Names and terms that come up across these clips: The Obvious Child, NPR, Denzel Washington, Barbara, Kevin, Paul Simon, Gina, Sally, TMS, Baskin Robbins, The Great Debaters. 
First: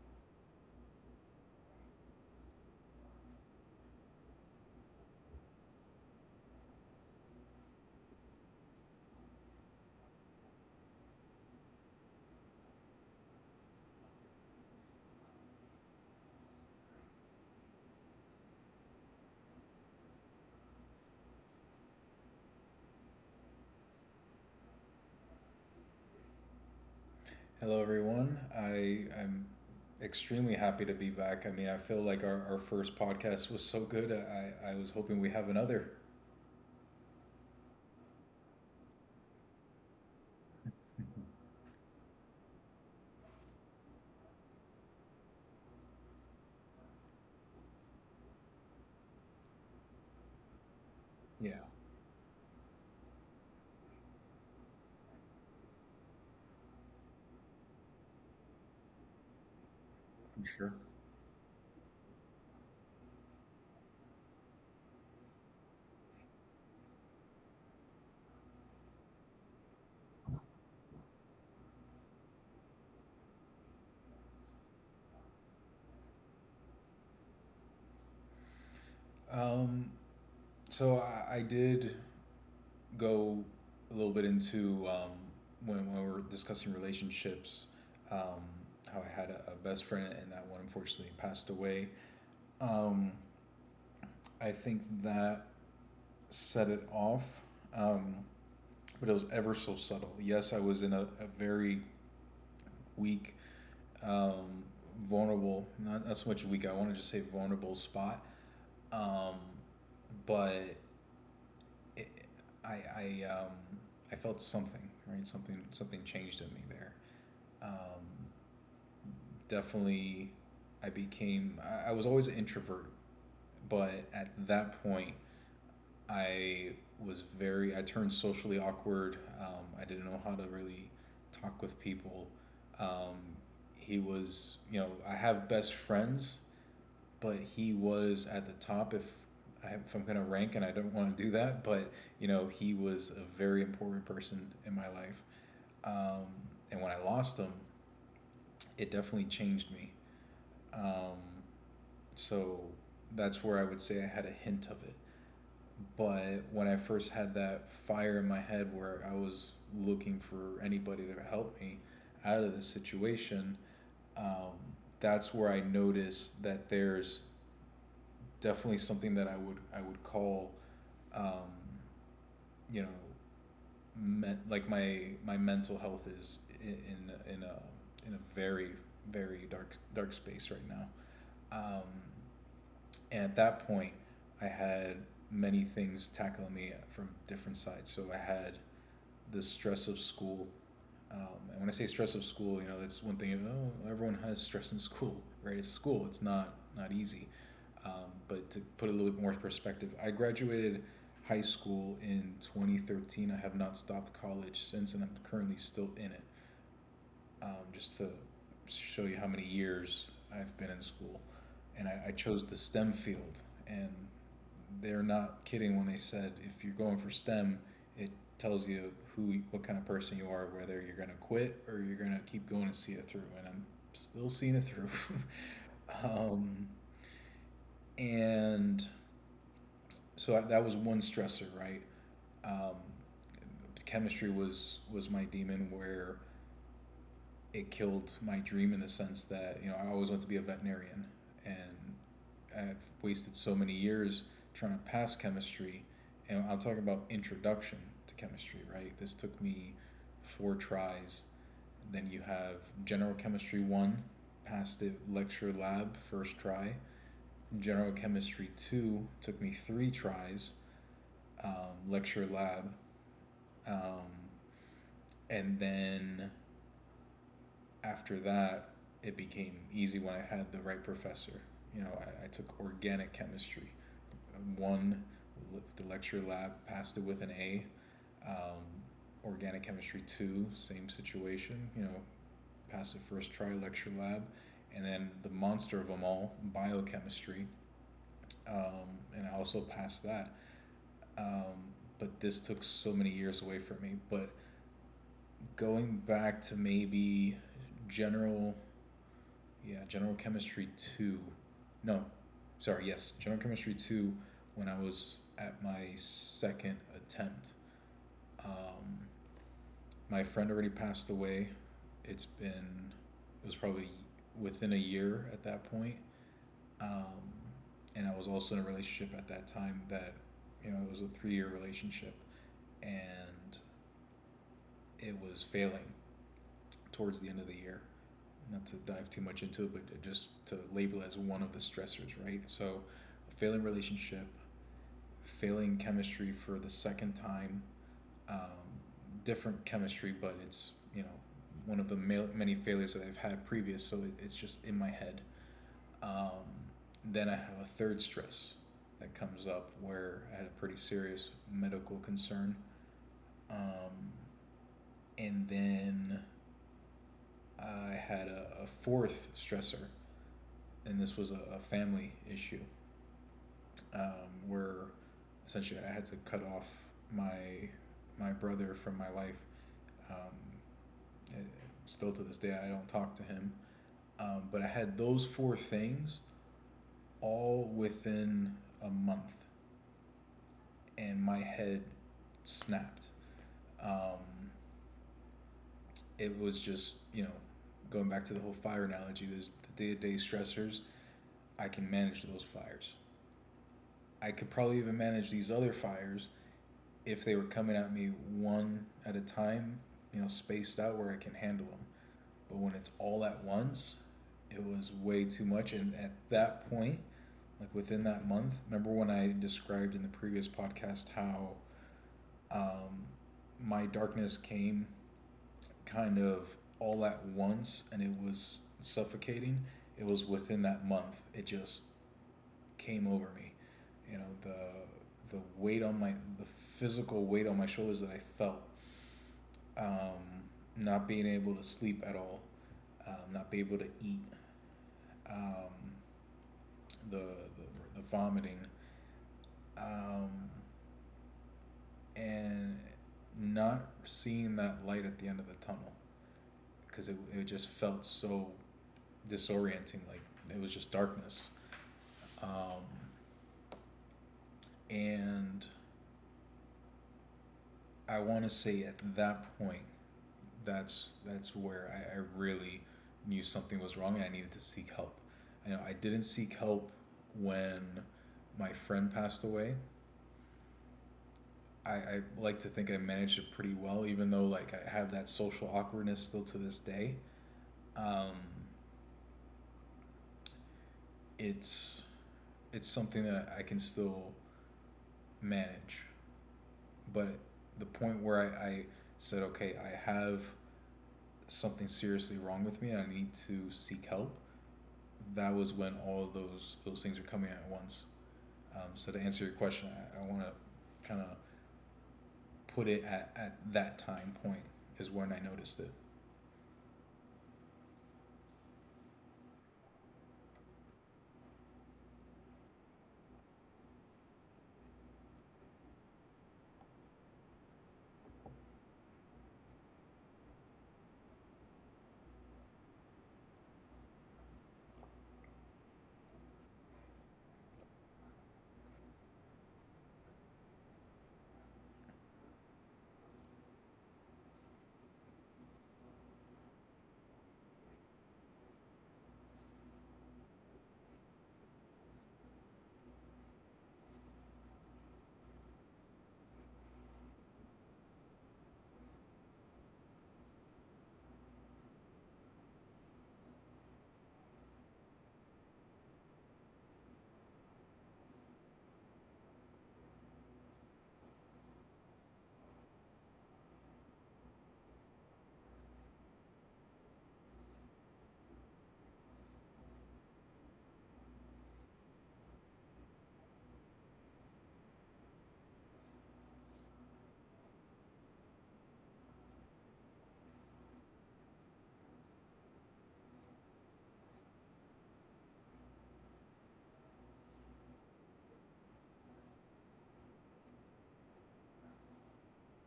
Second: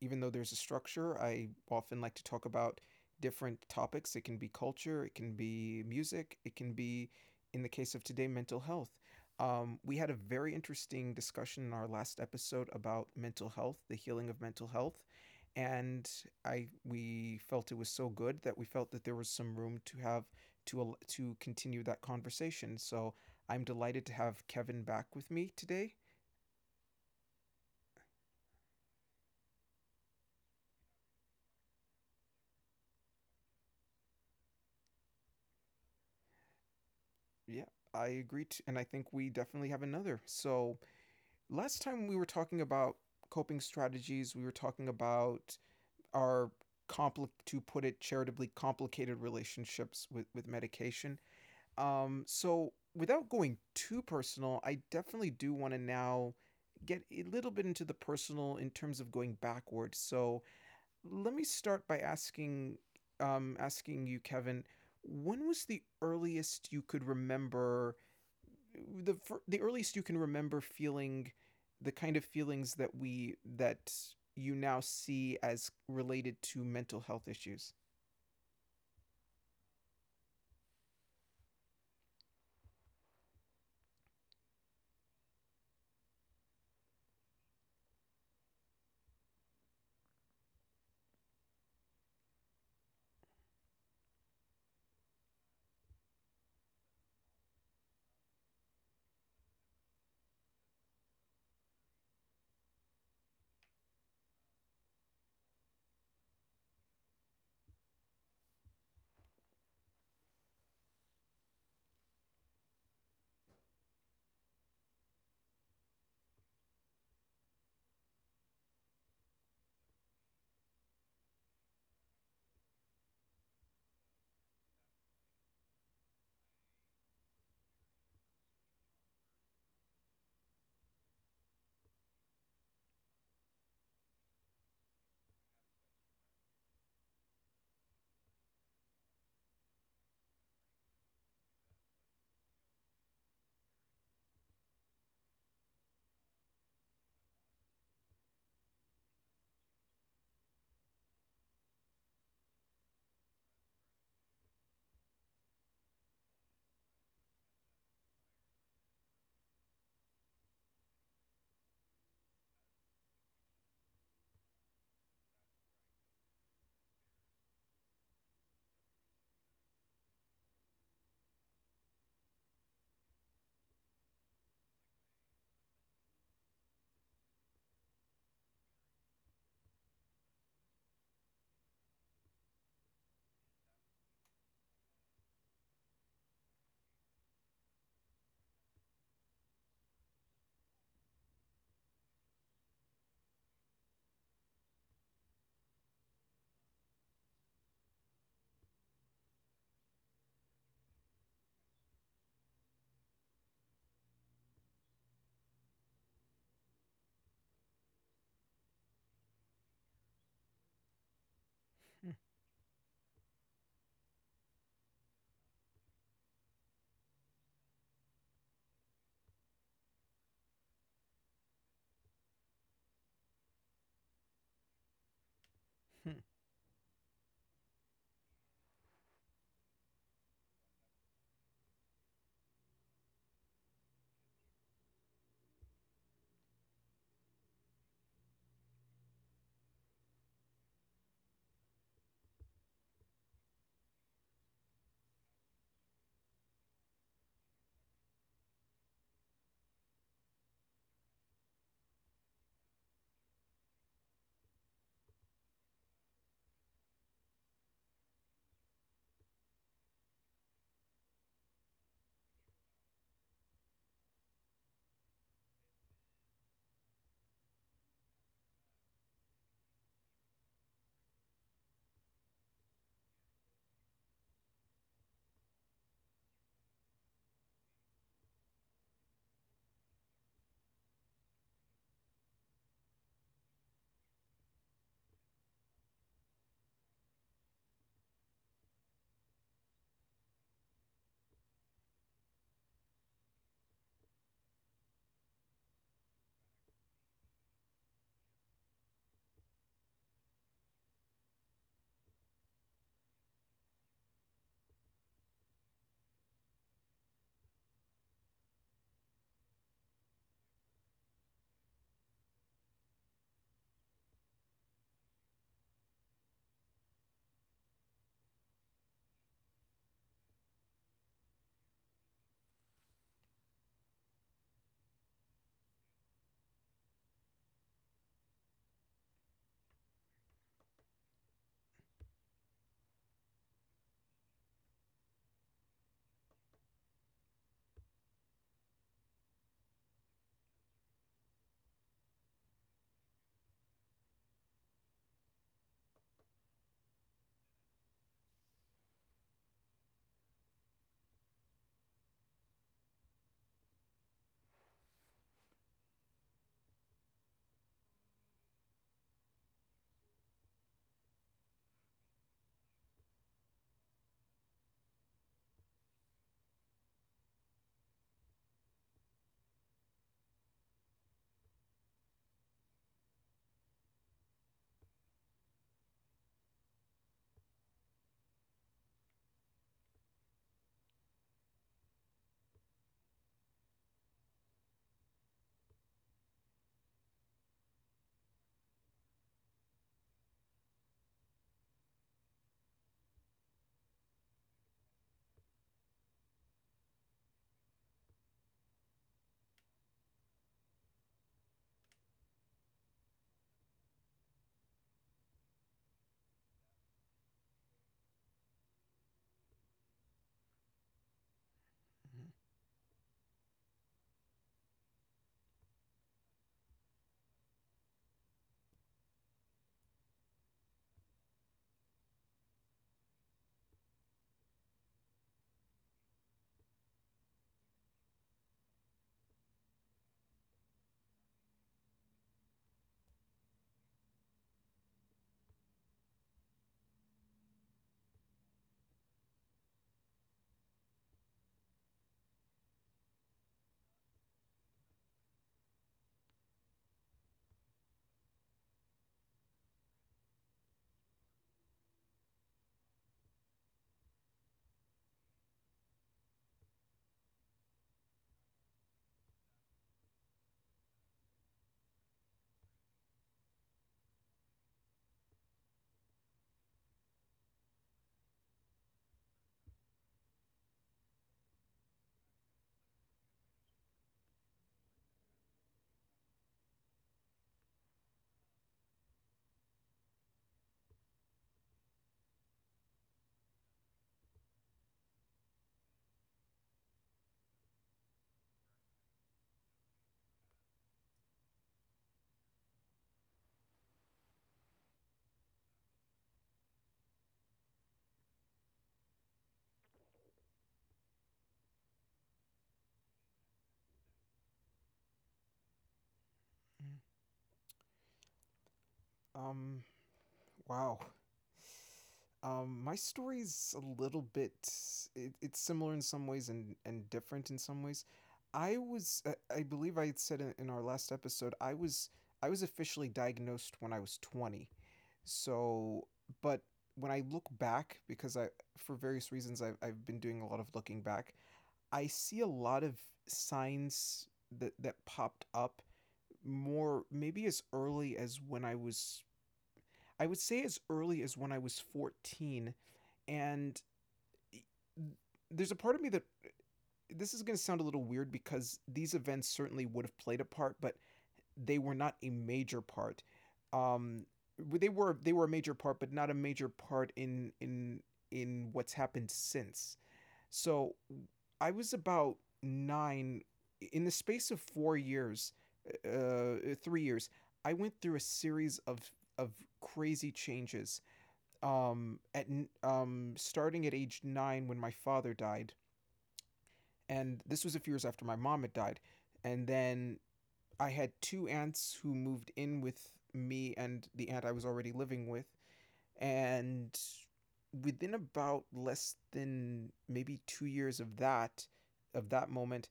even though there's a structure, I often like to talk about different topics. It can be culture, it can be music, it can be, in the case of today, mental health. We had a very interesting discussion in our last episode about mental health, the healing of mental health, and I we felt it was so good that we felt that there was some room to have to to continue that conversation. So I'm delighted to have Kevin back with me today. Hello, everyone. I'm extremely happy to be back. I mean, I feel like our first podcast was so good. I was hoping we have another. Yeah, I agree, to, and I think we definitely have another. So last time we were talking about coping strategies, we were talking about our to put it charitably complicated relationships with medication. Yeah, So without going too personal, I definitely do want to now get a little bit into the personal in terms of going backwards. So I'm sure. let me start by asking you, Kevin, when was the earliest you could remember the the earliest you can remember feeling the kind of feelings that we that you now see as related to mental health issues. Um, so I did go a little bit into when we were discussing relationships, um, how I had a best friend and that one unfortunately passed away. Um, I think that set it off, um, but it was ever so subtle. Yes, I was in a very weak, um, vulnerable, not so much weak, I want to just say vulnerable spot. Um, but it, I, I, um, I felt something, right? Something changed in me there. Um, definitely, I was always an introvert, but at that point, I I turned socially awkward. I didn't know how to really talk with people. Um, he was, you know, I have best friends, but he was at the top if I'm going to rank and I don't want to do that, but you know, he was a very important person in my life. Um, and when I lost him, it definitely changed me. Um, so that's where I would say I had a hint of it. But when I first had that fire in my head where I was looking for anybody to help me out of this situation, um, that's where I noticed that there's definitely something that I would call um, you know, like my mental health is in in a in a very very dark space right now. Um, and at that point, I had many things tackling me from different sides. So I had the stress of school. Um, and when I say stress of school, you know, that's one thing. Oh, everyone has stress in school, right? It's school. It's not easy. But to put a little bit more perspective, I graduated high school in 2013. I have not stopped college since, and I'm currently still in it just to show you how many years I've been in school. And I chose the STEM field. And they're not kidding when they said if you're going for STEM, it tells you who, what kind of person you are, whether you're going to quit or you're going to keep going and see it through. And I'm still seeing it through. um, and so that was one stressor, right? Um, chemistry was my demon where it killed my dream in the sense that you know I always wanted to be a veterinarian, and I've wasted so many years trying to pass chemistry, and I will talk about introduction to chemistry, right? This took me four tries. Then you have general chemistry one, passed it lecture lab first try. General chemistry two took me three tries, lecture lab, um, and then after that, it became easy when I had the right professor. You know, I took organic chemistry. One, the lecture lab passed it with an A. Um, organic chemistry two, same situation. You know, passed the first try lecture lab, and then the monster of them all, biochemistry. And I also passed that. Um, but this took so many years away from me. But going back to maybe general Yeah, General Chemistry 2. No, sorry, yes, General Chemistry 2 when I was at my second attempt. Um, my friend already passed away. It's been, it was probably within a year at that point. Um, and I was also in a relationship at that time that, you know, it was a 3 year relationship and it was failing towards the end of the year. Not to dive too much into it, but just to label as one of the stressors, right? So, a failing relationship, failing chemistry for the second time, um, different chemistry, but it's you know one of the many failures that I've had previous, so it's just in my head. Um, then I have a third stress that comes up where I had a pretty serious medical concern, um, and then I had a fourth stressor and this was a family issue where essentially I had to cut off my my brother from my life. Um, eh, Still to this day, I don't talk to him. But I had those four things all within a month, and my head snapped. Um, it was just you know going back to the whole fire analogy. There's the day to day stressors. I can manage those fires. I could probably even manage these other fires if they were coming at me one at a time, you know, spaced out where I can handle them. But when it's all at once, it was way too much. And at that point, like within that month, remember when I described in the previous podcast how um, my darkness came kind of all at once and it was suffocating? It was within that month. It just came over me. You know, the weight on my the physical weight on my shoulders that I felt um, not being able to sleep at all, not being able to eat, um, the, the the vomiting, um, and not seeing that light at the end of the tunnel because it just felt so disorienting, like it was just darkness. Um, and I want to say at that point, that's where I really knew something was wrong and I needed to seek help. You know, I didn't seek help when my friend passed away. I like to think I managed it pretty well, even though like I have that social awkwardness still to this day. Um, it's it's something that I can still manage. But the point where I said, okay, I have something seriously wrong with me and I need to seek help, that was when all of those things are coming at once. So to answer your question, I want to kind of put it at that time point is when I noticed it. um Wow. My story's a little bit. It's similar in some ways and different in some ways. I believe I had said in our last episode, I was officially diagnosed when I was 20. So, but when I look back, because I for various reasons I've been doing a lot of looking back, I see a lot of signs that popped up more maybe as early as when I was I would say as early as when I was 14. And e, there's a part of me that this is going to sound a little weird because these events certainly would have played a part, but they were not a major part. Um, they were a major part, but not a major part in what's happened since. So I was about nine. In the space of 3 years, I went through a series of crazy changes at starting at age nine when my father died, and this was a few years after my mom had died, and then I had two aunts who moved in with me and the aunt I was already living with, and within about less than maybe 2 years of that moment,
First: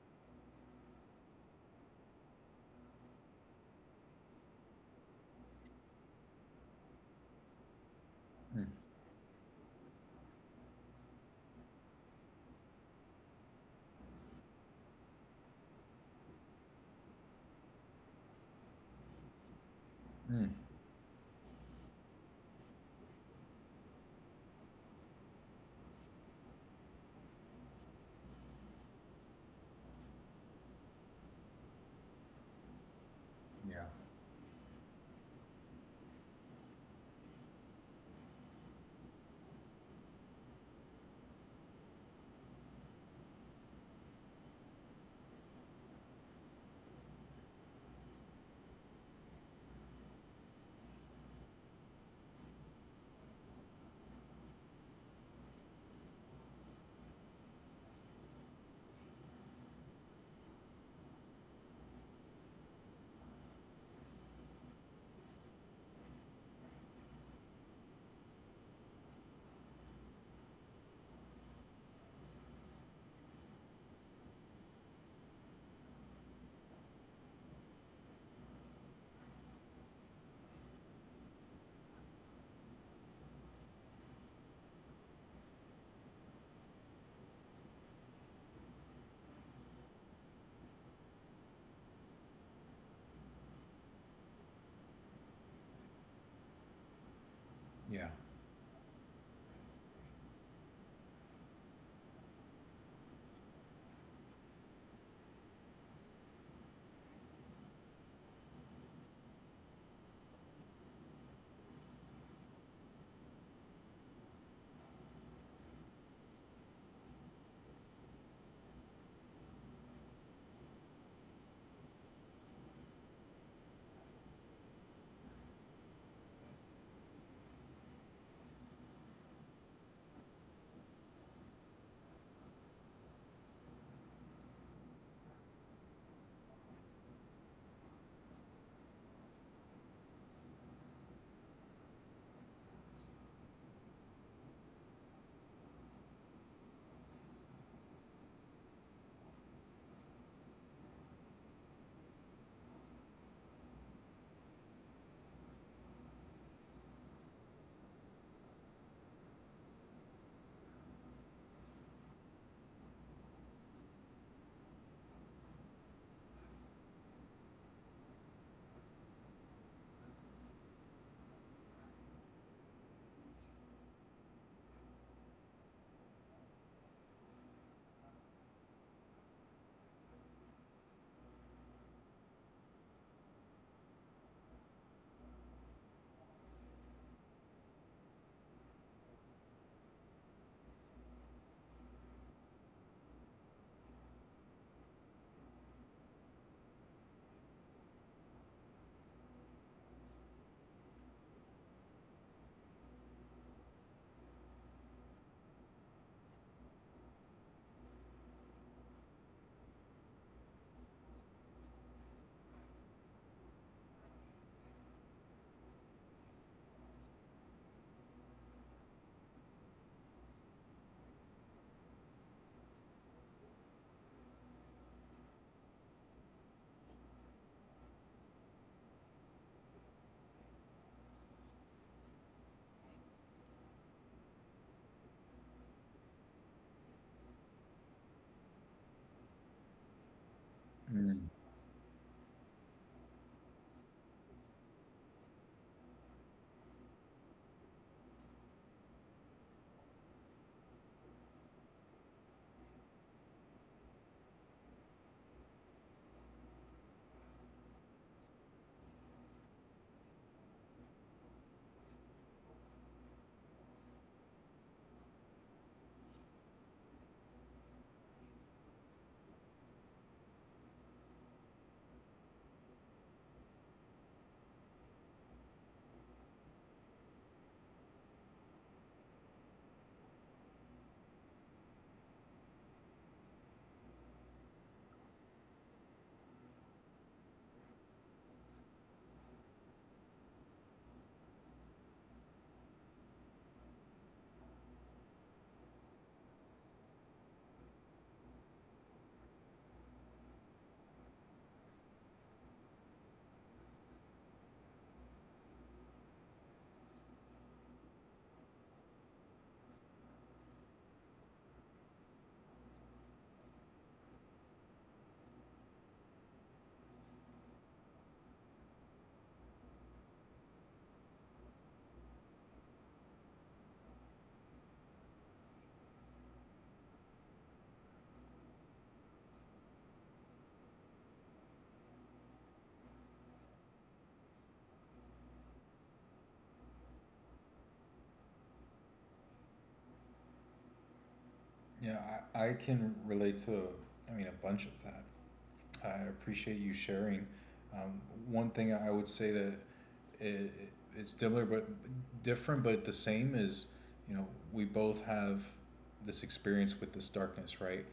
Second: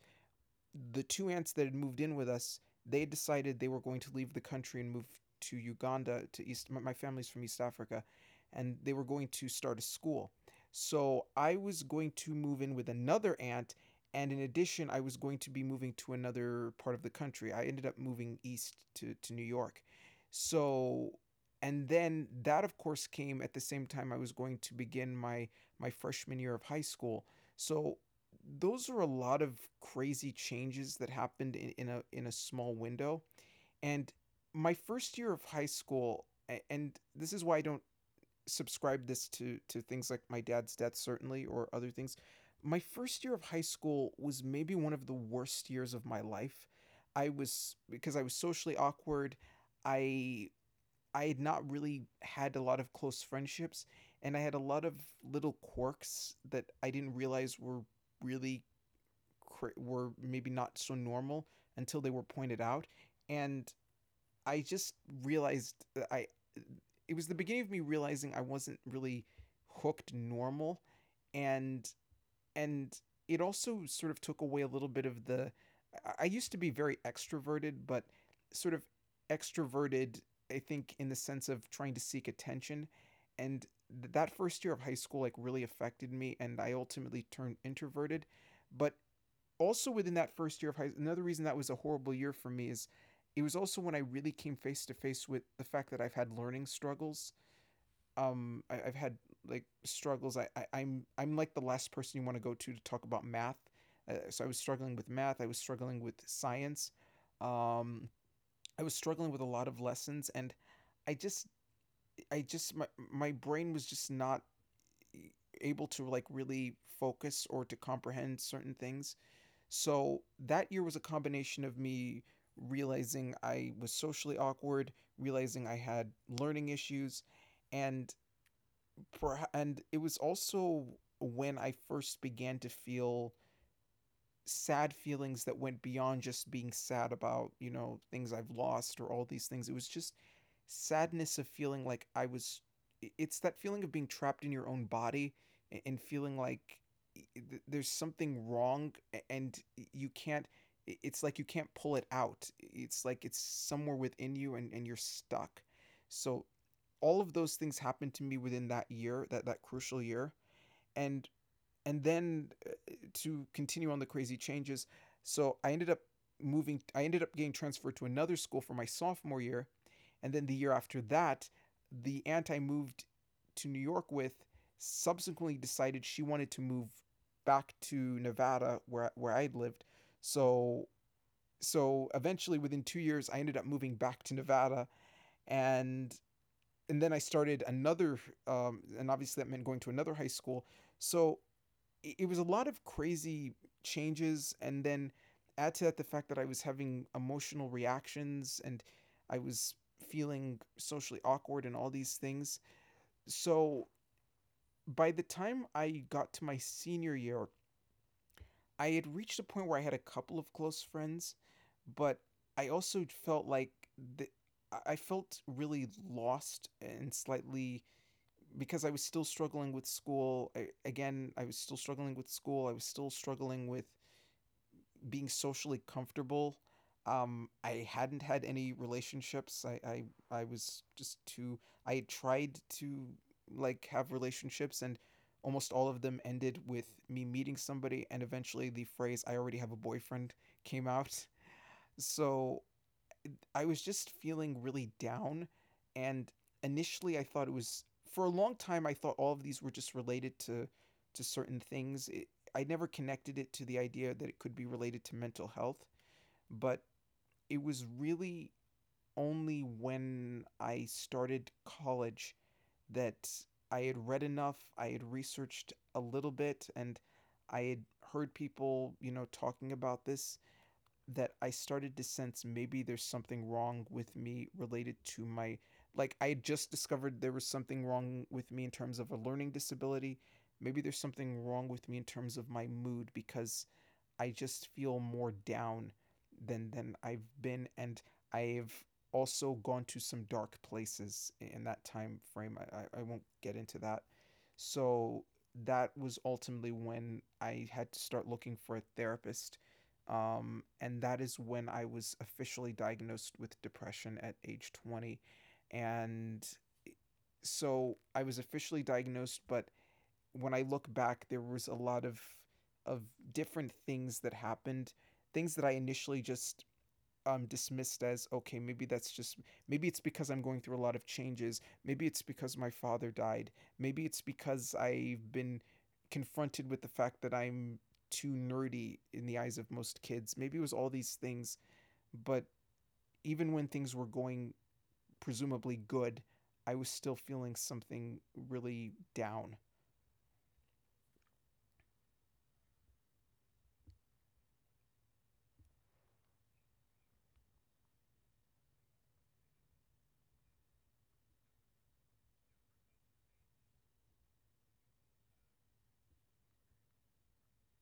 the two ants that had moved in with us, they decided they were going to leave the country and move to Uganda to East. Family's from East Africa, Mm. and they were going to start a school. So I was going to move in with another aunt, and in addition, I was going to be moving to another part of the country. I ended up moving east to New York. Mm. So, and then that, of course, came at the same time I was going to begin my freshman year of high school. So those are a lot of crazy changes that happened in a small window. Yeah. And my first year of high school, and this is why I don't subscribe this to things like my dad's death certainly or other things. My first year of high school was maybe one of the worst years of my life. I was because I was socially awkward. I I had not really had a lot of close friendships and I had a lot of little quirks that I didn't realize were really were maybe not so normal until they were pointed out, and I just realized that I it was the beginning of me realizing I wasn't really hooked normal, and and it also sort of took away a little bit of the used to be very extroverted, but sort of extroverted, I think, in the sense of trying to seek attention, and that first year of high school like really affected me and I ultimately turned introverted. But also within that first year of high school, another reason that was a horrible year for me is it was also when I really came face to face with the fact that I've had learning struggles. Yeah. I've had like struggles. I'm like the last person you want to go to talk about math. So I was struggling with math. I was struggling with science. Um, I was struggling with a lot of lessons, and I just I just my brain was just not eh, able to like really focus or to comprehend certain things. So that year was a combination of me realizing I was socially awkward, realizing I had learning issues, and and it was also when I first began to feel sad feelings that went beyond just being sad about, you know, things I've lost or all these things. It was just sadness of feeling like I was it's that feeling of being trapped in your own body and feeling like there's something wrong and you can't it's like you can't pull it out. It's like it's somewhere within you and, you're stuck. So all of those things happened to me within that year, that crucial year. And and then to continue on the crazy changes, so I ended up getting transferred to another school for my sophomore year, and then the year after that, the aunt I moved to New York with subsequently decided she wanted to move back to Nevada where I'd lived. So eventually within 2 years I ended up moving back to Nevada, and then I started another. And obviously that meant going to another high school. So was a lot of crazy changes, and then add to that the fact that I was having emotional reactions and I was feeling socially awkward and all these things. So by the time I got to my senior year, I had reached a point where I had a couple of close friends, but I also felt like the, I felt really lost and slightly, because I was still struggling with school. I, again, I was still struggling with school. I was still struggling with being socially comfortable. I hadn't had any relationships. I was just too. I tried to like have relationships, and almost all of them ended with me meeting somebody, and eventually the phrase "I already have a boyfriend" came Mm. out. So I was just feeling really down, and initially I thought it was for a long time I thought all of these were just related to certain things. I never connected it to the idea that it could be related to mental health, but it was really only when I started college that I had read enough, I had researched a little bit, and I had heard people, you know, talking about this, that I started to sense maybe there's something wrong with me related to my I had just discovered there was something wrong with me in terms of a learning disability. Maybe there's something wrong with me in terms of my mood, because I just feel more down than I've been, and I've also gone to some dark places in that time frame. Won't get into that. So that was ultimately when I had to start looking for a therapist. And that is when I was officially diagnosed with depression at age 20. And so I was officially diagnosed, but when I look back, there was a lot of of different things that happened, things that I initially just dismissed as okay, maybe that's just maybe it's because I'm going through a lot of changes, maybe it's because my father died, maybe it's because I've been confronted with the fact that I'm too nerdy in the eyes of most kids. Maybe it was all these things, but even when things were going presumably good, I was still feeling something really down. Yeah. I can relate to, I mean, a bunch of that. I appreciate you sharing. Um, one thing I would say that it it's similar but different, but the same is, you know, we both have this experience with this darkness, right?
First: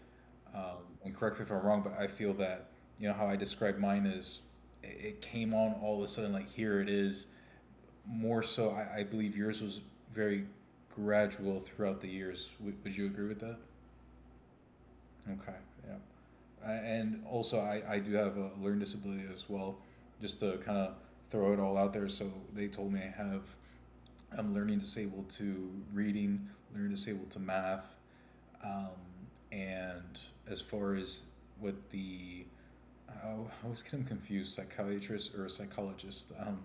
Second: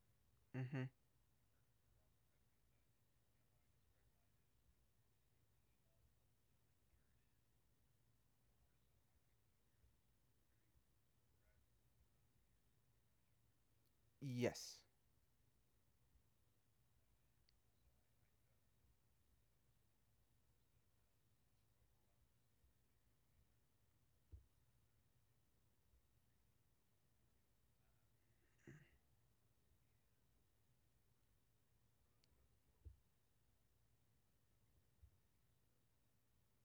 Um, Mm-hmm. and correct me if I'm wrong, but I feel that you know how I describe mine is it came on all of a sudden, like here it is. More so, I believe yours was very gradual throughout the years. Would you agree with that? Yes. Okay, yeah, and also I do have a learning disability as well just to kind of throw it all out there so they told me I have I'm learning disabled to reading learning disabled to math um, and as far as what the I always get them confused psychiatrist or a psychologist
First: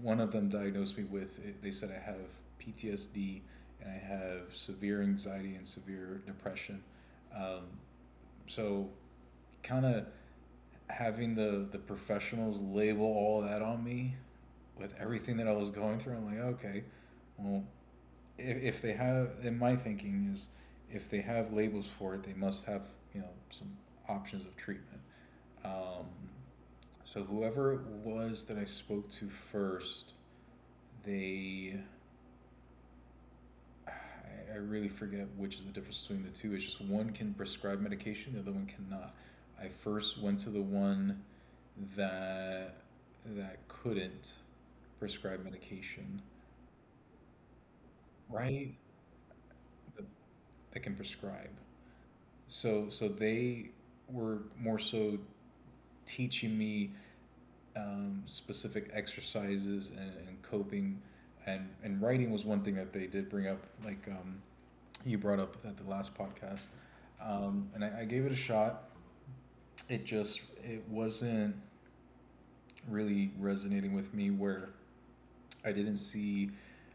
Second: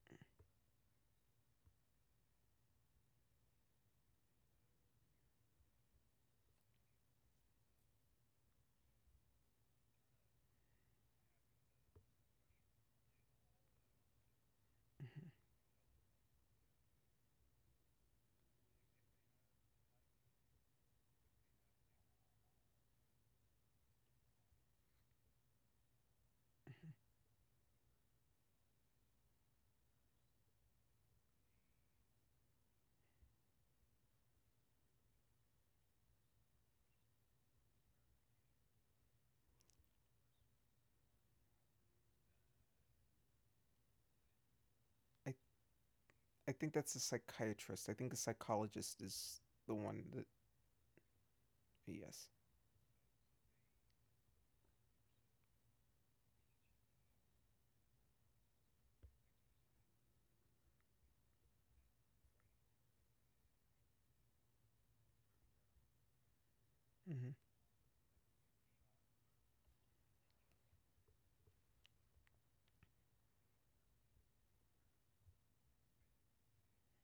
one of them diagnosed me with they said I have PTSD and I have severe anxiety and severe depression um, so kind of having the professionals label all that on me with Mm-hmm. everything that I was going through, I'm like, okay, well, if they have, in my thinking is, if they have labels for it, they must have you know some options of treatment. Um, so whoever it was that I spoke to first, they, I, I really forget which is the difference between the two. It's just one can prescribe medication, the other one cannot. I first went to the one that that couldn't I prescribe medication. I think that's a psychiatrist. I think a Right. psychologist is the that, one that that can prescribe. yes. So they were more so teaching me specific exercises and coping and writing was one thing that they did bring up like you brought up at the last podcast Mhm. And I gave it a shot it just it wasn't really resonating with me where I didn't see,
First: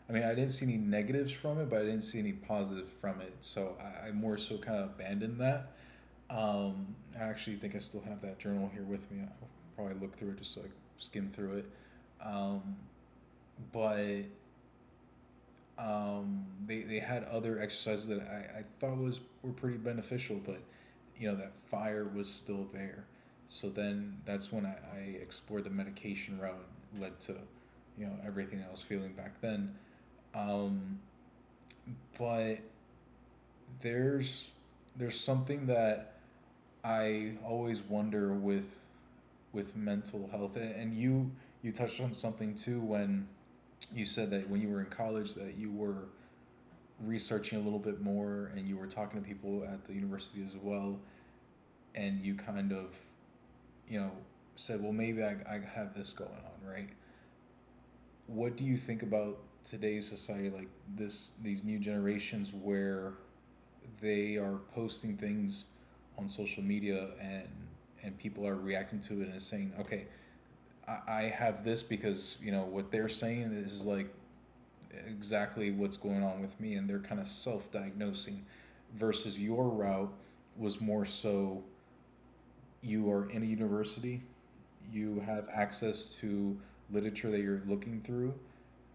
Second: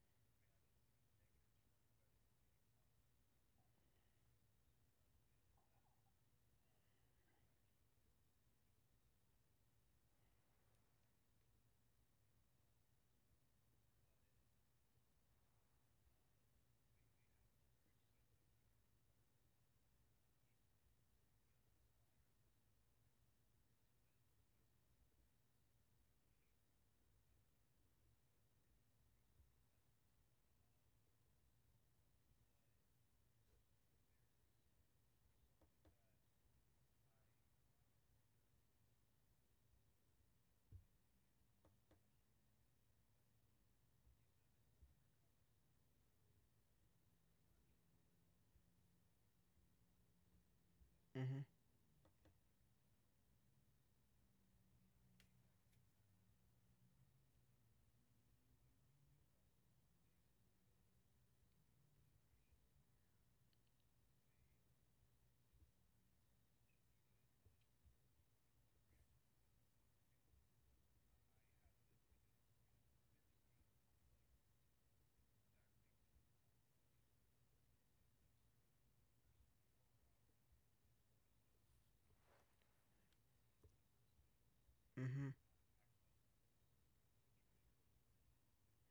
I mean, I didn't see any negatives from it, but I didn't see any positive from it. So I more so kind of abandoned that. I actually think I still have that journal here with me. I'll probably look through it just so I skim through it. Um, but they had other exercises that I thought was were pretty beneficial, but you know that fire was still there. So then that's when I explored the medication route, led to you know everything I was feeling back then. Um, but there's there's something that I always wonder with mental health, and you touched on something too when you said that when you were in college that you were researching a little bit more and you were talking to people at the university as well, Mhm. and you kind of you know said, well, maybe I have this going on, right? What do you think about today's society, like this these new generations where they are posting things on social media, and people are reacting to it and saying, okay, I have this because you know what they're saying is like exactly what's going on with me, and they're kind of self-diagnosing, versus your route was more so you are in a university, you Mhm. have access to literature that you're looking through,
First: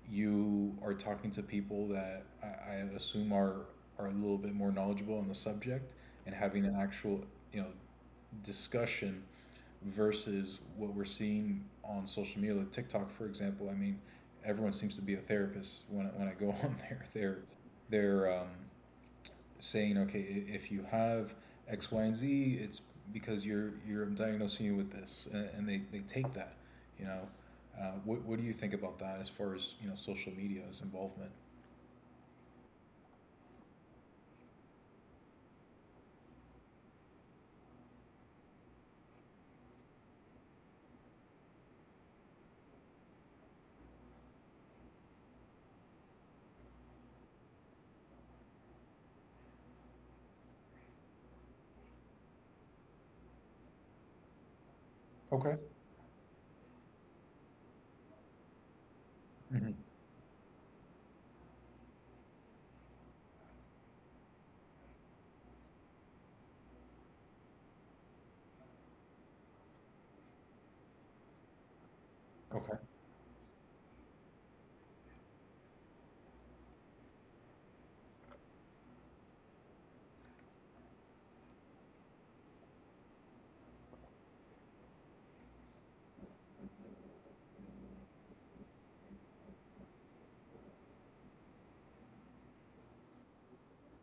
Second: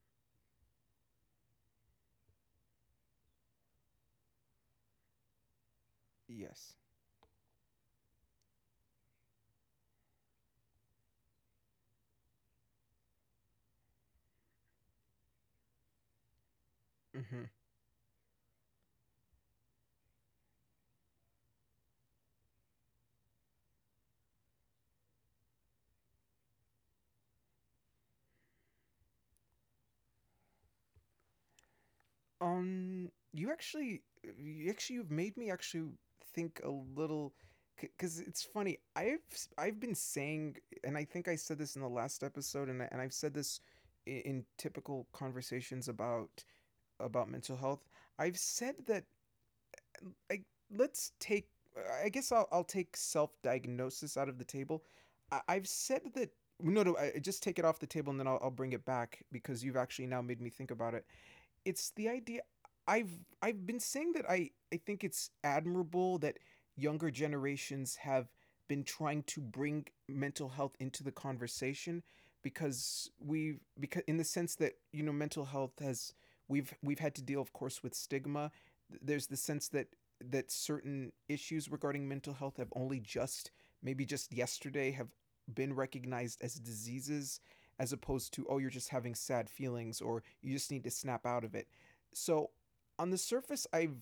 you are talking to people that I assume are a little bit more knowledgeable on the subject, and having an Yes. actual you know discussion versus what we're seeing on social media, like TikTok, for example. I mean, everyone seems to be a therapist when I go on there. Mhm. They're saying, okay, if you have X, Y, and Z, it's because you're diagnosing you with this, and they take that, you know. What do you think about that as far as social media's involvement? You actually you've made me actually think a little, because it's funny, I've been saying, and I think I said this in the last episode, and I've said this in typical conversations about mental health, I've said that I, let's take. I guess I'll take self diagnosis out of the table. I, Okay. I've said that. No, just take it off the table, and then I'll bring it back because you've Hmm. actually now made me think about it. It's the idea. I've I've been saying that I think it's admirable that younger generations have been trying to bring mental health into the conversation, Okay. because we've because in the sense that, you know, mental health has, we've had to deal, of course, with stigma. There's the sense that certain issues regarding mental health have only just, maybe just yesterday, have been recognized as diseases, as opposed to, oh, you're just having sad feelings or you just need to snap out of it. So on the surface, I've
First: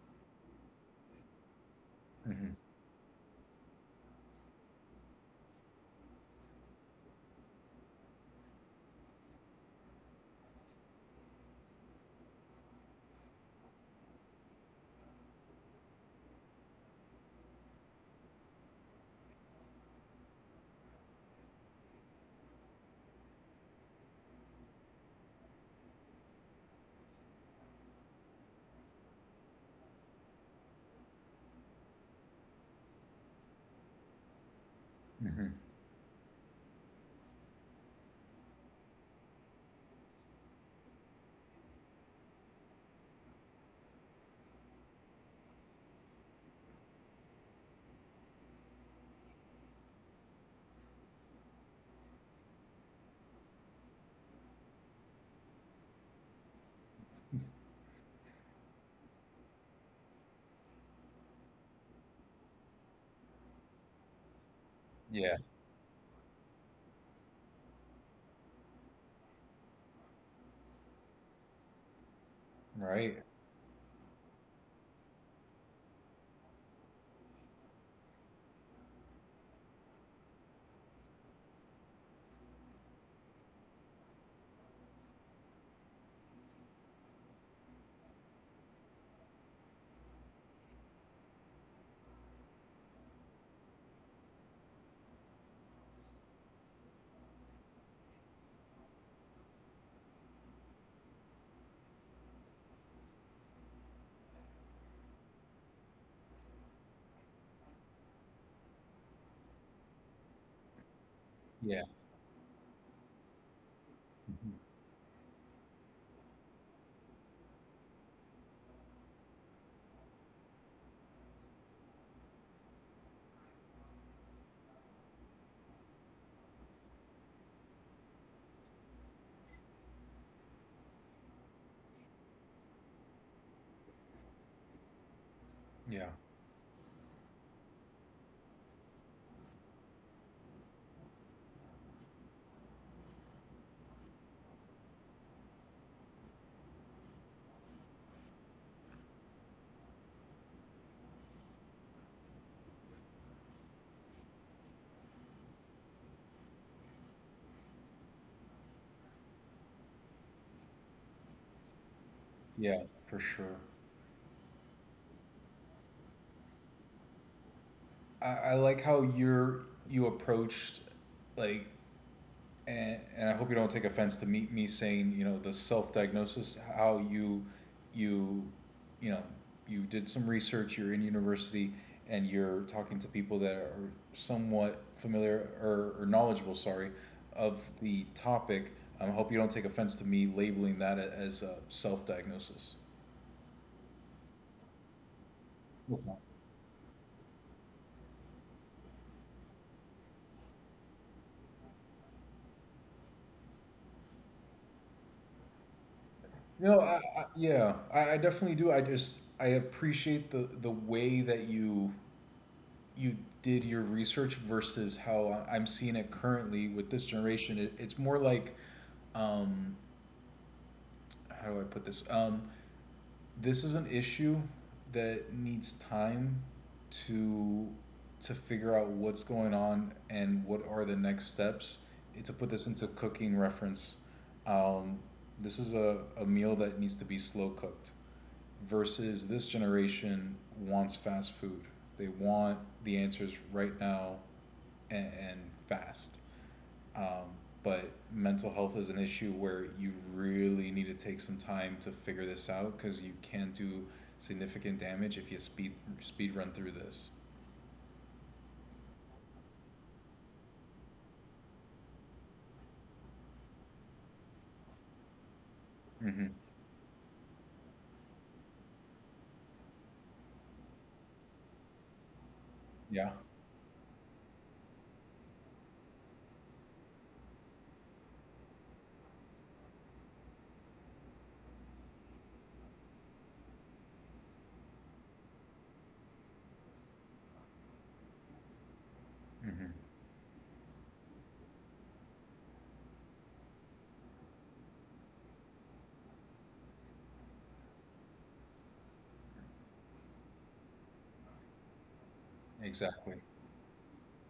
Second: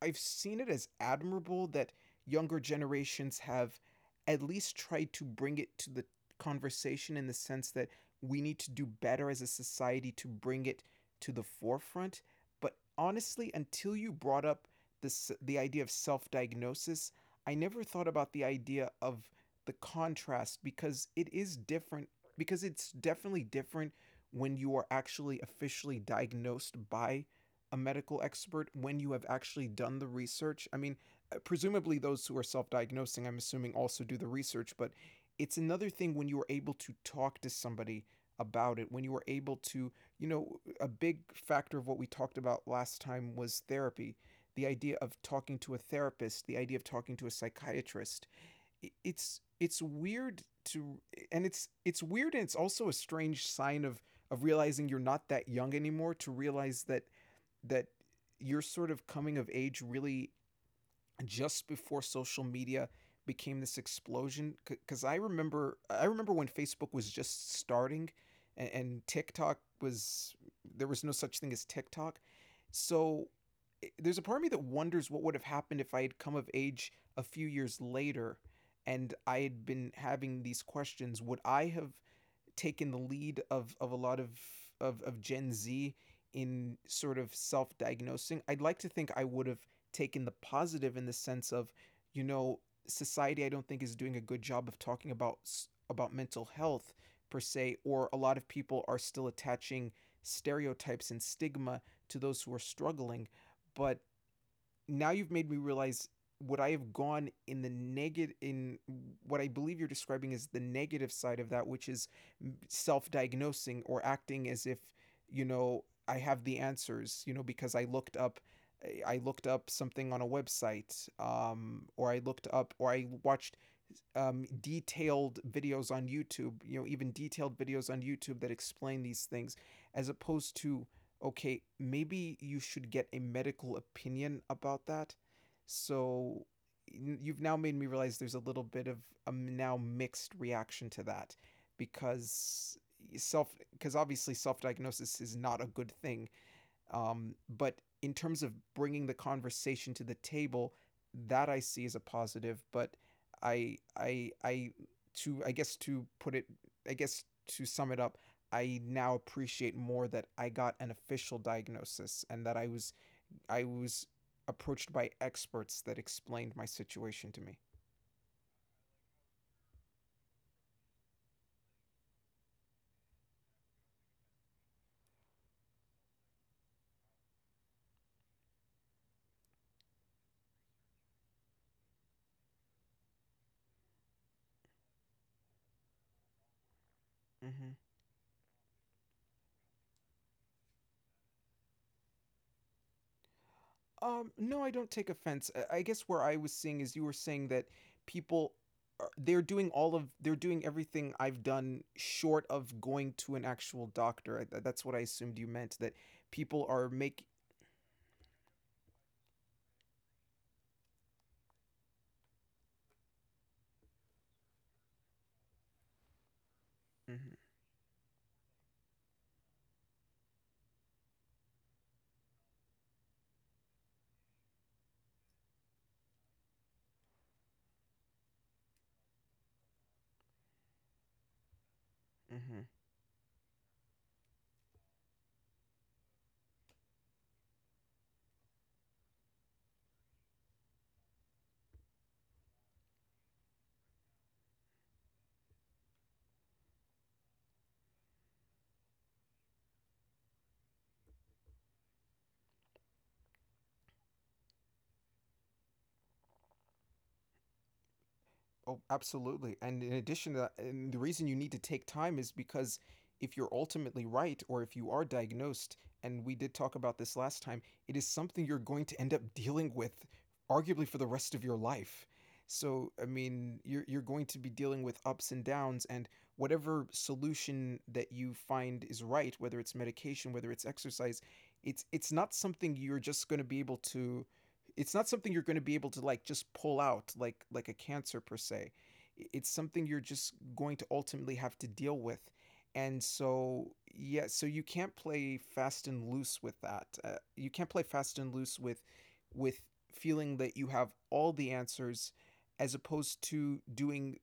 I've seen it as admirable that Hmm. younger generations have at least tried to bring it to the conversation, in the sense that we need to do better as a society to bring it to the forefront. But honestly, until you brought up this the idea of self-diagnosis, I never thought about the idea of the contrast, because it is different, because it's definitely different when you are actually officially diagnosed by a medical expert, when you have actually done the research. I mean, presumably those who are self diagnosing, I'm assuming, also do the research. But Hmm. it's another thing when you are able to talk to somebody about it, when you are able to, you know, a big factor of what we talked about last time was therapy. The idea of talking to a therapist, the idea of talking to a psychiatrist. It's weird to and it's weird, and it's also a strange sign of realizing you're not that young anymore, to realize that that your sort of coming of age really just before social media became this explosion, because i Yeah. remember i remember when Facebook was just starting, and TikTok was, there was no such thing as TikTok. Right. So there's a part of me that wonders what would have happened if I had come of age a few years later and I had been having these questions. Would I have taken the lead of a lot of Gen Z in sort of self-diagnosing. I'd like to think I would have taken the positive, in the sense of, you know, society I don't think is doing a good job of talking about mental health per se, or a lot of people are still attaching stereotypes and stigma to those who are struggling. But now you've made me realize, would I have gone in the negative, in what I believe you're describing is the negative side of that, Yeah. which is self-diagnosing, or acting Mhm. as if, you know, I have the answers. You know, because I looked up, I looked up something on a website, or I looked up, or I watched, detailed videos on YouTube. You know, even detailed videos on YouTube that explain these things, as opposed to, okay, maybe you should get a medical opinion about that. Yeah. So you've now made me realize there's a little bit of a now mixed reaction to that, because self because obviously self-diagnosis is not a good thing, but in terms of bringing the conversation to the table, that I see as a positive. But I, to I guess to put it, I guess to sum it up, I now appreciate more that I got an official diagnosis, and that I Yeah. was For sure. I was approached by experts that explained my situation to me. I like how you approached, like and I hope you don't take offense to me, saying, the self-diagnosis, how you, you know, you did some research, you're in university and you're talking to people that are somewhat familiar or, knowledgeable, sorry, of Mm-hmm. the topic. I hope you don't take offense to me labeling that as a self-diagnosis. No, I don't take offense. I guess Okay. where I was seeing is you were saying that people are, they're doing all of they're doing everything I've done short of going to an actual doctor. That's what I assumed you meant, that people No, are making. yeah, I definitely do. I appreciate the way that you did your research versus how I'm seeing it currently with this generation. It's more like, um, how do I put this? This is an issue that needs time to figure out what's going on and what are the next steps. To put Hmm. this into cooking reference, um, this is a meal that needs to be slow cooked versus this generation wants fast food. They want the answers right now, and fast. Um, but mental health is an issue where you really need to take some time to figure this out because you can do significant damage if you speed run through this. Oh, absolutely. And in addition to that, and the reason you need to take time is because if you're ultimately right, or if you are diagnosed, Hmm. and we did talk about this last time, it is something you're going to end up dealing with arguably for the rest of your life. So, I Yeah. mean, you're going to be dealing with ups and downs, and whatever solution that you find is right, whether it's medication, whether it's exercise, it's not something you're just going to be able to it's not something you're going to be able to, like, just pull out, like a cancer per se. It's Hmm. something you're just going to ultimately have to deal with. And so, yeah, so you can't play fast and loose with that. You can't play fast and loose with with feeling that you have all the answers, as Exactly. opposed to doing,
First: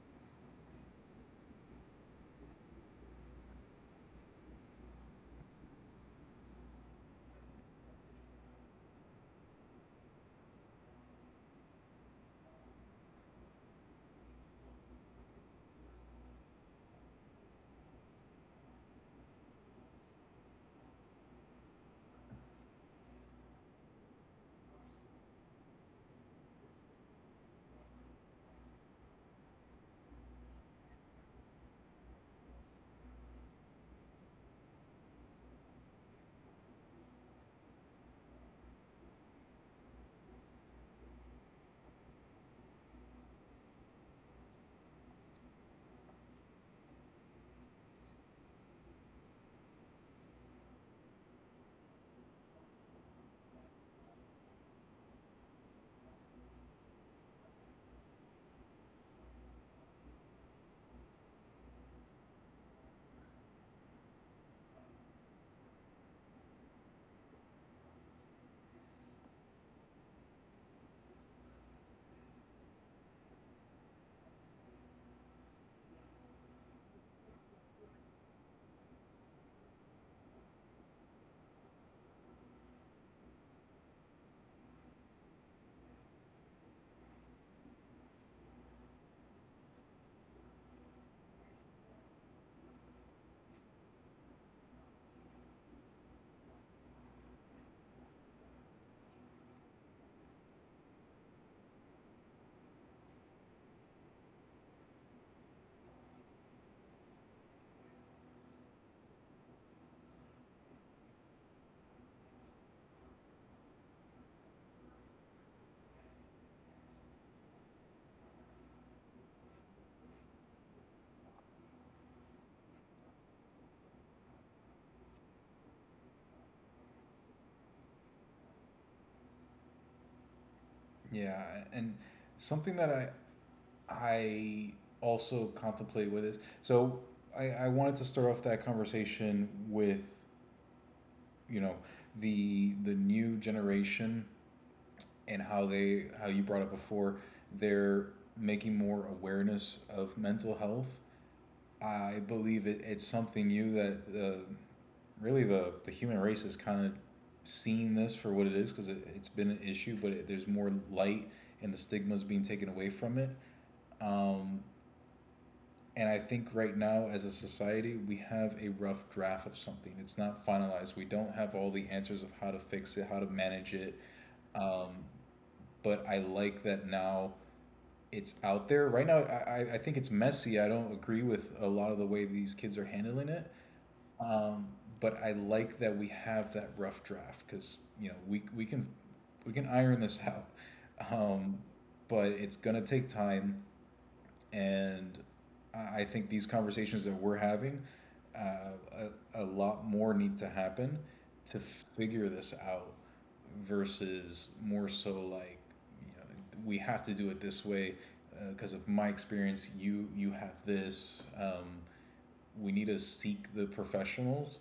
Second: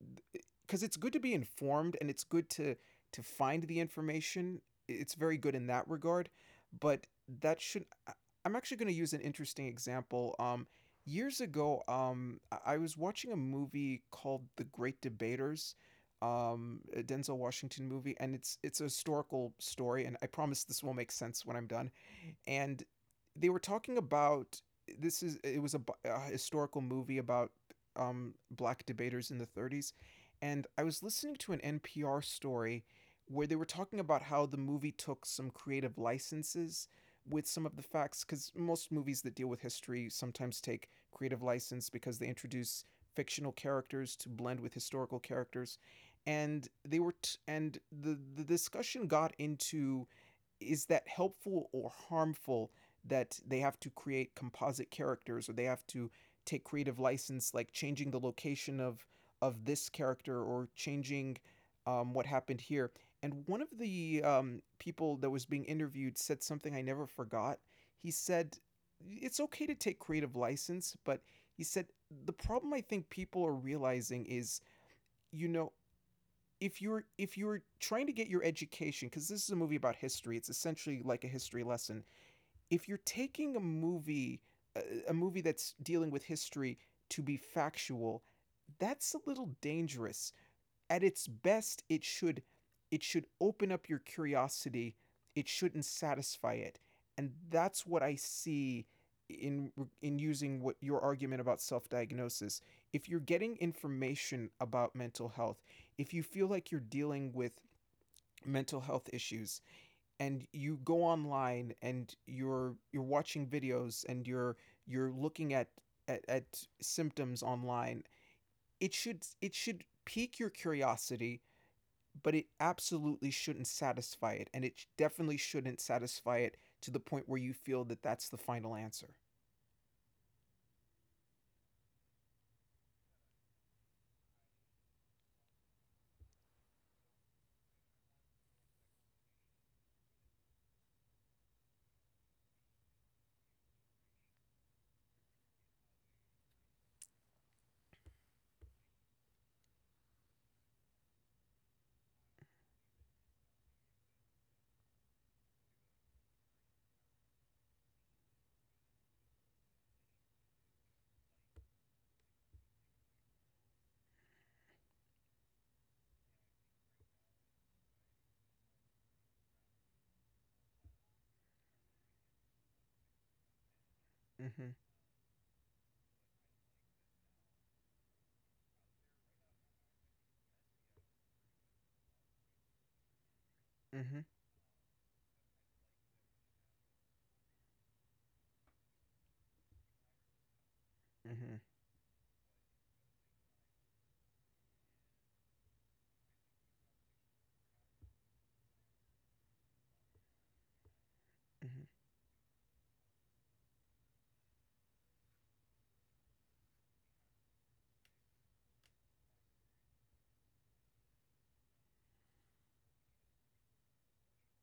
because it's good to be informed, and it's good to find the information. It's very good in that regard. But that should, I'm actually going to use an interesting example. Years ago, I was watching a movie called The Great Debaters, a Denzel Washington movie, and it's a historical story. And I promise this will make sense when I'm done. And they were talking about, this is, it was a historical movie about black debaters in the 30s. And I was listening to an NPR story where they were talking about how the movie took some creative licenses with some of the facts, because most movies that deal with history sometimes take creative license, because they introduce fictional characters to blend with historical characters. And the discussion got into, is that helpful or harmful that they have to create composite characters, or they have to take creative license, like changing the location of this character, or changing what happened here. And one of the people that was being interviewed said something I never forgot. He said, it's okay to take creative license, but, he said, the problem, I think, people are realizing is, you know, if you're trying to get your education, because this is a movie about history, it's essentially like a history lesson. If you're taking a movie, a, a movie that's dealing with history to be factual, that's a little dangerous. At its best, it should open up your curiosity, it shouldn't satisfy it. And that's what I see in using what your argument about self-diagnosis. If you're getting information about mental health, if you feel like you're dealing with mental health issues, and you go online, and you're watching videos, and you're looking at at, at symptoms online, it should pique your curiosity, but it absolutely shouldn't satisfy it. And it definitely shouldn't satisfy it to the point where you feel that that's the final answer. Yeah, and something that I also contemplate with is, so I wanted to start off that conversation with you know the new generation, and how you brought it before, they're making more awareness of mental health. I believe it's something new that the really the human race is kind of seeing this for what it is because it's been an issue, but there's more light, and the stigma is being taken away from it. um, and I think right now, as a society, we have a rough draft of something. It's not finalized. We don't have all the answers of how to fix it, how to manage it. Mm-hmm. um, but I like that now it's out there right now. Think it's messy. I don't agree with a lot of the way these kids are handling it. Mm-hmm. Um, but I like that we have that rough draft because you know we can iron this out. Mm-hmm. Um, but it's gonna take time, and I think these conversations that we're having, uh, a lot more need to happen to Mm-hmm. figure this out versus more so, like, you know, we have to do it this way because, of my experience, you have this. We need to seek the professionals,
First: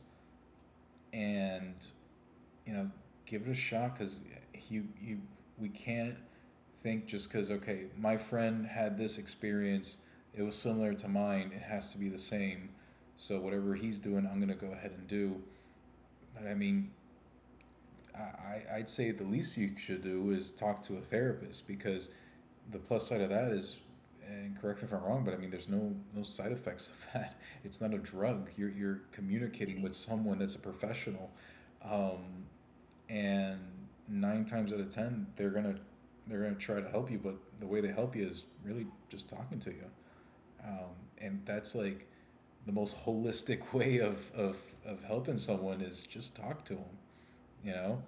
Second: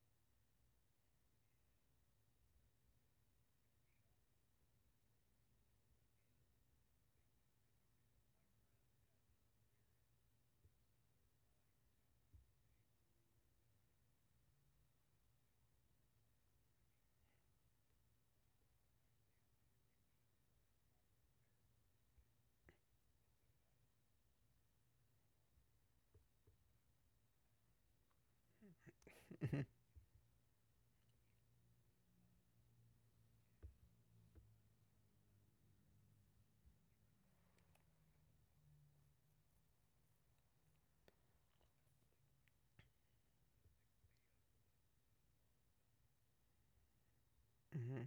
and, you know, give it a shot because you we can't think, just because, okay, my friend had this experience, it was similar to mine, it has to be the same. So whatever he's doing, I'm gonna go ahead and do. But I mean, I'd say the least you should do is talk to a therapist because the plus side of that is, and correct me if I'm wrong, but I mean, there's no side effects of that. It's not a drug. You're communicating with someone that's a professional, um, and nine times out of ten, they're gonna try to help you. But the way they help you is really just talking to you, um, and that's like the most holistic way of helping someone, is just talk to them, you know. Mm-hmm.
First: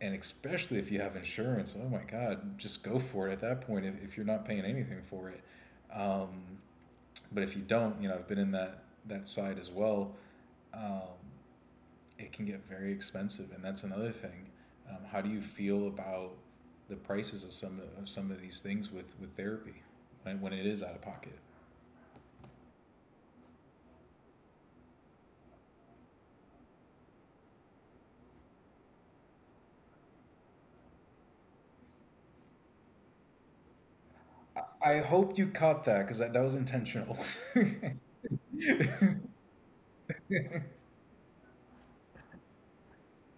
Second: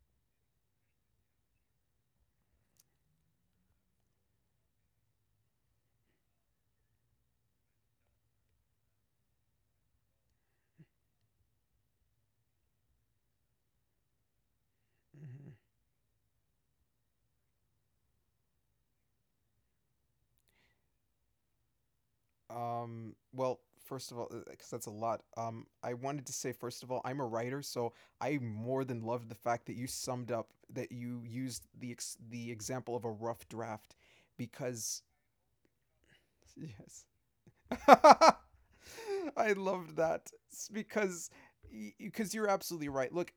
And especially if you have insurance, oh my God, just go for it at that point, if you're not paying anything for it. Um, but if you don't, you know, I've been in that side as well. Um, it can get very expensive, and that's another thing. How do you Mm-hmm. feel about the prices of some of these things with therapy, when it is out of pocket? Well, first of all, because that's a lot. I wanted to say, first of all, I'm a writer, so I more than loved the fact that you summed up that you used the the example of a rough draft, because Hoped you caught that because that was yes, intentional. I loved that, because you're absolutely right. Look,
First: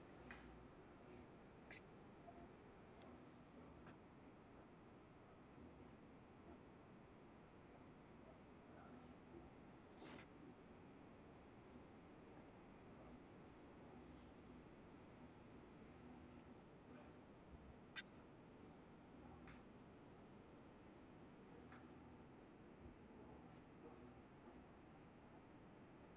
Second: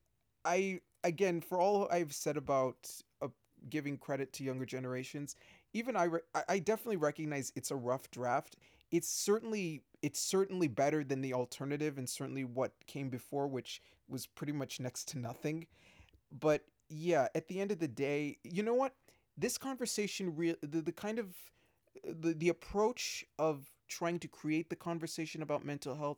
I, again, for all I've said about uh, giving credit to younger generations, even I re- I definitely recognize it's a rough draft. It's certainly, it's certainly better than the alternative, and certainly what came before, which was pretty much next to nothing. But, yeah, at the end of the day, you know what? This conversation, real the kind of the approach of trying to create the conversation about mental health,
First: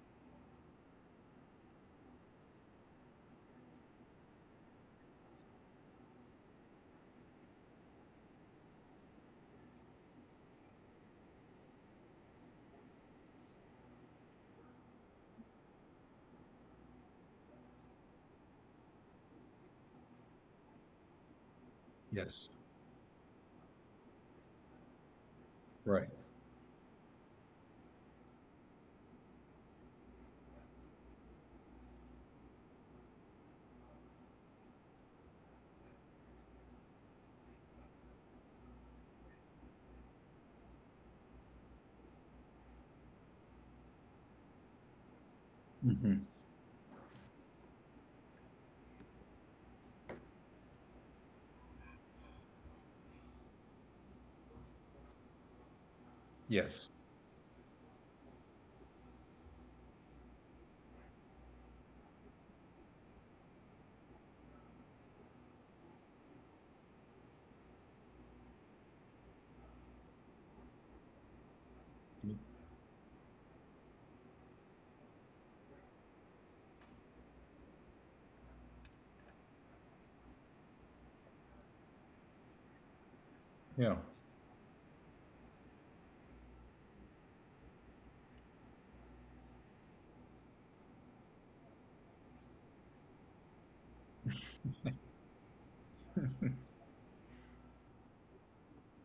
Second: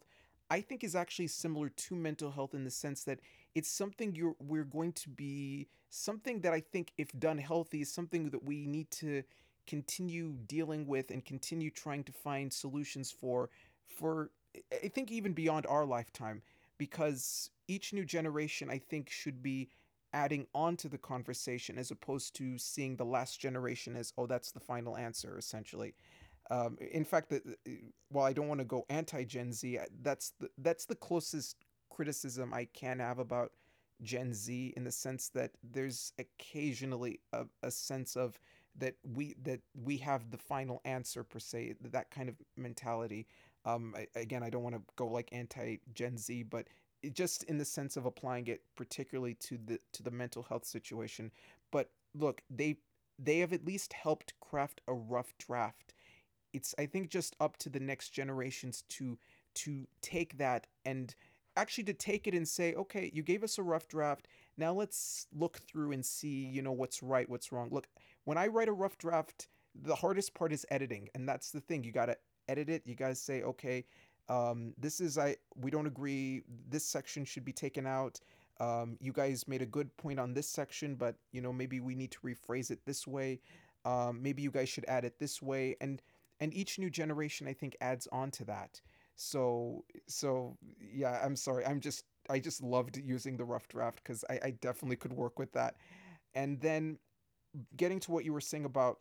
I think is actually similar to mental health, in the sense that it's something you're we're going to be, something that I think, if done healthy, is something that we need to continue dealing with and continue trying to find solutions for, for I think, even beyond our lifetime, because each new generation, I think, should be adding on to the conversation, as opposed Yes. to seeing the last generation as, oh, that's the final answer, essentially. Right. In fact, while I don't want to go anti Gen Z, that's that's the closest criticism I can have about Gen Z, in the sense that there's occasionally a sense of that we have the final answer per se, that kind of mentality. Again, I don't want to go, like, anti Mm-hmm. Gen Z, but just in the sense of applying it particularly to the mental health situation. But look, they have at least helped craft a rough draft. It's, Yes. I think, just up to the next generations to take that, and actually to take it and say, okay, you gave us a rough draft. Now let's look through and see, you know, what's right, what's wrong. Look, when I write a rough draft, the hardest part is editing, and that's the thing. You gotta edit it. You gotta say, okay, this is, I, we don't agree. This section should be taken out. You guys made a good point on this section, but, you know, maybe we need to rephrase it this way. Yeah. Maybe you guys should add it this way, and each new generation I think adds on to that. So yeah, I'm sorry. I just loved using the rough draft because I definitely could work with that. And then getting to what you were saying about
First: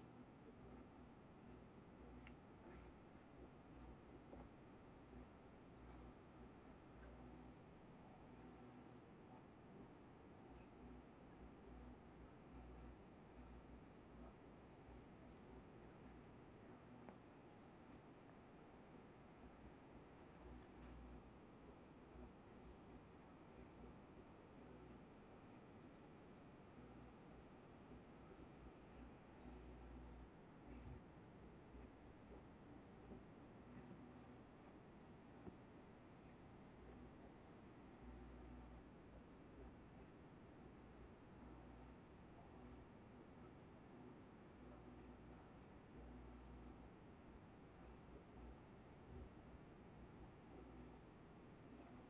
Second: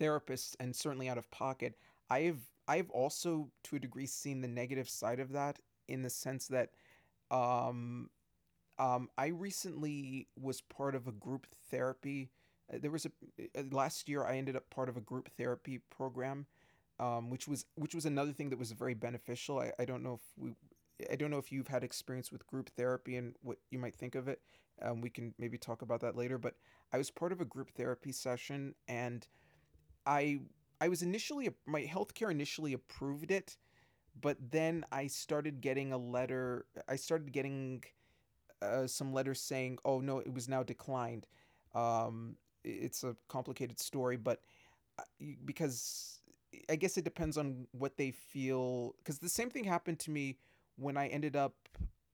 therapists and certainly out of pocket, I've I've also to a degree seen the negative side of that in the sense that um, I recently was part of a group therapy. There was a last year I ended up part of a group therapy program, which was another thing that was very beneficial. I don't know if you've had experience with group therapy and what you might think of it. We can maybe talk about that later. But I was part of a group therapy session, and I I was initially my healthcare initially approved it, but then I started getting a letter. I started getting some letters saying, "Oh no, it was now declined." Um, it's a complicated story, but uh, because I guess it depends on what they feel. Because the same thing happened to me when I ended up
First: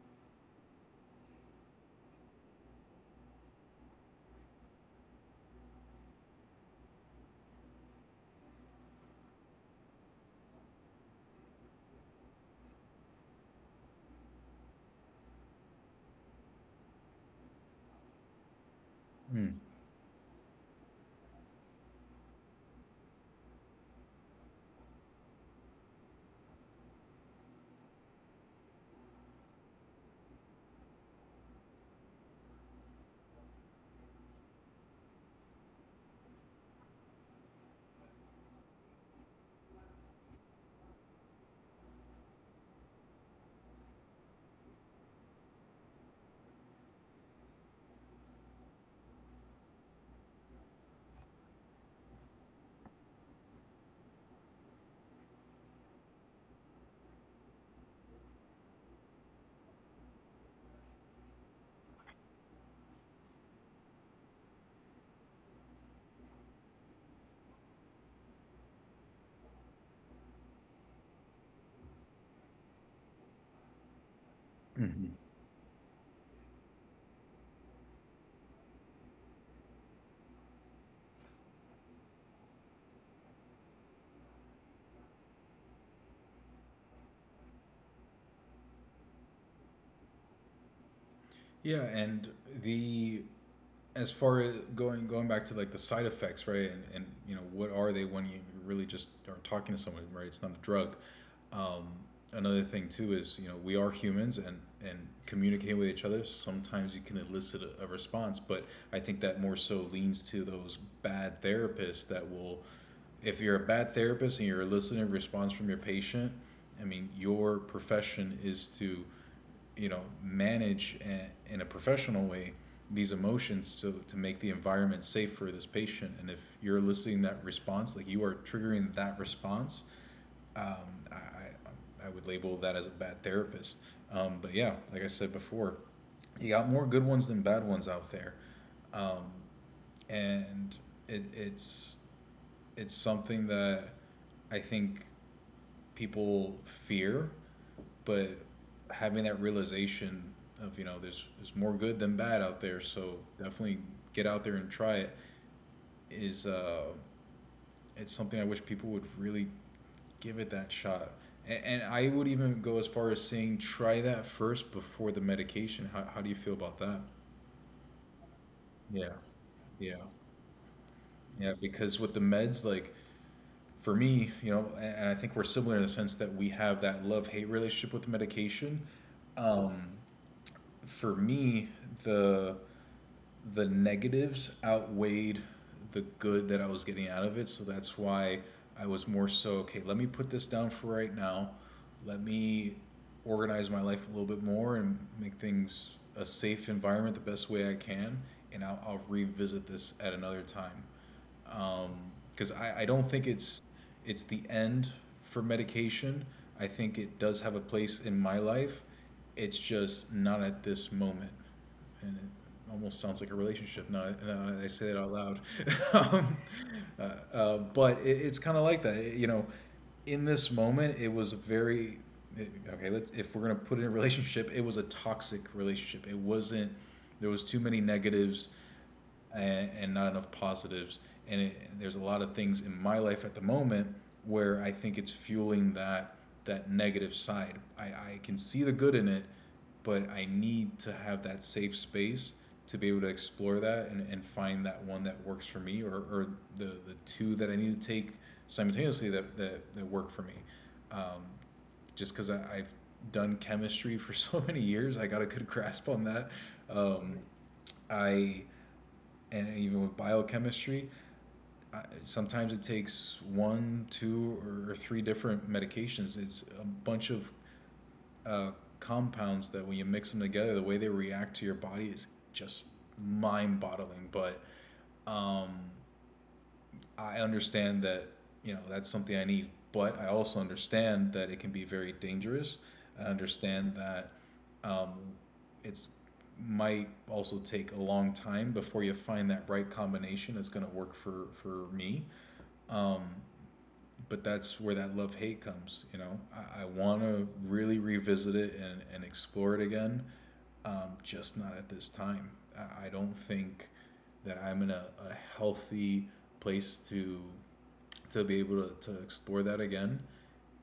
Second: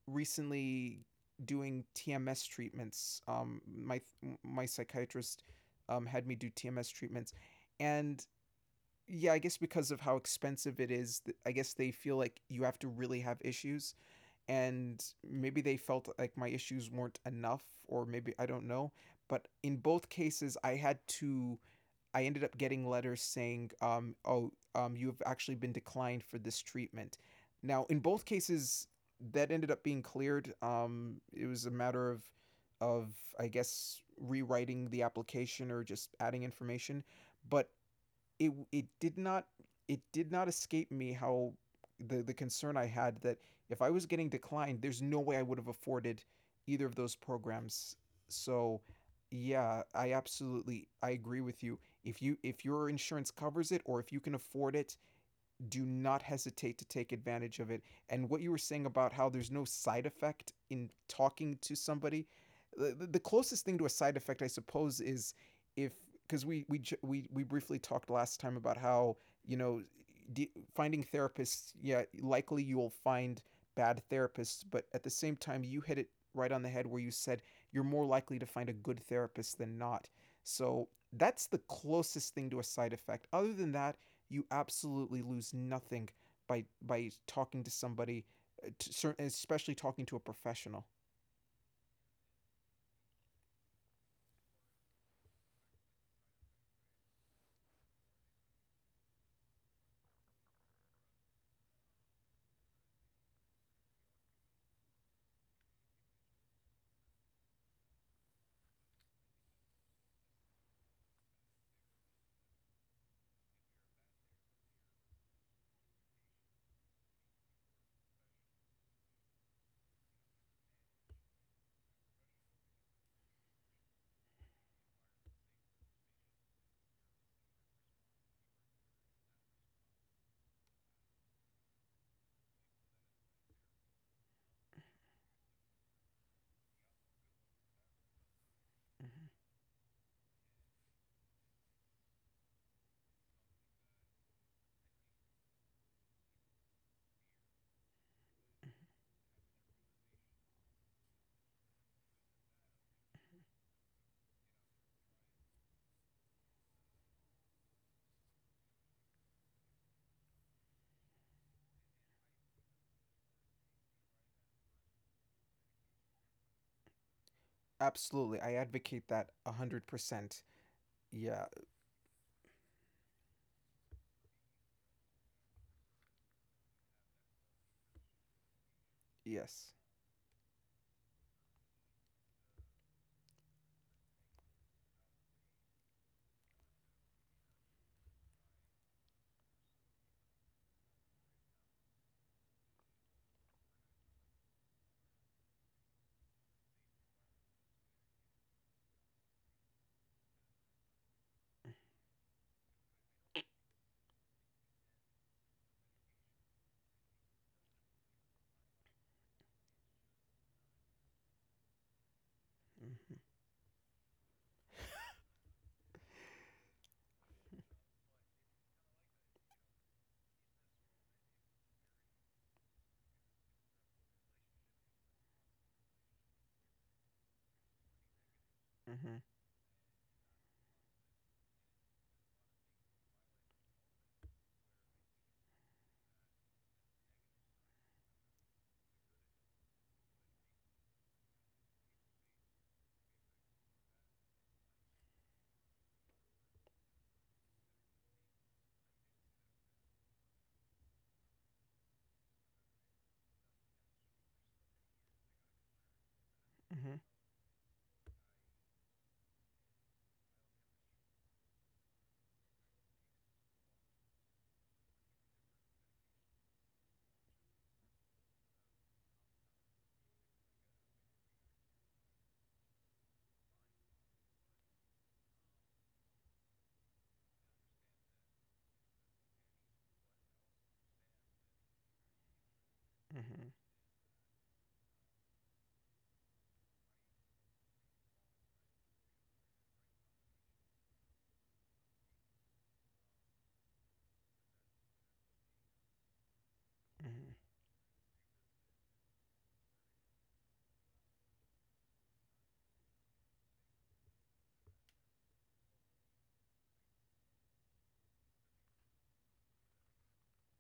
recently doing TMS treatments. My psychiatrist had me do TMS treatments, and yeah, I guess because of how expensive it is, I guess they feel like you have to really have issues and maybe they felt like my issues weren't enough or maybe I don't know, but Mm. in both cases I had to, I ended up getting letters saying, you've actually been declined for this treatment. Now in both cases that ended up being cleared. It was a matter of I guess rewriting the application or just adding information. But it did not, it did not escape me how the concern I had that if I was getting declined, there's no way I would have afforded either of those programs. So yeah, I absolutely, I agree with you. If your insurance covers it or if you can afford it, do not hesitate to take advantage of it. And what you were saying about how there's no side effect in talking to somebody, the closest thing to a side effect, I suppose, is if, because we briefly talked last time about how you know finding therapists, yeah, likely you'll find bad therapists, but at Mhm. the same time, you hit it right on the head where you said you're more likely to find a good therapist than not. So that's the closest thing to a side effect. Other than that, you absolutely lose nothing by talking to somebody, to especially talking to a professional. Yeah, and the as far as going, back to, like, the side effects, right? And you know what are they when you really just are talking to someone, right? It's not a drug. Um, Another thing too is, you know, we are humans and and communicate with each other. Sometimes you can elicit a response, but I think that more so leans to those bad therapists that will, if you're a bad therapist and you're eliciting a response from your patient. I mean, your profession is to, you know, manage in a professional way these emotions, so to make the environment safe for this patient, and if you're eliciting that response, like, you are triggering that response. um, I- I would label that as a bad therapist. But yeah, like I said before, you got more good ones than bad ones out there. um, Mm-hmm. and it, it's it's something that I think people fear, but having that realization of, you know, there's more good than bad out there. So definitely get out there and try it. Is it's something I wish people would really give it that shot. And I would even go as far as saying, try that first before the medication. How do you feel about that? Absolutely, I advocate Yeah. that a hundred Yeah. percent. Yeah. Yeah, because with the meds, like, for me, you know, and I think we're similar in the sense that we have that love hate relationship with medication. Yes. um for me, the the negatives outweighed the good that I was getting out of it. So that's why I was more so, okay, let me put this down for right now. Let me organize my life a little bit more and make things a safe environment the best way I can, and I'll revisit this at another time. Um, Because I don't think it's the end for medication. I think it does have a place in my life. It's just not at this moment, and it almost Mm-hmm. sounds like a relationship now, now I say it out loud. um, uh, but it's kind of like that. You know. In this moment, it was a very okay. Let's If we're gonna put it in a relationship, it was a toxic relationship. It wasn't. There was too many negatives, Mm-hmm. and not enough positives. There's a lot of things in my life at the moment where I think it's fueling that negative side. I can see the good in it, but I need to have that safe space to be able to explore that, and find that one that works for me, or, the two that I need to take simultaneously that work for me. Um, just because I've done chemistry for so many years, I got a good grasp on that. Mm-hmm. Um, I And even with biochemistry, sometimes it takes one, two, or three different medications. It's a bunch of uh, compounds that, when you mix them together, the way they react to your body is just mind boggling. But um, I understand that, you know, that's something I need, but I also understand that it can be very dangerous. I Mm-hmm. understand that um, it's might also take a long time before you find that right combination that's going to work for me. Um, but that's where that love hate comes. You know, I want to really revisit it, and explore it again, just not at this time. I don't think that I'm in a healthy place to be able to, explore that again.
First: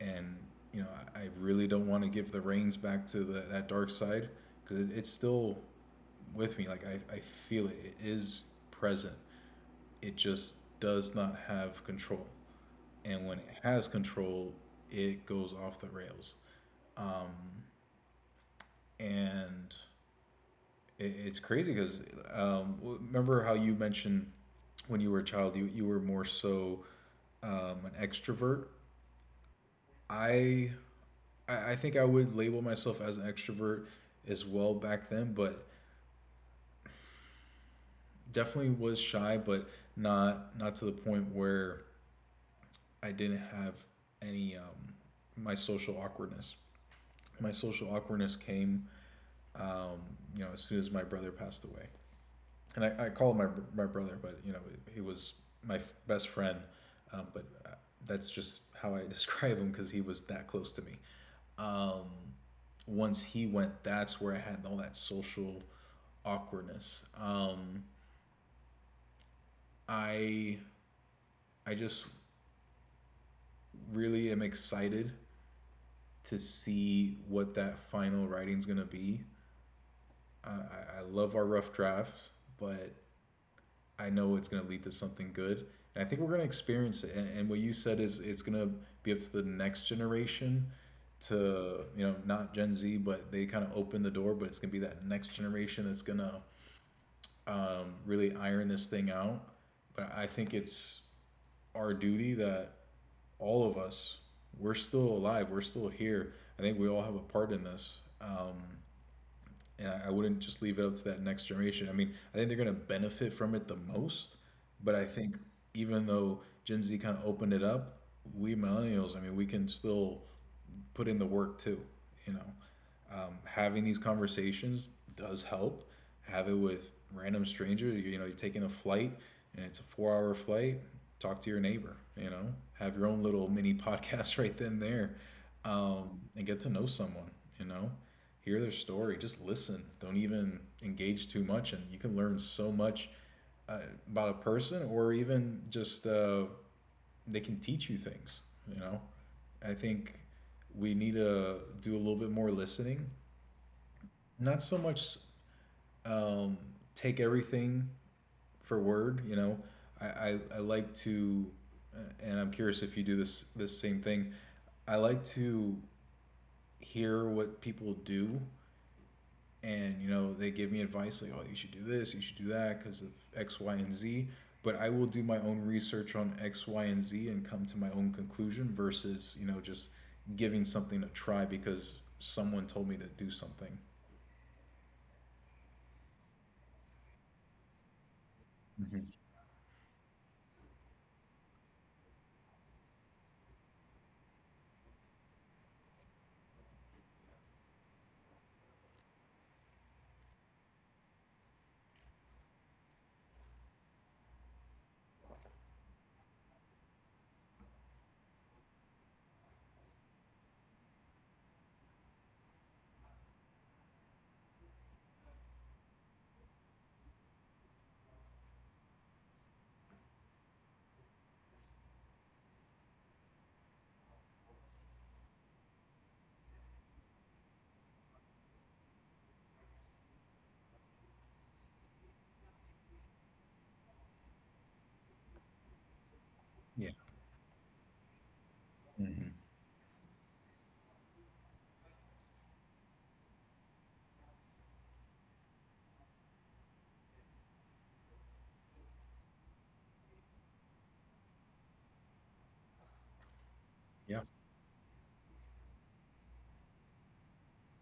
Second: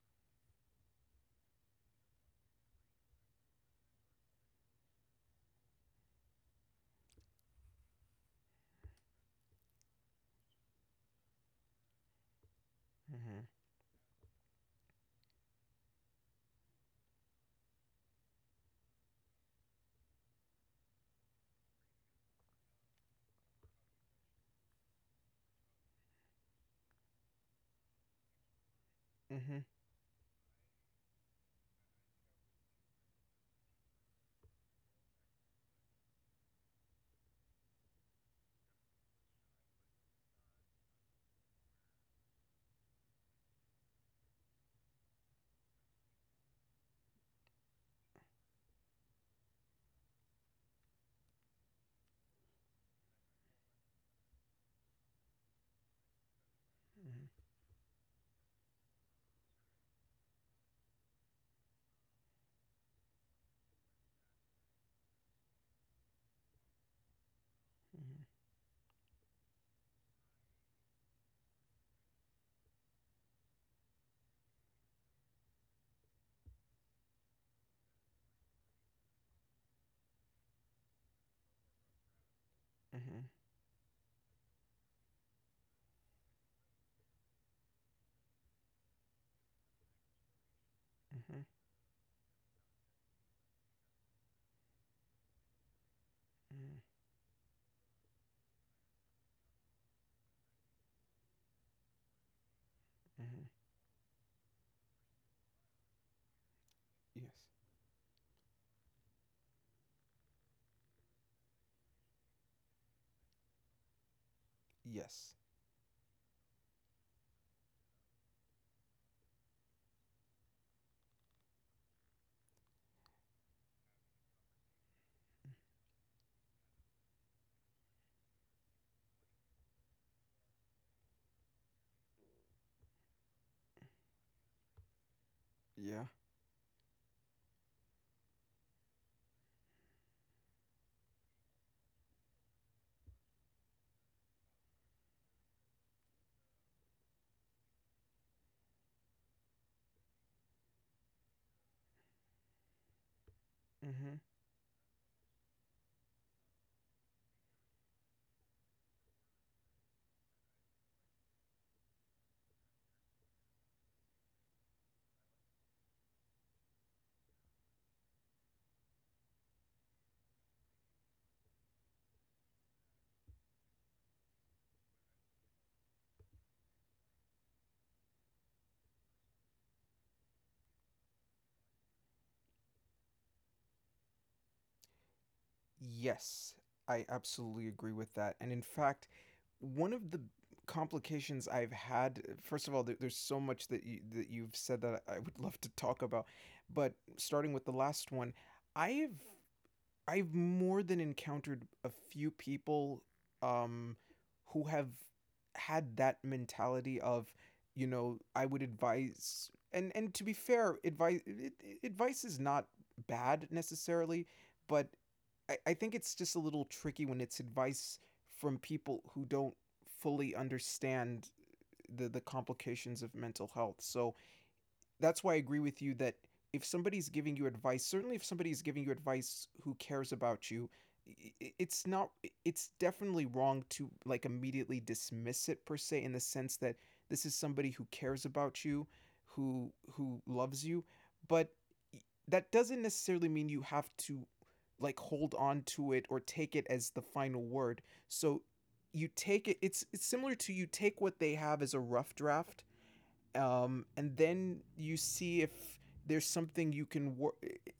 And you know, I really don't want to give the reins back to that dark side because it's still with me. Like, I feel it. It is present. It just does not have control, and when Mm-hmm. it has control, it goes off the rails. Um, and it's crazy because um, remember how you mentioned when you were a child, you were more so an extrovert. Mm-hmm. Mm-hmm. Mm-hmm. Mm-hmm. I I think I would label myself as an extrovert as well back then, but definitely was shy, but not to the point where I didn't have any my social awkwardness. My social awkwardness came um, you know, as soon as my brother passed away. And I called my brother, but, you know, he was my best friend. But that's just how I describe him because he was that close to me. Um, once he went, that's where I had all that social awkwardness. I, I just really am excited to see what that final writing's going to be. I love our rough draft, but Mm-hmm. I know it's going to lead to something good. And I think we're going to experience it. And what you said is it's going to be up to the next generation Mm-hmm. to, you know, not Gen Z, but they kind of open the door, but it's going to be that next generation that's going to Mm-hmm. Really iron this thing out. But I think it's our duty that Mm-hmm. all of us, we're still alive, we're still here. I think we all have a Yes. part in this. And I wouldn't just leave it up to that next generation. I mean, I think they're going to benefit from it the most, but I think Yes. even though Gen Z kind of opened it up, we millennials, I mean, we can still put in the work too. You know, having these conversations does help. Have it with random strangers. You know, you're taking a flight and it's a four-hour flight. Talk to your neighbor. You know, have your own little mini podcast right then and there, Yeah. And get to know someone. You know, hear their story. Just listen. Don't even engage too much, and you can learn so much uh, about a person or even just. They can teach you things. You know, I think we need to do a little bit more listening. Mm-hmm. Not so much um, take everything for word. You know, I like to, and I'm curious if you do this same thing. I like to hear what people do, and you know they give me advice like, oh, you should do this, you should do that because of x y and z, but I will do my own research on x y and z and come to my own conclusion versus, you know, just giving something a try because someone told me to do something. Yes, I absolutely agree with that. And in Mm-hmm. fact, one of the complications I've had, first of all, there's so much that you've said that I would love to talk about, but starting with the last one, I've I've more than encountered a few people um, who have had that mentality of, you know, I would advise, and to be fair, advice is not bad necessarily, but I think it's just a little tricky when it's advice from people who don't fully understand the complications of mental health. So that's why I agree with you that if somebody's giving you advice, certainly if somebody's giving you advice who cares about you, it's not, it's definitely wrong to like immediately dismiss it per se in the sense that this is somebody who cares about you, Mm-hmm. who loves you, but that doesn't necessarily mean you have to like hold on to it or take it as the final word. So you take it, it's similar to, you take what they have as a rough draft, and yeah then you see if there's something you can work.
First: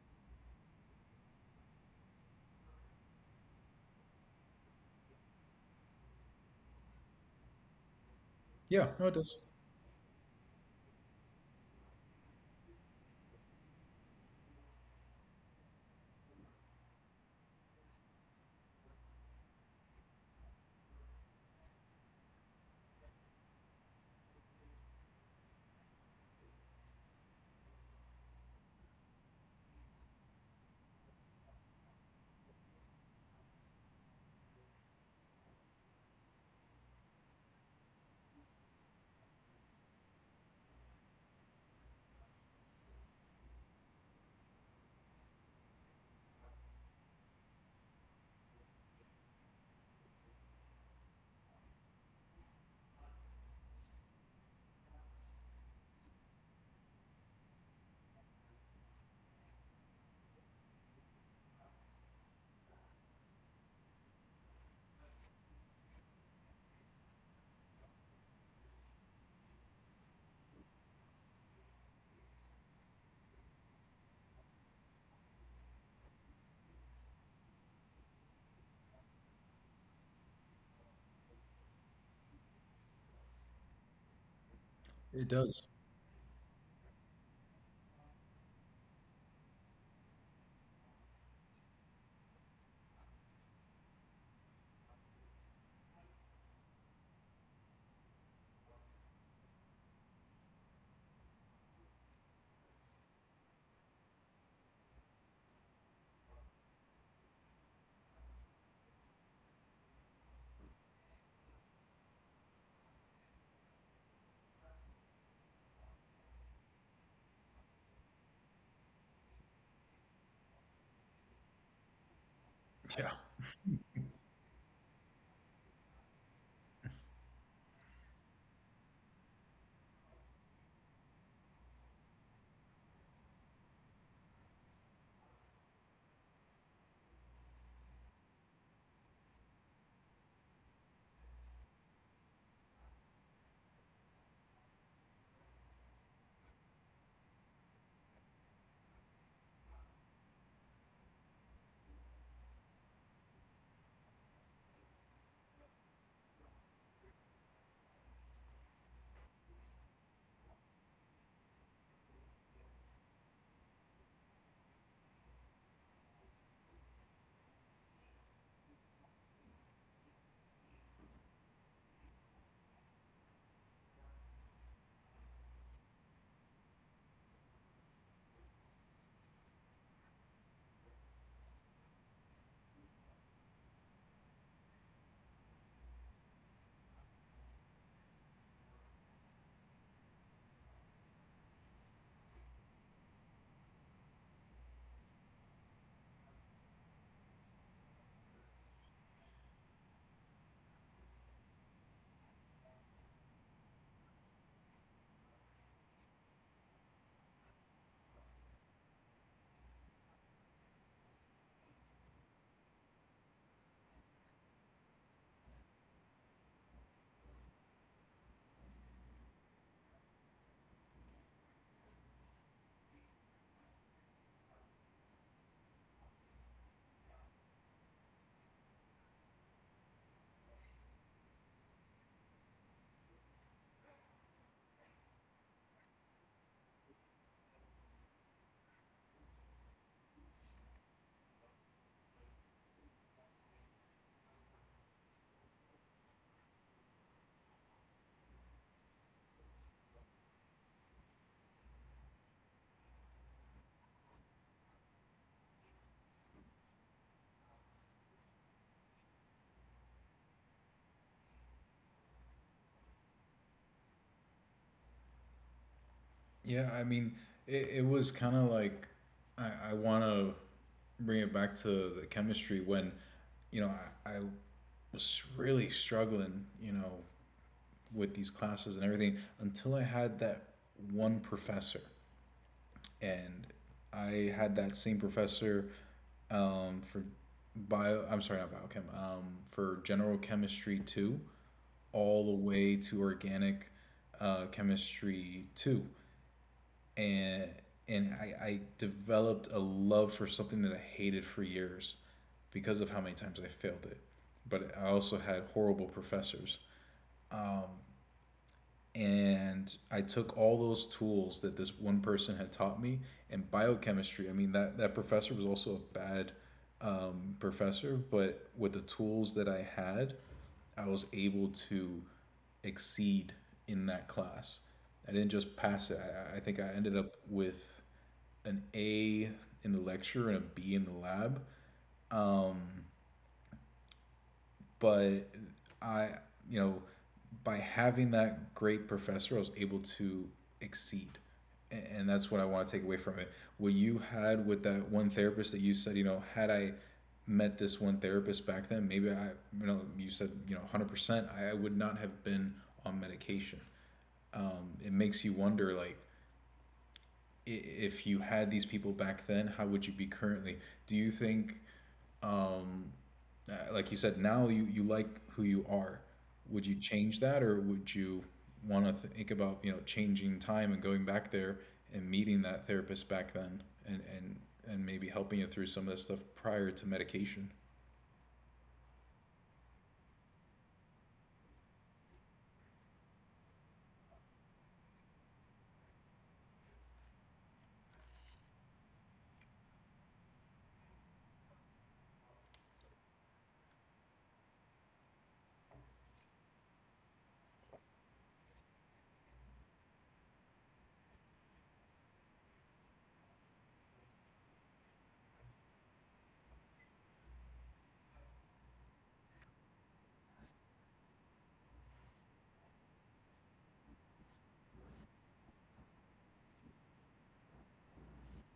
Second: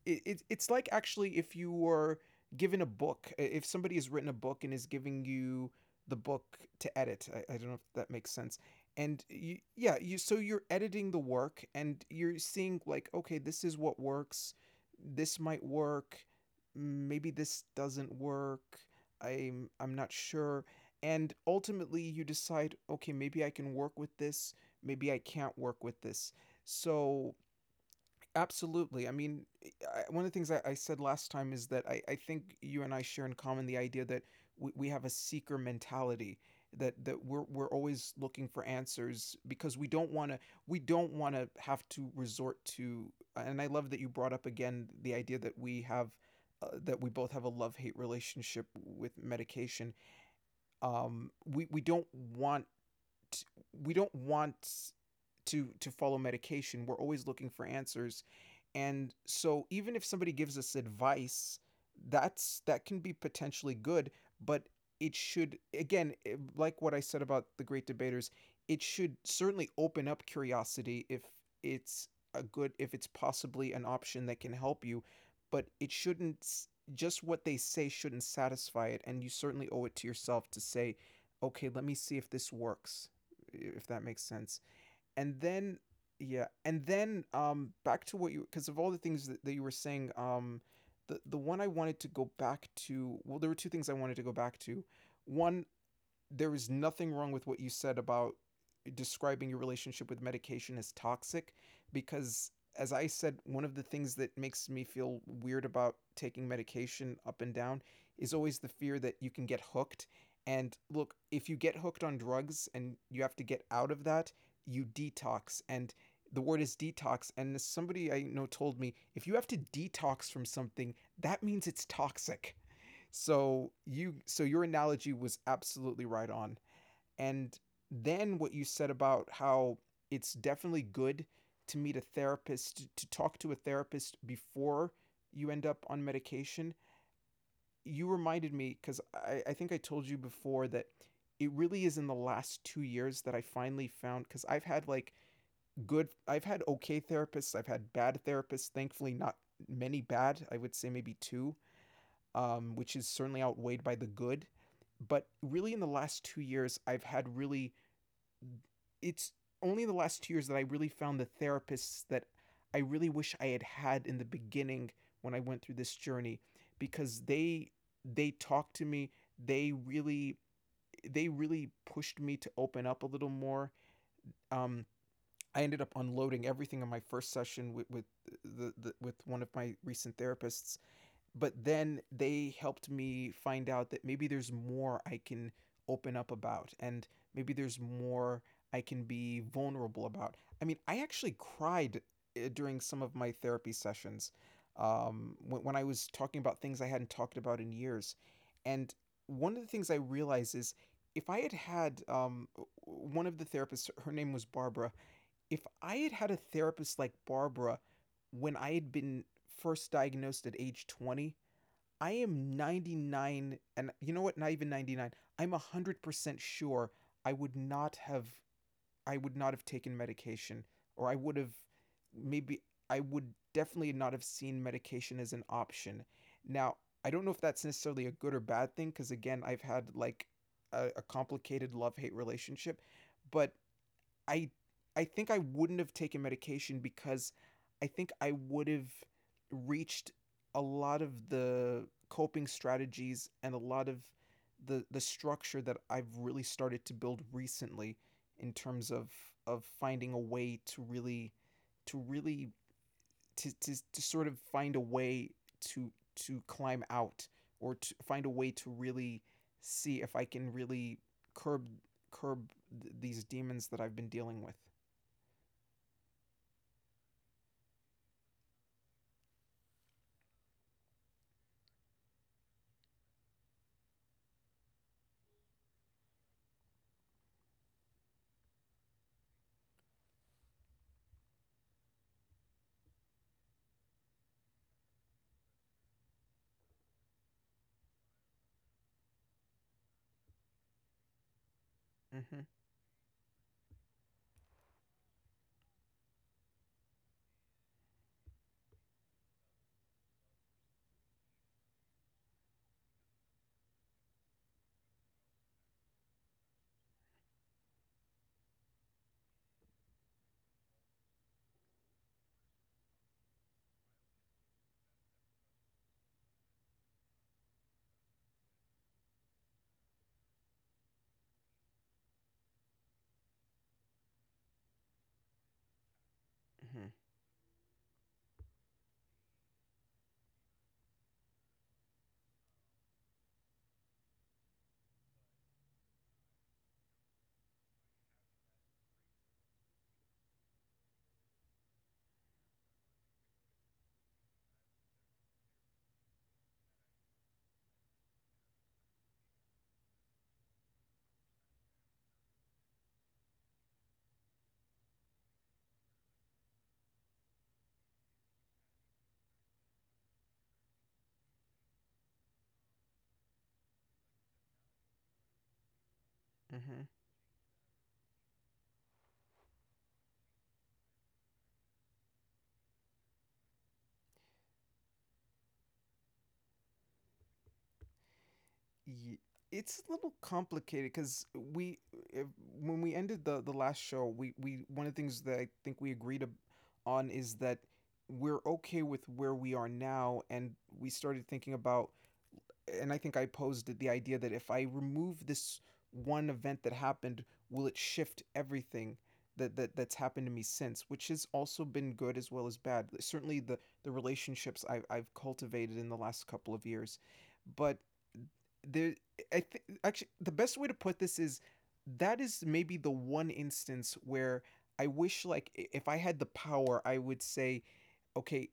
It's like actually if you were given a book, if somebody has written a book and is giving you the book to edit. I don't know if that makes sense. yeah, no it And does, you, yeah, you so you're editing the work and you're seeing like, okay, this is what works. This might work. Maybe this doesn't work. I'm not sure. And ultimately, you decide, okay, maybe I can work with this, maybe I can't work with this. So, absolutely. I mean, one of the things I said last time is that I think you and I share in common the idea that we have a seeker mentality that that we're always looking for answers because we don't want to, we don't want to have to resort to, and I love that you brought up again the idea that we have that we both have a love hate relationship with medication. We don't want, we don't want to follow medication. We're always looking for answers. And so even if somebody gives us advice, that's, that can be potentially good, but it should again, like what I said about the great debaters, it should certainly open up curiosity if it's a good, if it's possibly an option that can help you, but it shouldn't, just what they say shouldn't satisfy it, and you certainly owe it to yourself to say, okay, let me see if this works, if that makes sense. it And does. then yeah, and then back to what you, because of all the things that, that you were saying, the one I wanted to go back to, well there were two things I wanted to go back to. One, there is nothing wrong with what you said about describing your relationship with medication as toxic, because as I said, one of the things that makes me feel weird about taking medication up and down is always the fear that you can get hooked. And look, if you get hooked on drugs and you have to get out of that, you detox. And the word is detox. And somebody I know told me, if you have to detox from something, that means it's toxic. yeah So you, so your analogy was absolutely right on. And then what you said about how it's definitely good to meet a therapist, to talk to a therapist before you end up on medication, you reminded me because I think I told you before that it really is in the last 2 years that I finally found, because I've had like good, I've had okay therapists, I've had bad therapists, thankfully not many bad, I would say maybe two, which is certainly outweighed by the good. But really, in the last 2 years, I've had really, it's only in the last 2 years that I really found the therapists that I really wish I had had in the beginning when I went through this journey because they talked to me, they really they really pushed me to open up a little more. um, I ended up unloading everything in my first session with the with one of my recent therapists, but then they helped me find out that maybe there's more I can open up about, and maybe there's more I can be vulnerable about. I mean, I actually cried during some of my therapy sessions when I was talking about things I hadn't talked about in years. And one of the things I realized is if I had had one of the therapists, her name was Barbara, if I had had a therapist like Barbara when I had been first diagnosed at age 20, I am 99, and you know what, not even 99, I'm 100% sure I would not have, I would not have taken medication, or I would have maybe, I would definitely not have seen medication as an option. Now I don't know if that's necessarily a good or bad thing, cuz again I've had like a complicated love-hate relationship, but I I think I wouldn't have taken medication because I think I would have reached a lot of the coping strategies and a lot of the structure that I've really started to build recently in terms of finding a way to really, to really, to sort of find a way to climb out, or to find a way to really see if I can really curb, curb, these demons that I've been dealing with. yeah I mean, it was kind of like I want to bring it back to the chemistry when, you know, I was really struggling, you know, with these classes and everything until I had that one professor. And I had that same professor for bio, I'm sorry, not biochem, for general chemistry two, all Mm-hmm. the way to organic chemistry two. And and I developed a love for something that I hated for years because of how many times I failed it. But I also had horrible professors. Um, and I took all those tools that this one person had taught me and biochemistry. I mean, that professor was also a bad professor, but with the tools that I had, I was able to exceed in that class. I didn't just pass it. I think I Mm-hmm. ended up with an A in the lecture and a B in the lab. Um, but I, you know, by having that great professor, I was able to exceed. And that's what I want to take away from it. What you had with that one therapist, that you said, you know, had I met this one therapist back then, maybe I, you know, you said, you know, 100%, I would not have been on medication. It makes you wonder, like, if you had these people back then, how would you be currently? Do you think um, like you said, now you like who you are. Would you Mm-hmm. change that, or would you want to think about, you know, changing time and going back there and meeting that therapist back then, and and maybe helping you through some of that stuff prior to medication? Ye- it's a little complicated because we if, when we ended the last show we one of the things that I think we on is that we're okay with where we are now, and we started thinking about, and I think I posed the idea that if I remove this one event that happened, will it shift everything that's happened to me since? Which has also been good as well as bad. Certainly the relationships I've cultivated in the last couple of years, but there I think actually the best way to put this is that is maybe the one instance where I wish, like, if I had the power, I would say, okay,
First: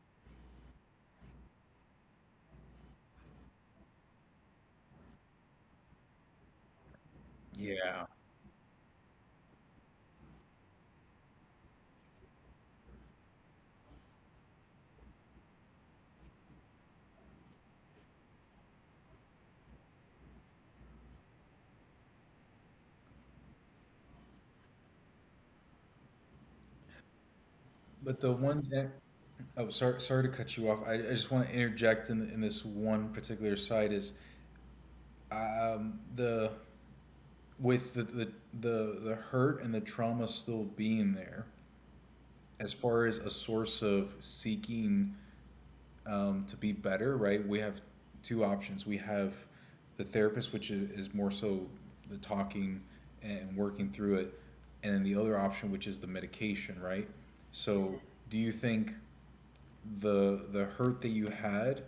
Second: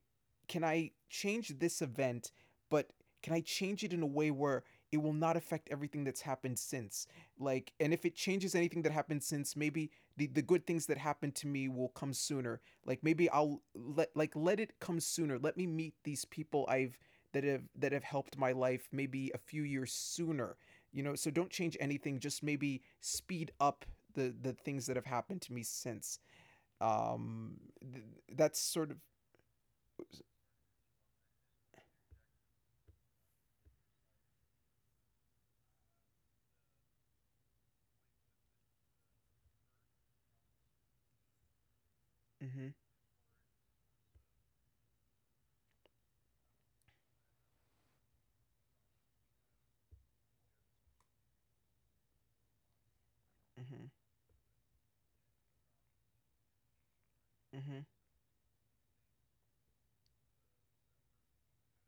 can I change this event, but can I change it in a way where it will not affect everything that's happened since? Like, and if Yeah, it changes anything that happened since, maybe the good things that happened to me will come sooner. Like, maybe I'll let it come sooner. Let me meet these people I've that have helped my life maybe a few years sooner. So don't change anything, just maybe speed up the things that have happened to me since. um th- but the that's one sort that of. oh, sorry, sorry to cut you off. I just want to interject in this one particular side is the with the hurt and the trauma still being there, as Mhm. far as a source of seeking to be better, right, we have two options. We have the therapist, which is more so the talking and Mhm. working through it, and then the other option, which is the medication, right? Mhm. So, do you think the hurt that you had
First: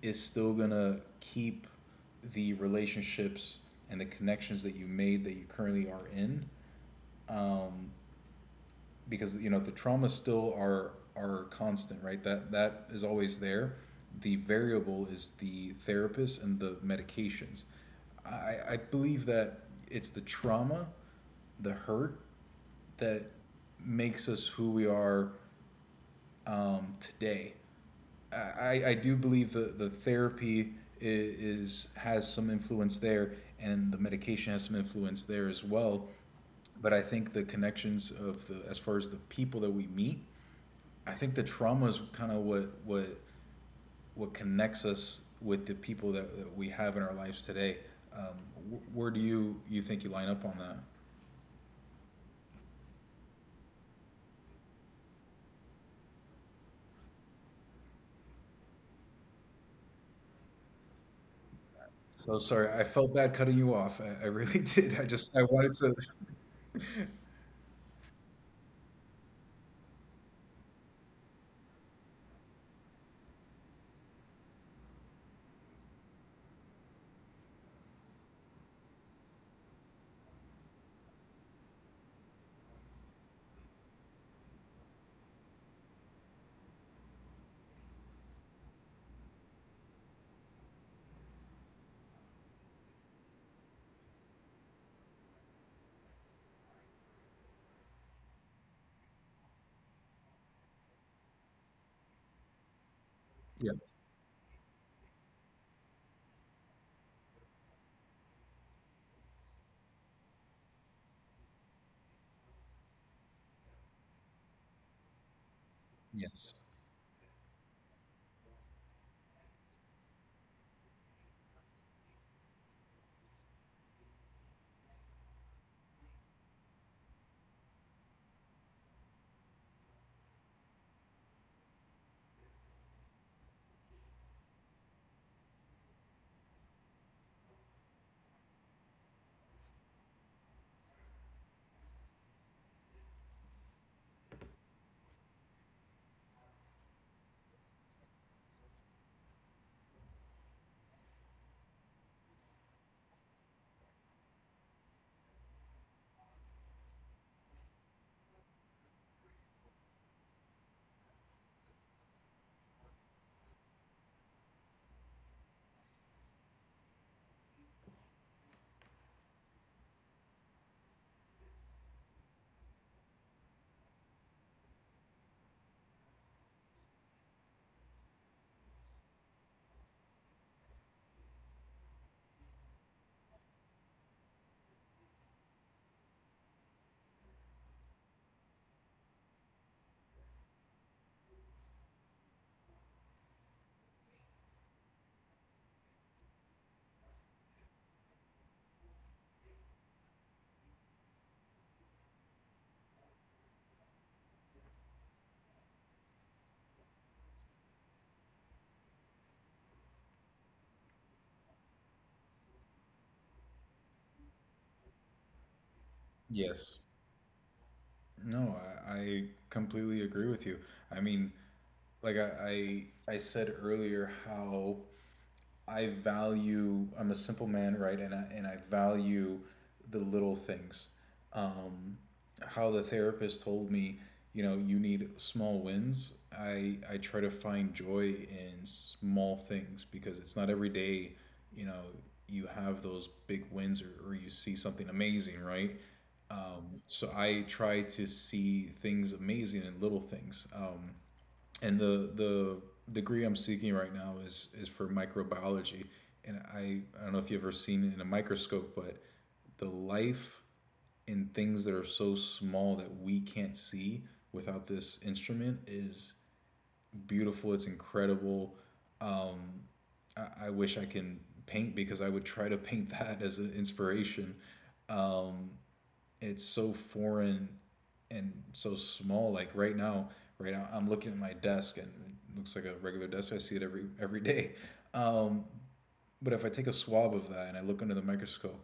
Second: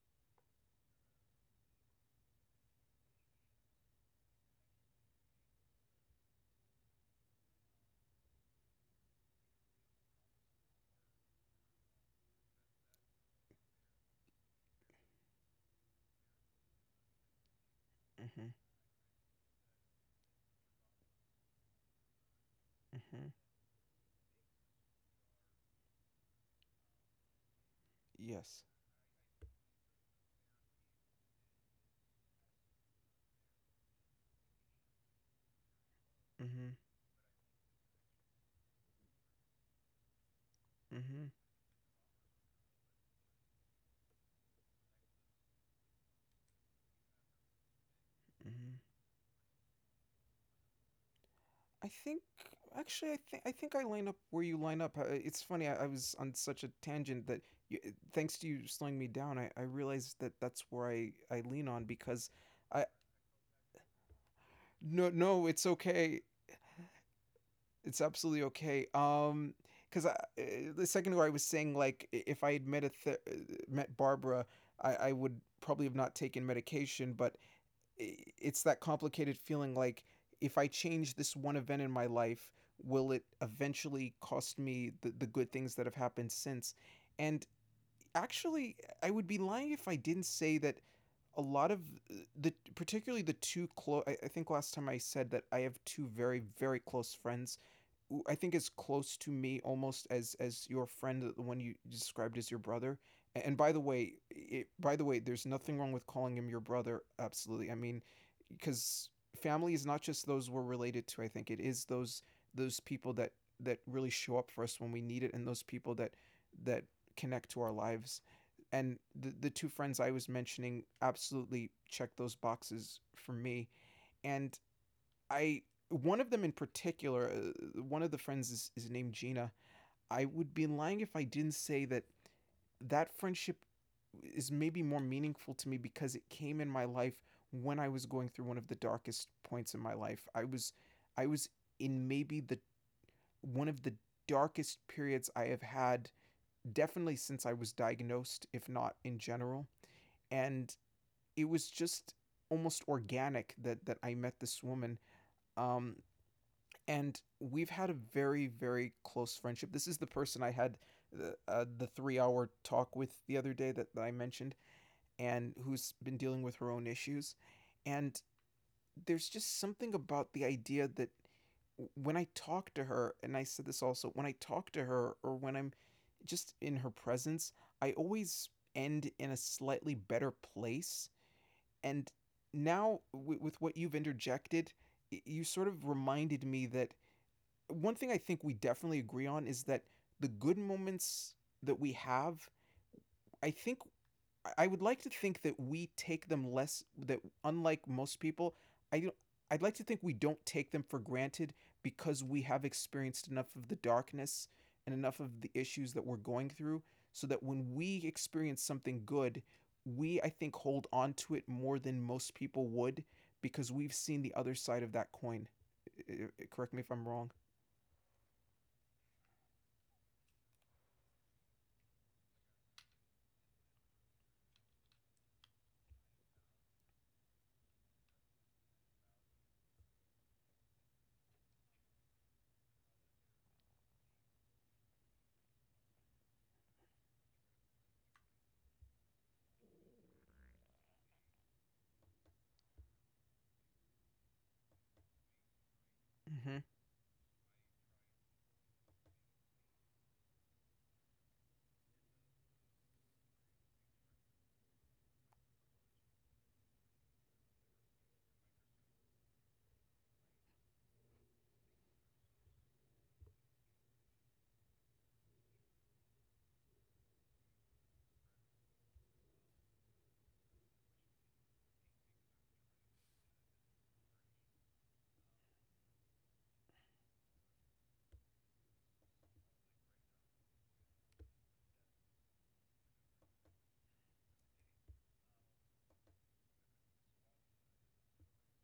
is still gonna keep the relationships and the connections that you made that you currently are in, um, because, you know, the traumas still are constant, right? That that is always there. The variable is the therapist and the medications. Mhm. I believe that it's the trauma, the hurt that Mhm. makes us who we are today. Yes. I do believe that the therapy is has some influence there, and the medication has some influence there as well. Mhm. But I think the connections of the, as far as the people that we meet, I Mhm. think the trauma is kind of what what connects us with the people that, we have in our lives today. Um, Mhm. Where do you think you line up on that? I think actually, I think I line up where you line up. It's funny. I was on such a tangent that you, thanks to you slowing me down, I realized that that's where I lean on because So sorry, I I felt bad cutting you off. I really did. I no, just I no, it's wanted to. okay. It's absolutely okay. Because I the second ago I was saying, if I had met Barbara, I would probably have not taken medication, but it's that complicated feeling like if I change this one event in my life, will it eventually cost me the good things that have happened since? And actually, I would be lying if I didn't say that a lot of uh, the particularly the two close, I think last time I said that I have two very very close friends I think is close to me almost as your friend, the one you described as your brother. And Yeah. by the way, by the way, there's nothing wrong with calling him your brother. Absolutely, I mean, because family is not just those we're related to. I think it is those people that really show up for us when we need it, and those people that Yes. that connect to our lives. And the two friends I was mentioning absolutely check those boxes for me. And I one of them in particular, one of the friends is named Gina. I would be lying if I didn't say that that friendship is maybe more meaningful to me because it came in my life when I was going through one of the darkest points in my life. I was in maybe the one of the darkest periods I have had, definitely since I was diagnosed, if not in general. And it was just almost organic that I met this woman. Um, and we've had a very very close friendship. This is the person I had the 3-hour talk with the other day that I mentioned, and who's been dealing with her own issues. And there's just something about the idea that when I talk to her, and I said this also, when I talk to her or when I'm just in her presence, I always end in a slightly better place. And now with what you've interjected, you sort of reminded me that one thing I think we definitely agree on is that the good moments that we have, I think I would like to think that we take them less, that unlike most people, I don't I'd like to think we don't take them for granted, because we have experienced enough of the darkness and enough of the issues that we're going through, so that when we experience something good, we, I think, hold on to it more than most people would because we've seen the other side of that coin. Correct Yes. me if I'm wrong. No, I completely agree with you. I mean, like I said earlier, how I value. I'm a simple man, right? And and I value the little things. Um, how the therapist told me, you know, you need small wins. I try to find joy in small things because it's not every day, you know, you have those big wins, or you see something amazing, right? Mhm. So I try to see things amazing in little things. And the degree I'm seeking right now is for microbiology. And I don't know if you've ever seen in a microscope, but the life in things that are so small that we can't see without this instrument is beautiful. It's incredible. Um, I wish I can paint because I would try to paint that as an inspiration. Um, it's so foreign and so small. Like right now, I'm looking at my desk and it looks like a regular desk. I see it every day. Um, but if I take a swab of that and I look under the microscope,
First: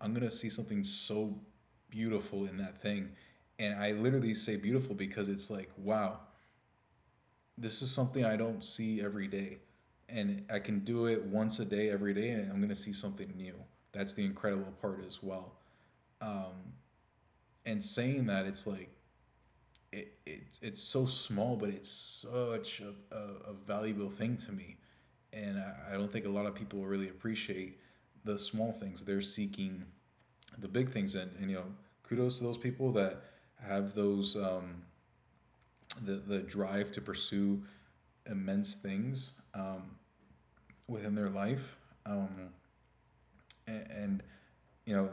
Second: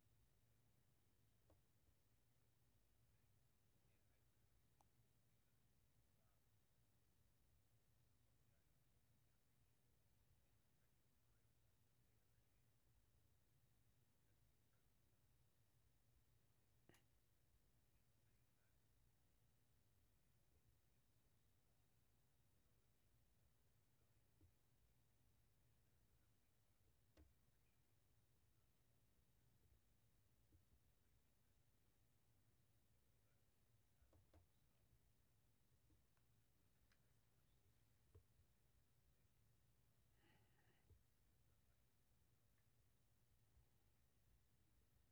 I'm gonna see something so beautiful in that thing. And I literally say beautiful because it's like, wow, this is something I don't see every day. And I can do it once a day every day and I'm gonna see something new. That's the incredible part as well. Um, and saying that, it's like it's so small, but it's such a, a valuable thing to me, and I don't think a lot of people really appreciate the small things. They're seeking the big things, and you know, kudos to those people that have those the drive to pursue immense things, within their life. Um, and you know,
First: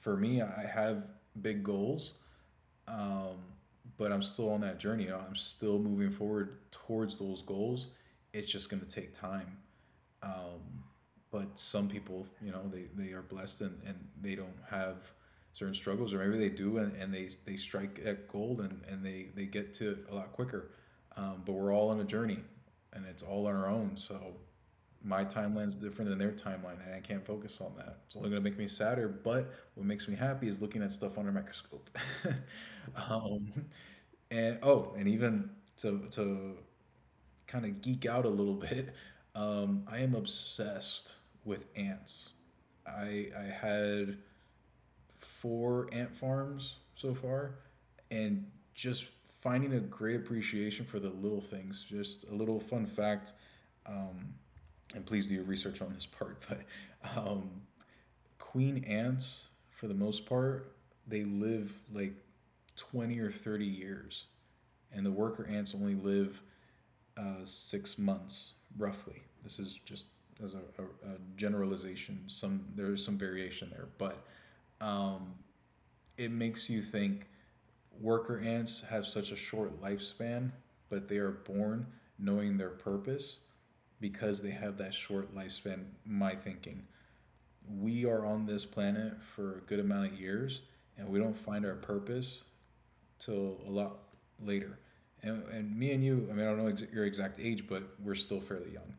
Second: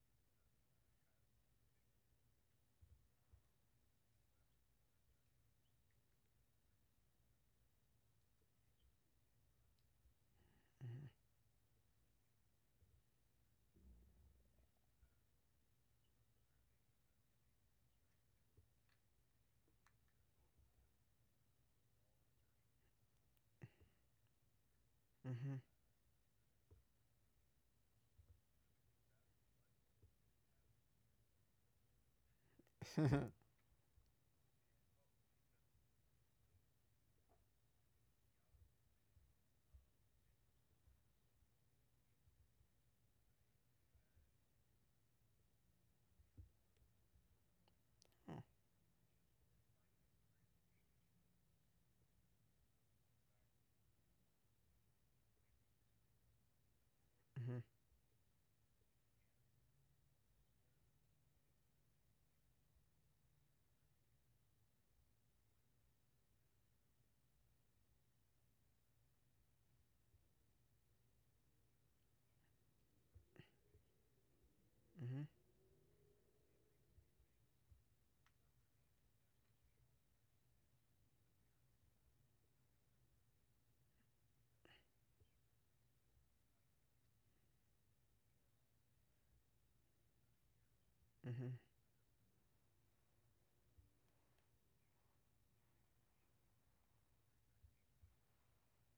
for me, I have big goals, um, but I'm still on that journey. I'm still moving forward towards those goals. It's just going to take time. Um, Mhm. but some people, you know, they are blessed and they don't have certain struggles, or maybe they do, and they strike at gold, and they get to it a lot quicker. But we're all on a journey and it's all on our own. So my timeline's different than their timeline and I can't focus on that. It's only going to make me sadder, but what makes me happy is looking at stuff under a microscope. Um, and oh, and even to kind of geek out a little bit, I am obsessed with ants. I had four ant farms so far, and just finding a great appreciation for the little things. Just a little fun fact, um, and please do your research on this part. But um, queen ants, for the most part, they live like 20 or 30 years, and the worker ants only live 6 months, roughly. This is just as a generalization. Some there is some variation there, but it makes you think worker ants have such a short lifespan, but they are born knowing their purpose because they have that short lifespan. My thinking, we are on this planet for a good amount of years, and we don't find our purpose till a lot later. And me and you, I mean, I don't know your exact age, but we're still fairly young.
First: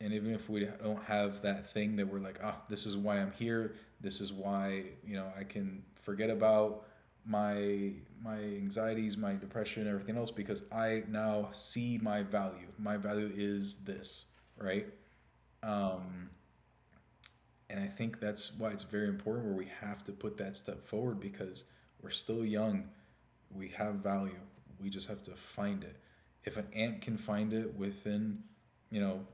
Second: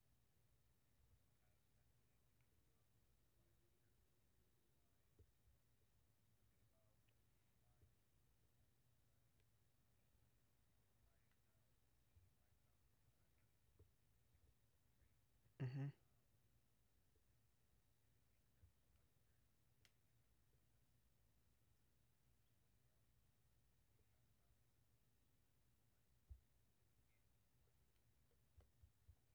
And even if we don't have that thing that we're like, oh, this is why I'm here, this is why, I can forget about my my anxieties, my depression, everything else, because I now see my value. My value is this, right? um and I think that's why it's very important where we have to put that step forward, because we're still young, we have value. We just have to find it. If an ant can find it within, you know,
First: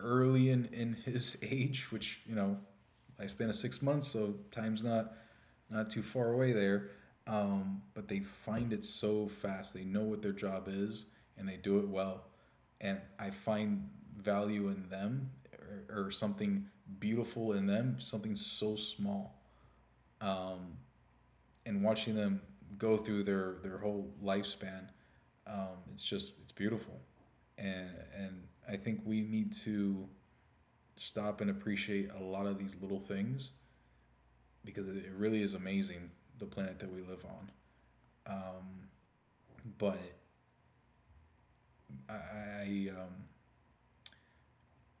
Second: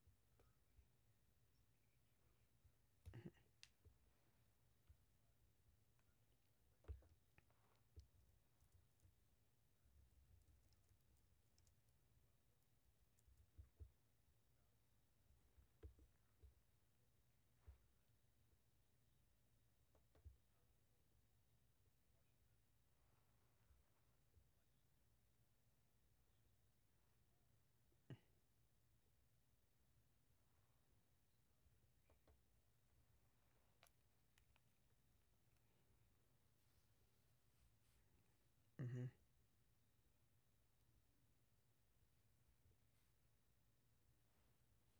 early in his age, which, you know, lifespan of 6 months, so time's not too far away there. But they find it so fast. They know what their job is and they do it well. And I find value in them, or something beautiful in them, something so small. Um, and watching them go through their whole lifespan, it's just it's beautiful, and I think we need to stop and appreciate a lot of these little things, because it really is amazing, the planet that we live on. Um, but I, I um,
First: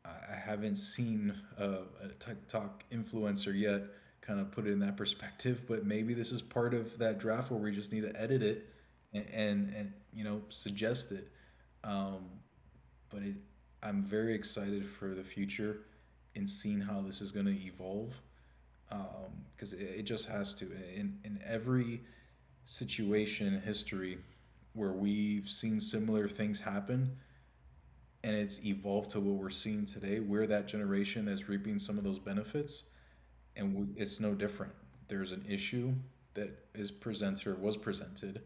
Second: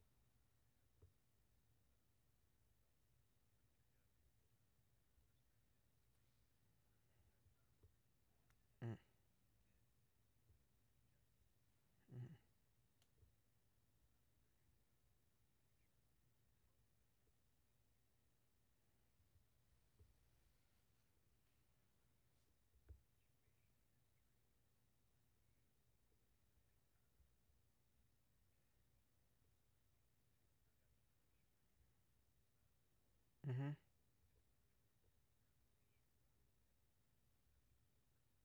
I haven't seen a TikTok influencer yet kind of put it in that perspective, but maybe this is part of that draft where we just need to edit it and you know, suggest it. Um, but it, I'm very excited for the future and seeing how this is going to evolve, because it just has to. In every situation in history where we've seen similar things happen, and it's evolved to what we're seeing today. We're that generation that's reaping some of those benefits, and it's no different. There's an issue that is presented, or was presented,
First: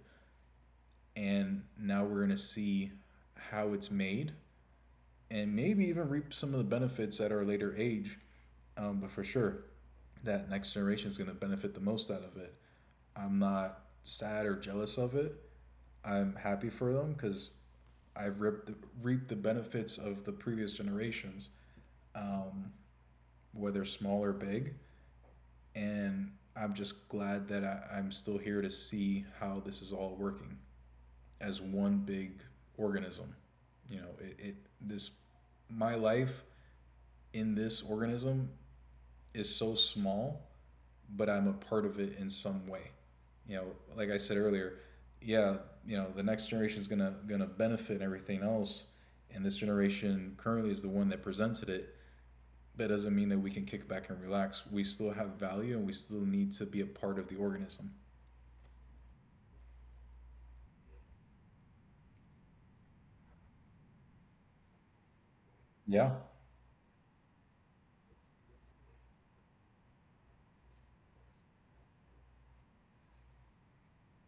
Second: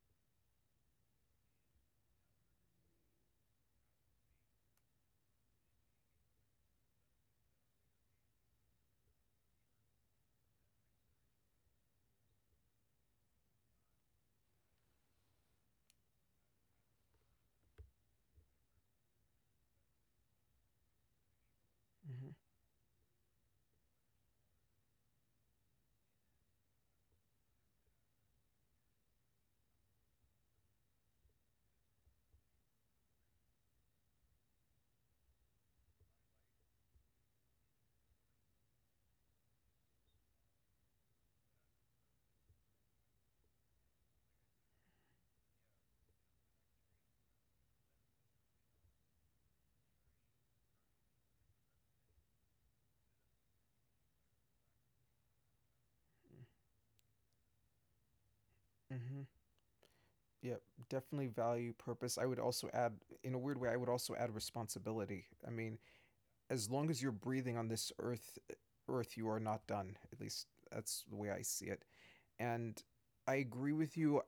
and now we're going to see how it's made, and maybe even reap some of the benefits at our later age. But for sure, that next generation is going to benefit the most out of it. I'm not sad or jealous of it. I'm happy for them because I've reaped the benefits of the previous generations. Um, whether small or big. And I'm just glad that I'm still here to see how this is all working as one big organism. You know, it, this my life in this organism is so small, but I'm a part of it in some way. You know, like I said earlier, yeah, you know, the next generation is gonna benefit everything else, and this generation currently is the one that presented it. That doesn't mean that we can kick back and relax. We still have value and we still need to be a part of the organism. Yep, definitely value, purpose. I would also add, in a weird way, I would also add responsibility. I mean, Yeah. as long as you're breathing on this earth, you are not done. At least that's the way I see it. And I agree with you.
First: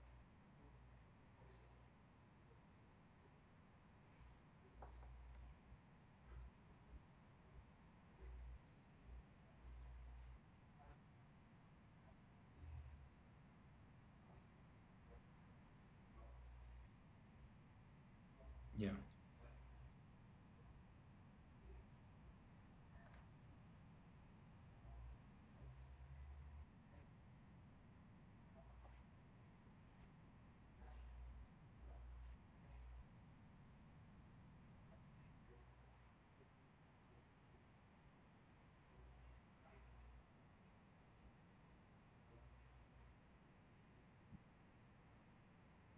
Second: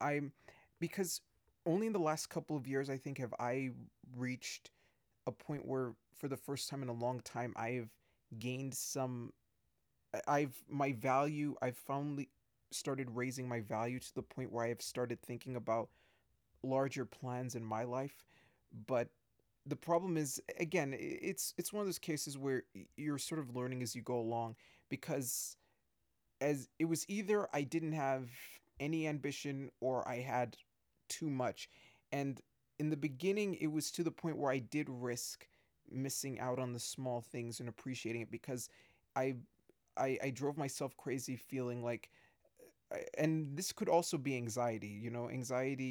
I'm Because only in the last couple of years, I think, have I reached a point where, for the first time in a long time, I've gained some, have my value, I've finally started raising my value to the point where I have started thinking about larger plans in my life. Yeah. But the problem is, again, it's one of those cases where you're sort of learning as you go along, because, as it was, either I didn't have any ambition or I had too much. And in the beginning, it was to the point where I did risk missing out on the small things and appreciating it, because I I drove myself crazy feeling like, and this could also be anxiety,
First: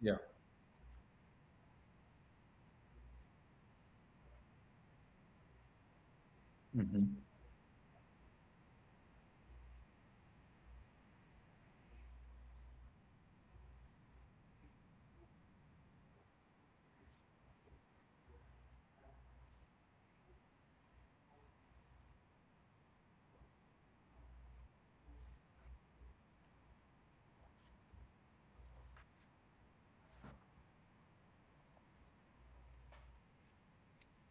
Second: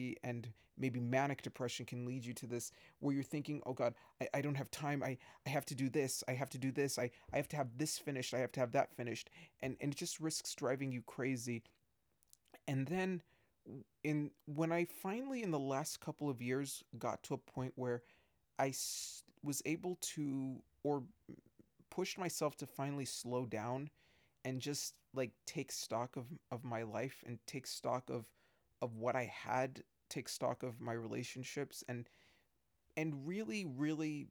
Yeah. and maybe manic depression can lead you to this, where you're thinking, oh god, I don't have time, I have to do this, I have to do this, I, Mm-hmm. I have to have this finished, I have to have that finished, and it just risks driving you crazy. And then in when I finally, in the last couple of years, got to a point where I was able to, or pushed myself to, finally slow down and just, like, take stock of my life, and take stock of what I had, take stock of my relationships, and really really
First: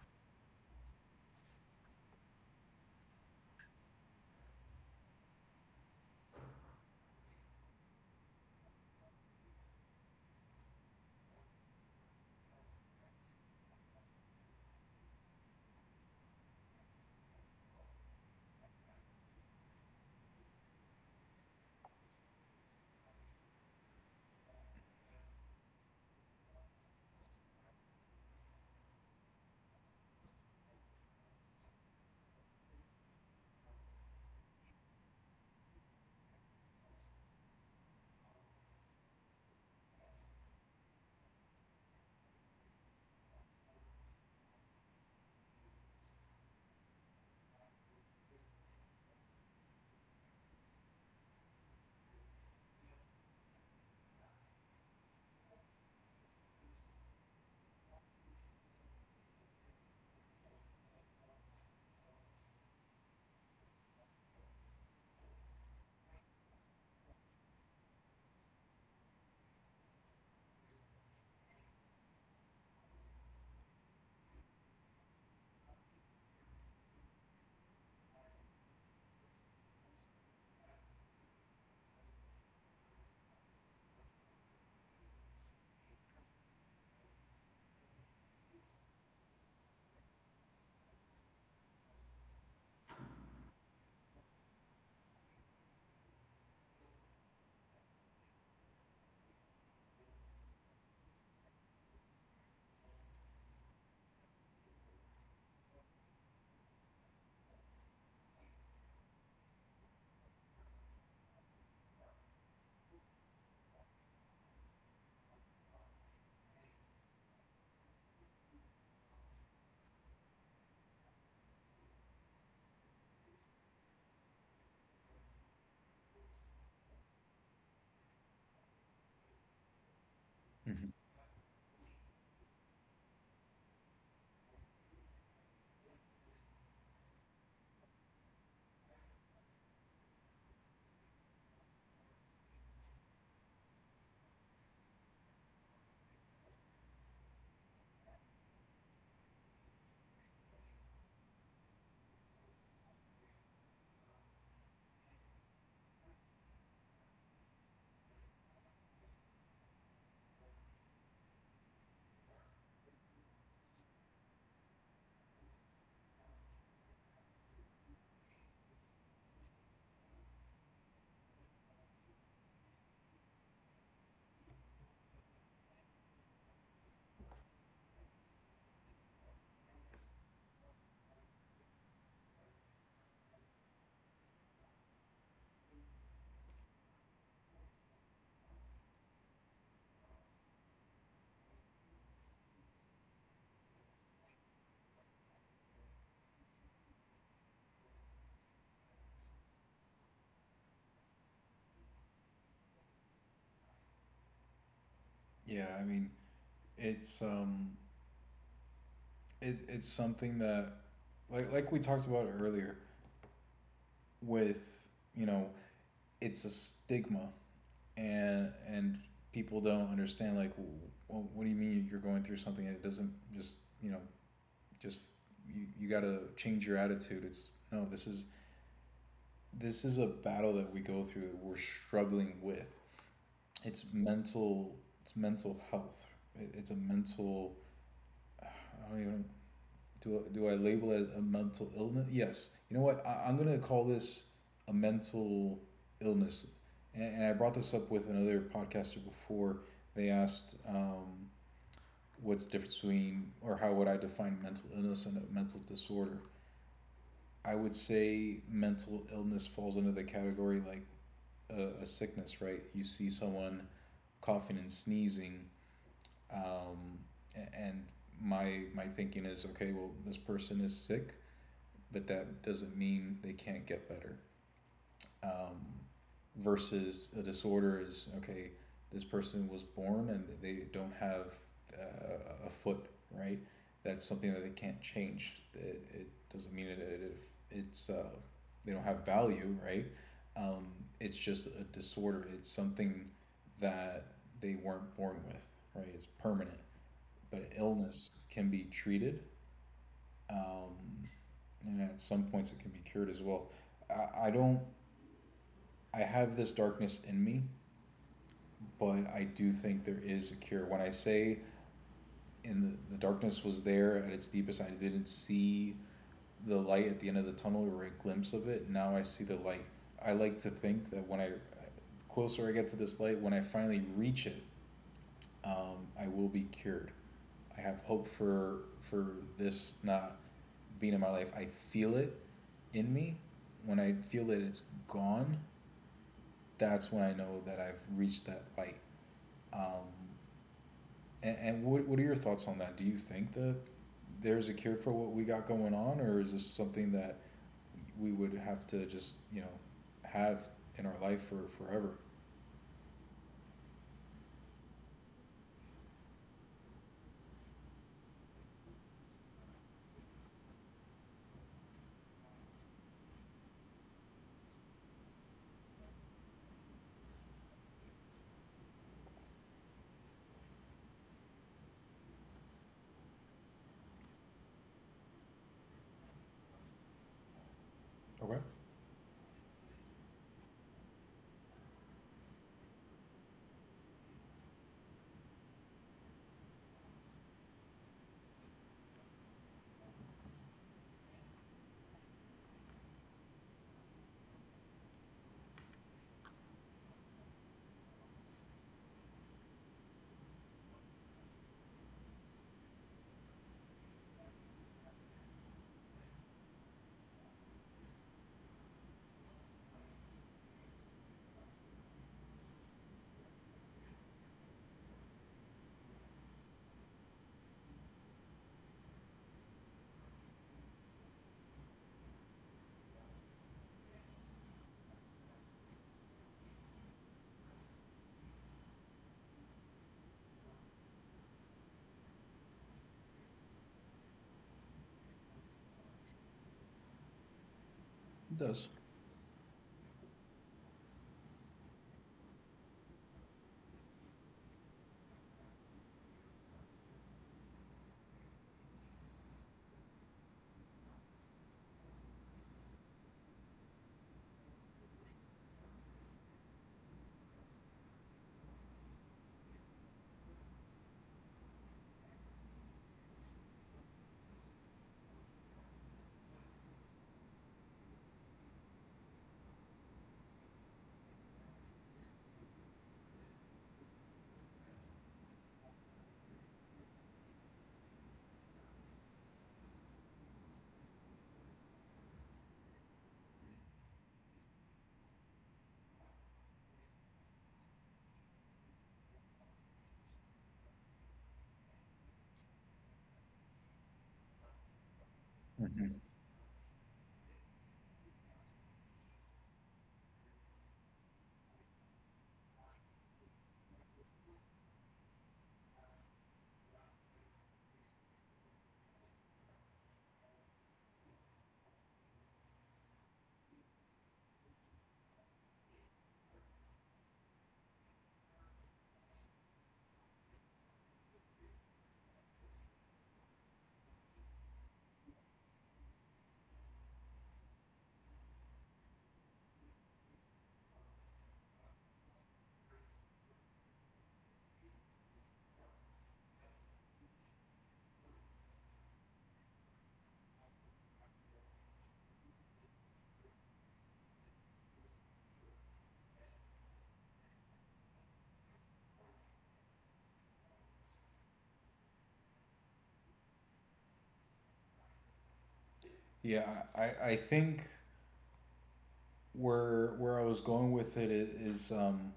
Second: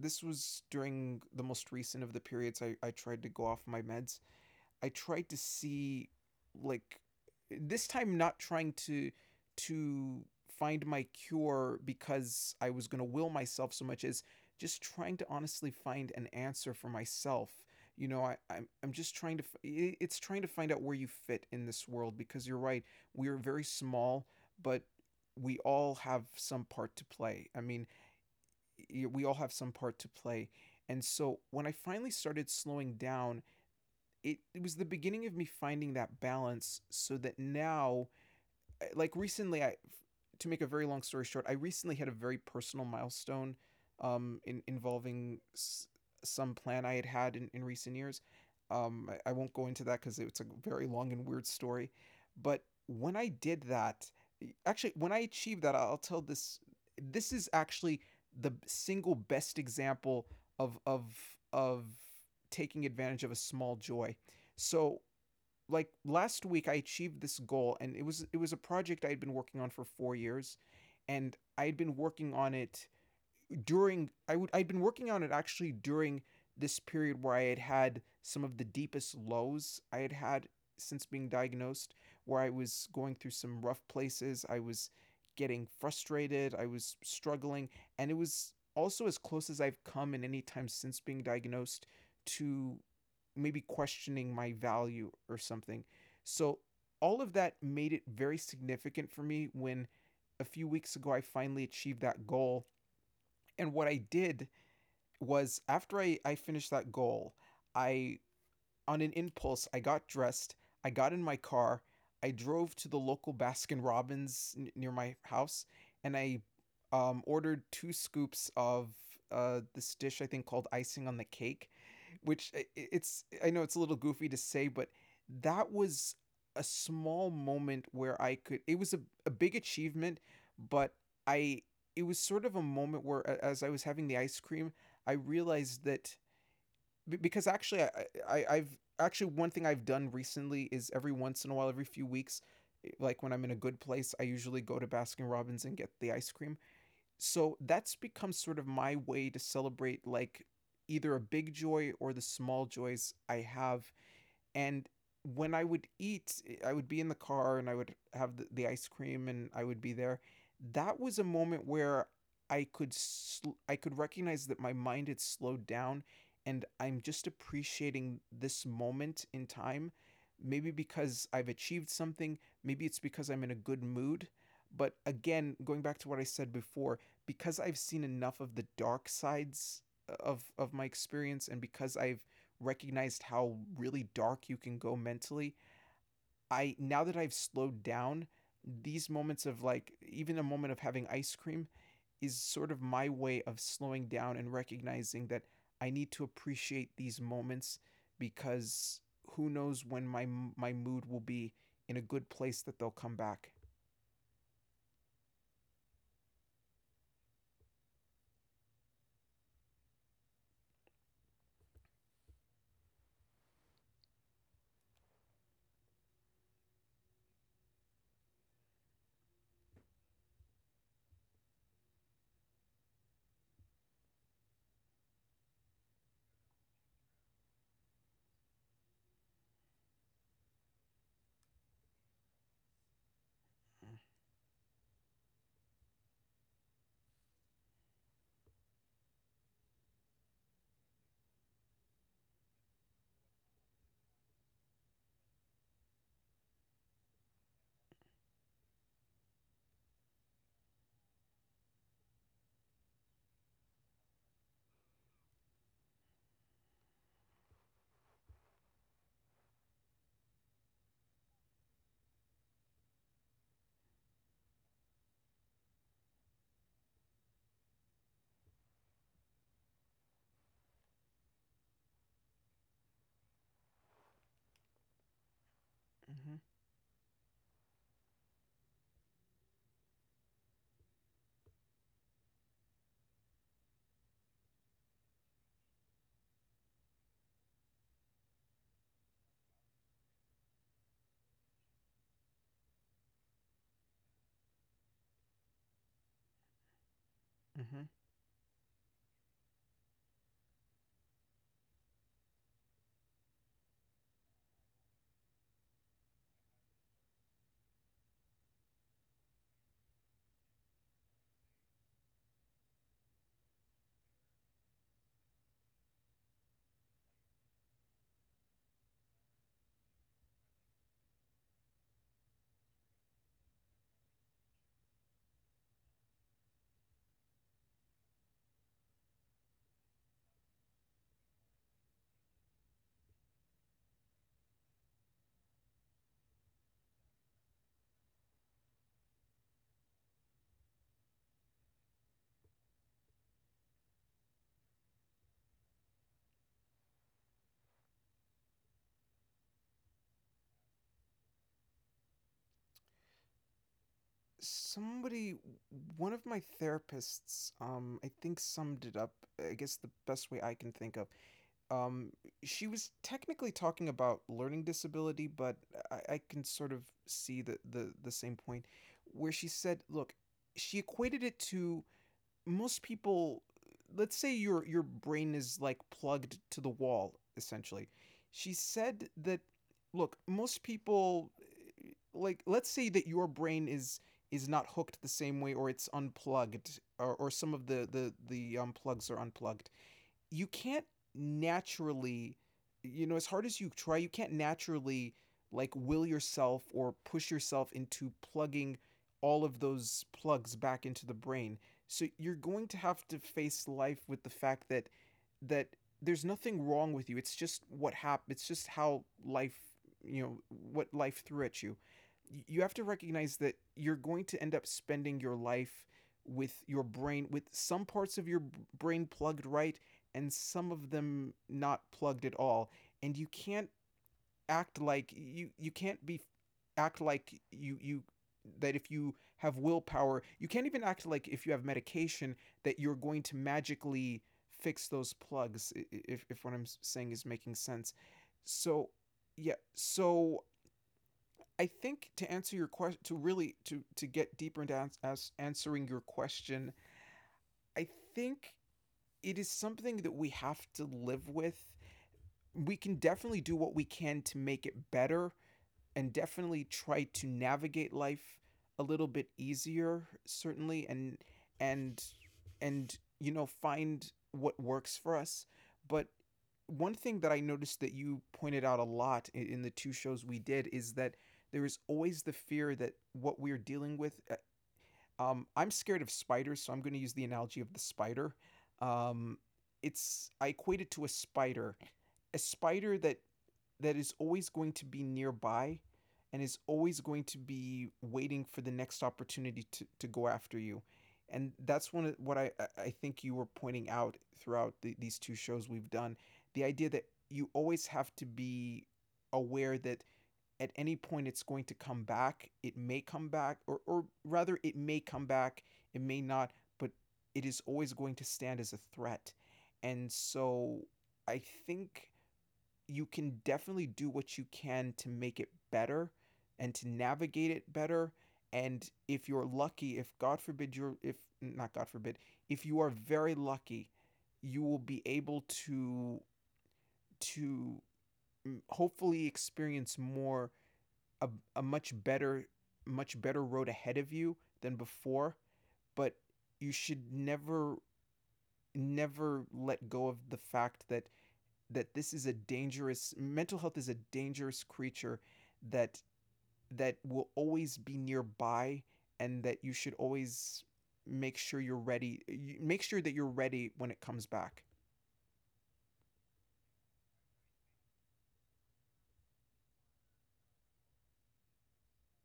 this was during the most recent of the periods I tried to go off my meds. I tried to see, like, this time not trying to find my cure because I was going to will myself so much as just trying to honestly find an answer for myself. I'm just trying to, it's trying to find out where you fit in this world because you're right. We are very small, but we all have some part to play. I mean, we all have some part to play. And so when I finally started slowing down, it was the beginning of me finding that balance so that now, like, recently I to make a very long story short, I recently had a very personal milestone, in involving some plan I had had in recent years. I won't go into that because it's a very long and weird story. But when I did that, actually when I achieved that, I'll tell this. This is actually the single best example of of of taking advantage of a small joy. So, like, last week I achieved this goal and it was a project I had been working on for 4 years, and I had been working on it during, I'd been working on it actually during this period where I had had some of the deepest lows I had had since being diagnosed, where I was going through some rough places, I was getting frustrated, I was struggling, and it was also as close as I've come in any time since being diagnosed to maybe questioning my value or something. So all of that made it very significant for me when, a few weeks ago, I finally achieved that goal. And what I did was, after I finished that goal, I on an impulse, I got dressed, I got in my car, I drove to the local Baskin Robbins near my house, and I ordered two scoops of this dish I think called icing on the cake, which, it's, I know it's a little goofy to say, but that was a small moment where I could. It was a big achievement, but Mm-hmm. I it was sort of a moment where, as I was having the ice cream, I realized that, because actually, I I've actually one thing I've done recently is every once in a while, every few weeks, like, when I'm in a good place, I usually go to Baskin Robbins and get the ice cream. So that's become sort of my way to celebrate, like, either a big joy or the small joys I have. And when I would eat, I would be in the car and I would have the ice cream, and I would be there. That was a moment where I could recognize that my mind had slowed down and I'm just appreciating this moment in time. Maybe because I've achieved something, maybe it's because I'm in a good mood. But again, going back to what I said before, because I've seen enough of the dark sides of my experience and because I've recognized how really dark you can go mentally. I now that I've slowed down, these moments of like even a moment of having ice cream is sort of my way of slowing down and recognizing that I need to appreciate these moments because who knows when my mood will be in a good place that they'll come back. Yeah. I mean, it's um, it's something that, like we talked about earlier, with, you know, it's a stigma, and people don't understand, like, well, what do you mean you're going through something? It doesn't just, you know, just you got to change your attitude. It's no, this is, this is a battle that we go through, that we're struggling with. It's mental. It's mental health. It's a mental. I don't even. Do I label it as a mental illness? Yes. You know what? I'm gonna call this a mental illness. And I brought this up with another podcaster before. They asked, "What's the difference between, or how would I define mental illness and a mental disorder?" I would say mental illness falls under the category, like a sickness, right? You see someone coughing and sneezing, um, and my thinking is, okay, well, this person is sick, but that doesn't mean they can't get better, um, Mm-hmm, versus a disorder is, okay, this person was born and they don't have a foot, right? That's something that they can't change. It doesn't mean that it's they don't have value, right? Um, it's just a disorder. It's something that they weren't born with, right? It's permanent. But mm-hmm. illness can be treated, um, and at some points it can be cured as well. I don't I have this darkness in me, but I do think there is a cure. When I say the darkness was there at its deepest, I didn't see the light at the end of the tunnel or a glimpse of it. Now I see the light. I like to think that when I closer I get to this light, when I finally reach it, I will be cured. I have hope for for this not being in my life. I feel it in me. When I feel that it's gone, that's when I know that I've reached that light. Um, and what are your thoughts on that? Do you think that there's a cure for what we got going on, or is this something that we would have to just, you know, have in our life for forever? Somebody, one of my therapists, I think summed it up. I guess the best way I can think of Um, she was technically talking about learning disability, but I can sort of see the, the same point where she said, look, she equated it to most people. Let's say your brain is like plugged to the wall, essentially. Okay. It She said that, look, most people, like, let's say that your brain is not hooked the same way or it's unplugged, or some of the plugs are unplugged, you can't naturally, you know, as hard as you try you can't naturally like will yourself or push yourself into plugging all of those plugs back into the brain, so you're going to have to face life with the fact that there's nothing wrong with you, it's just what happened. It's just how life, you know, what life threw at you. You have to recognize that you're going to end up spending your life with your brain, with some parts of your brain plugged, right, and some of them not plugged at all. And you can't act like you can't be act like you that if you have willpower, you can't even act like if you have medication that you're going to magically fix those plugs, if what I'm saying is making sense. does. So yeah, so I think to answer your question, to really to get deeper into ans- as answering your question, I think it is something that we have to live with. We can definitely do what we can to make it better, and definitely try to navigate life a little bit easier certainly, and and you know, find what works for us. But one thing that I noticed that you pointed out a lot in the two shows we did is that there is always the fear that what we're dealing with, I'm scared of spiders, so I'm going to use the analogy of the spider. um, it's, I equate it to a spider, a spider that is always going to be nearby and is always going to be waiting for the next opportunity to go after you. And that's one of what think you were pointing out throughout the, these two shows we've Mhm. done. The idea that you always have to be aware that at any point it's going to come back, it may come back, or rather it may come back, it may not, but it is always going to stand as a threat. And so I think you can definitely do what you can to make it better and to navigate it better. And if you're lucky, if god forbid you're, if not god forbid, if you are very lucky, you will be able to hopefully experience more a, a much better, much better road ahead of you than before. But you should never, never let go of the fact that this is a dangerous, mental health is a dangerous creature that that will always be nearby, and that you should always make sure you're ready, make sure that you're ready when it comes back. Yeah, I think where I was going with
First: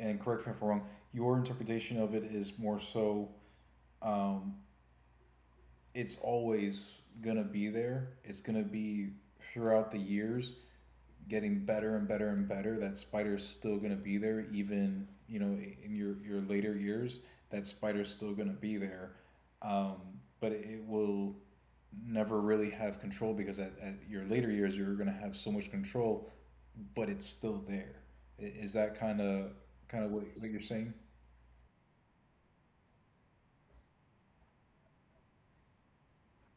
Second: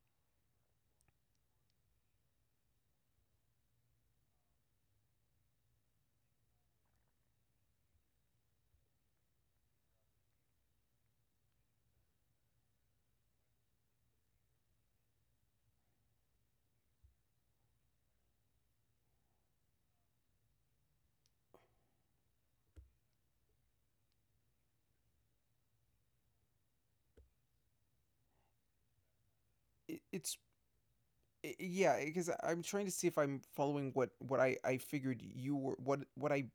and correct me if I'm wrong. Your interpretation of it is more so, um, it's always gonna be there. It's gonna be throughout the years getting better and better and better, that spider is still going to be there, even, you know, in your later years that spider is still going to be there, um, but it will never really have control, because at your later years you're going to have so much control, but it's still there. Is that kind of it's what you're saying? Yeah, because I'm trying to see if I'm following what I figured you were what I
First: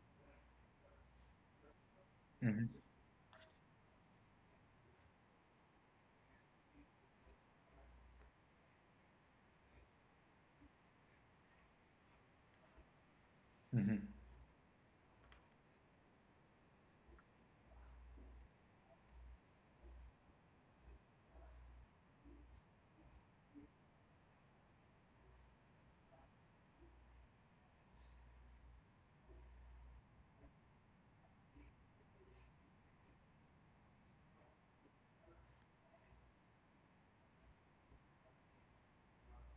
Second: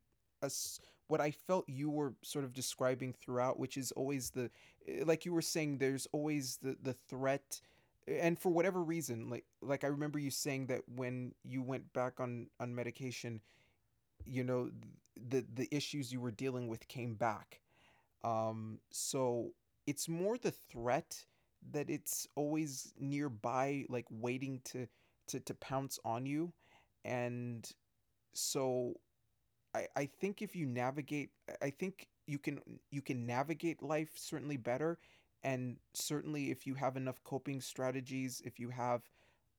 as what I felt you were sort of Mm-hmm. describing throughout, which is always the, like you were saying there's always the threat. And for whatever reason, like I remember you saying that when you went back on medication, Mm-hmm. you know, the issues you were dealing with came back. Um, so it's more the threat, that it's always nearby, like waiting to pounce on you. And so I think if you navigate, I think you can, you can navigate life certainly better. And certainly if you have enough coping strategies, if you have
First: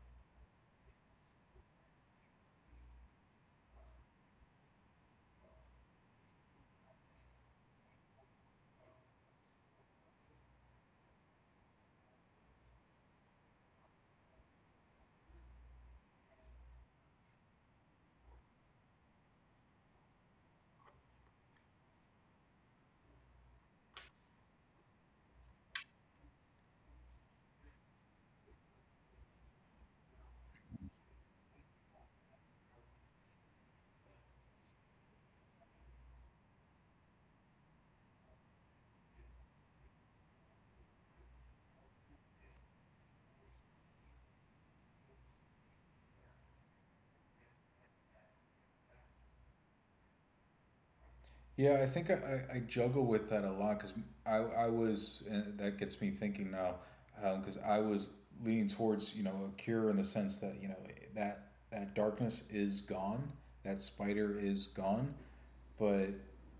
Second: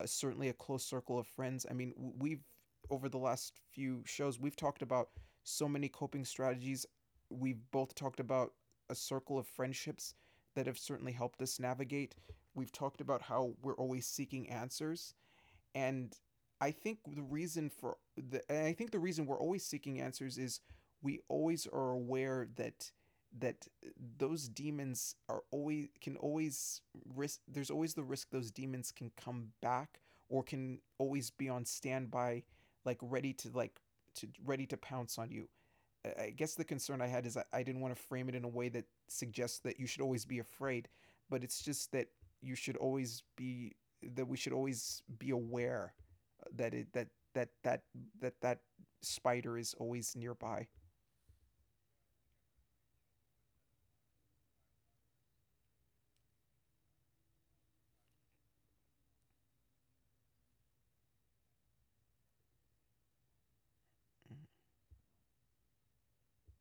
a, certainly a close circle of friends. I mean, we've, over the last few shows, we've talked about so many coping strategies. We've both talked about a circle of friendships that have certainly helped us navigate. We've talked about how we're always seeking answers. And I think the reason for the, and I think the reason we're always seeking answers is we always are aware that those demons are always, can always risk, there's always the risk those demons can come back or can always be on standby, like ready to like to ready to pounce on you. I guess the concern I had is, I didn't want to frame it in a way that suggests that you should always be afraid, but it's just that you should always be, that we should always be aware that it that that that that that spider is always nearby. Yeah, I think I juggle with that a lot, because I was, and that gets me thinking now, because I was leaning towards, you know, a cure in the sense that, you know, that darkness is gone, that spider is gone. But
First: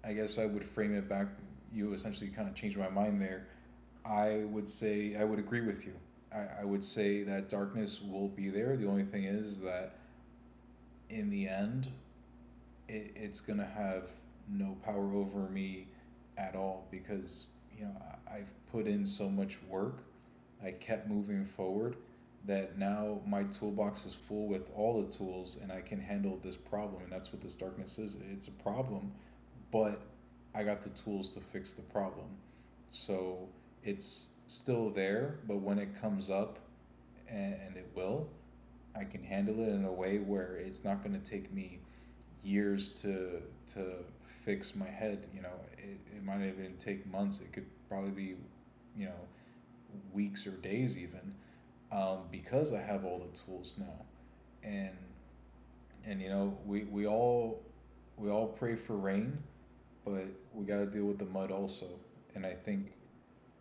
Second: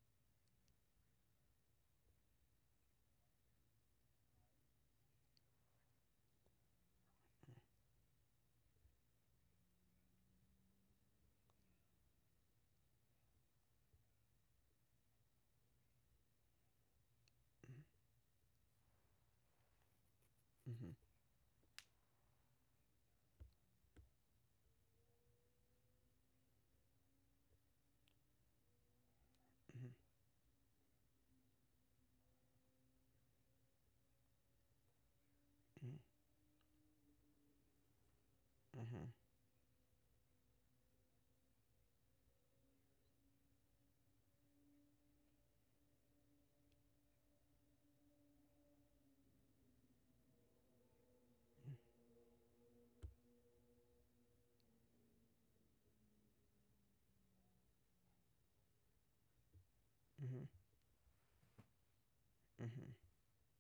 I guess I would frame it back, you essentially kind of changed my mind there. I would agree with you. I would say that darkness will be there. The only thing is that in the end, it's gonna have no power over me at all because, you know, I have put in so much work. I Mm-hmm, kept moving forward, that now my toolbox is full with all the tools and I can handle this problem. And that's what this darkness is. It's a problem, mm-hmm, but I got the tools to fix the problem. So it's still there, but when it comes up, and it will, I mm-hmm, can handle it in a way where it's not going to take me years to to fix my head. You know, it might even take months. It could probably be, you know, weeks or days even, because I have all the tools now. And and you know, we all pray for rain, but mm-hmm, we got to deal with the mud also. And I think mm-hmm,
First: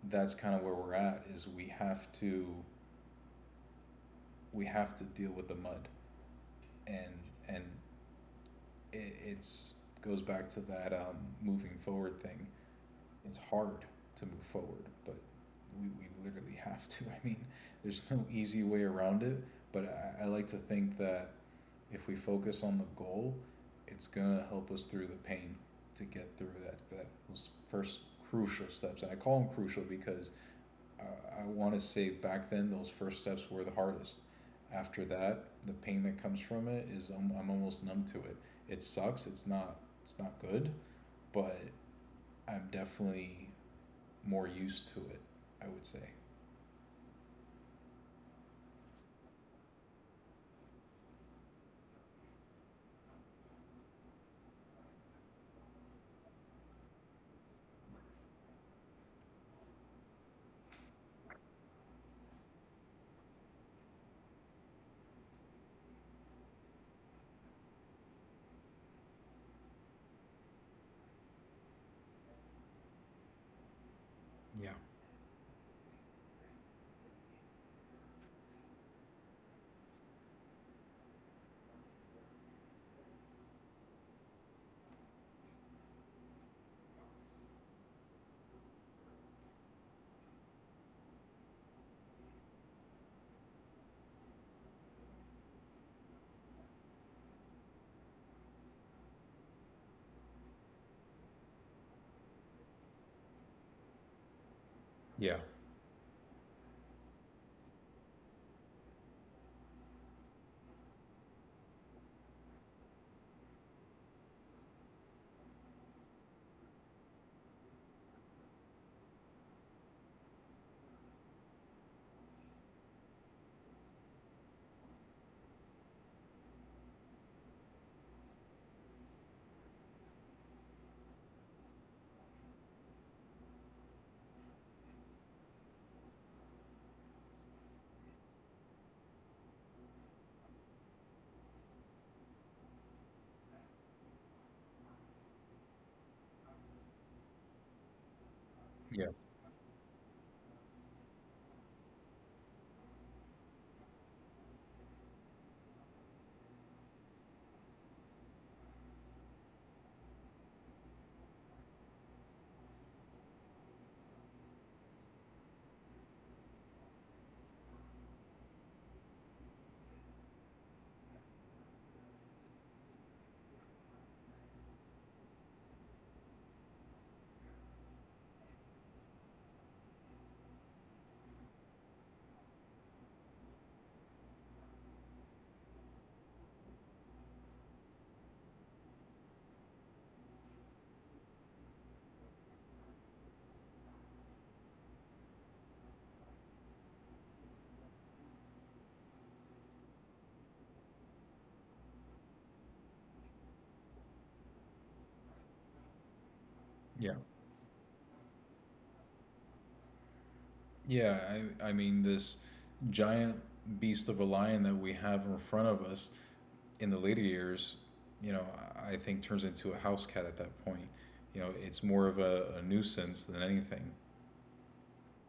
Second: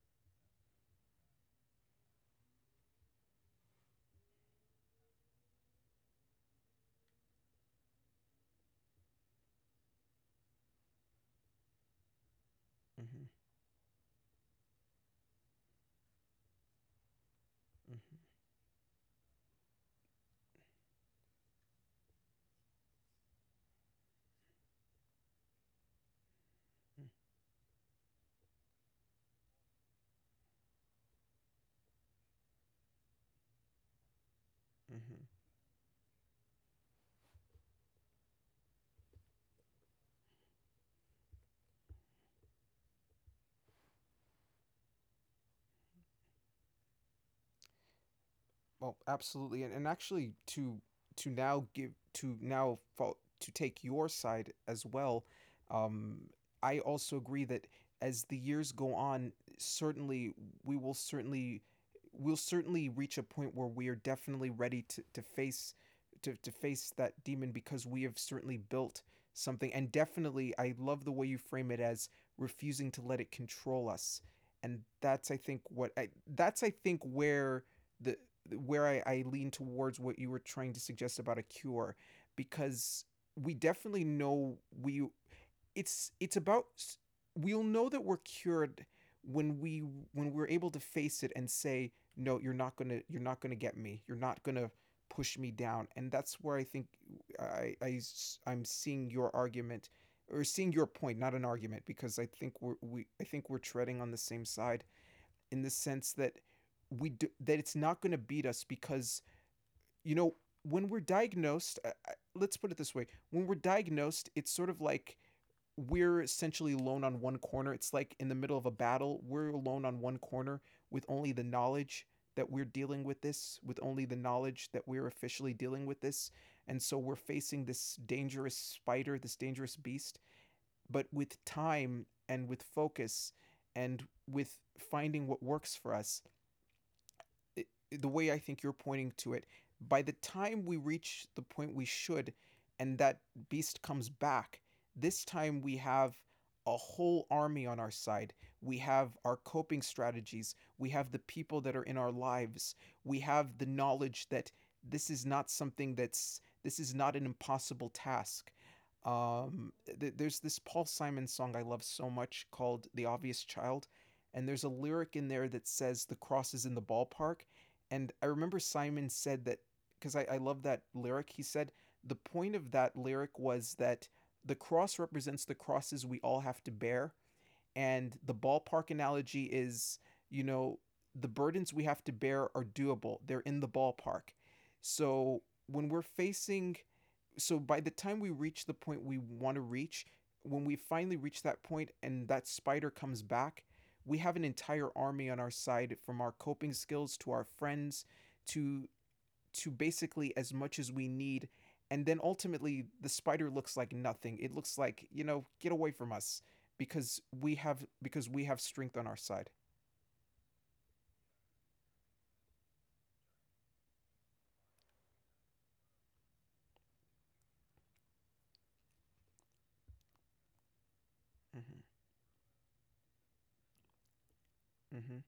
that's kind of where we're at, is we have to, we have to deal with the mud, and and it's goes back to that, moving forward thing. mm-hmm, It's hard to move forward, but we literally have to. I mean, there's mm-hmm, no easy way around it, but I like to think that if we focus on the goal, it's going to help us through the pain to get through that those first crucial steps. And I call them crucial because, I, I want to say back then those first steps were the hardest. After mm-hmm. that, the pain that comes from it is I'm almost numb to it. It sucks. It's not good, but I'm definitely more used to it. I would say. Well, absolutely, and actually to now give to now to take your side as well. Um, I also agree that as the years go on, certainly we will certainly, we'll certainly reach a point where we are definitely ready to face to face that demon, because we have certainly built something. And definitely, I love the way you frame it as refusing to let it control us. Yeah. And that's, I think what I, that's I think where the, where I lean towards what you were trying to suggest about a cure. Because we definitely know we, it's about, we'll know that we're cured when we, when we're able to face it and say, no, you're not going to, you're not going to get me, you're not going to push me down. And that's where I think I am seeing your argument, or seeing your point, not an argument, because I think we're we, I think we're treading on the same side, Yeah. in the sense that we do, that it's not going to beat us. Because, you know, when we're diagnosed, let's put it this way, when we're diagnosed it's sort of like we're essentially alone on one corner, it's like in the middle of a battle we're alone on one corner with only the knowledge that we're dealing with this, with only the knowledge that we're officially dealing with this. And so we're facing this dangerous spider, this dangerous beast. But with time and with focus and with finding what works for us, i- the way I think you're pointing to it, by the time we reach the point we should, and that beast comes back, this time we have a whole army on our side. We Yeah. have our coping strategies. We have the people that are in our lives. We have the knowledge that this is not something that's, this is not an impossible task. Um, th- there's this Paul Simon song I love so much called The Obvious Child. And there's a lyric in there that says the cross is in the ballpark. And I remember Simon said that, because I love that lyric. He said the point of that lyric was that the cross represents the crosses we all have to bear. And the ballpark analogy is, you know, the burdens we have to bear are doable, they're in the ballpark. So when we're facing, so by the time we reach the point we want to reach, when we finally reach that point and that spider comes back, we have an entire army on our side, from our coping skills to our friends to to basically as much as we need. And then ultimately the spider looks like nothing, it looks like, you know, get away from us, Yeah. because we have, because we have strength on our side. Yeah. I mean this giant beast of a lion that we have in front of us in the later years, you know, I think turns into a house cat at that point. You know, Mm-hmm, it's more of a nuisance than anything. mm-hmm,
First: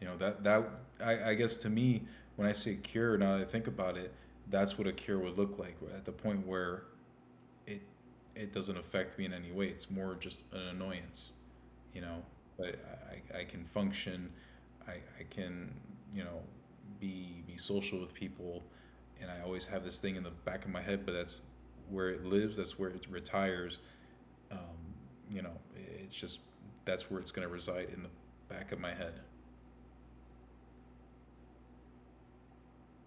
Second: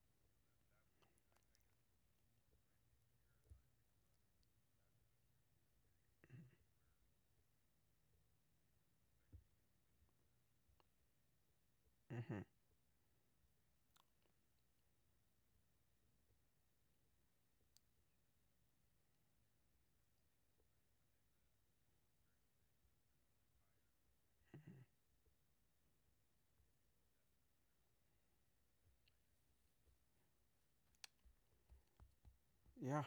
You know that I guess to me when I say cure, now that I think about it, that's what a cure would look like at the mm-hmm. point where it doesn't affect me in any way. It's more just an annoyance, you know. Mm-hmm. But I can function, I, I can, you know, be social with people, and I always have this thing in the back of my head. But that's where it lives. That's where it retires. Um, you know, it's just that's where it's going to reside in the back of my head. Yeah.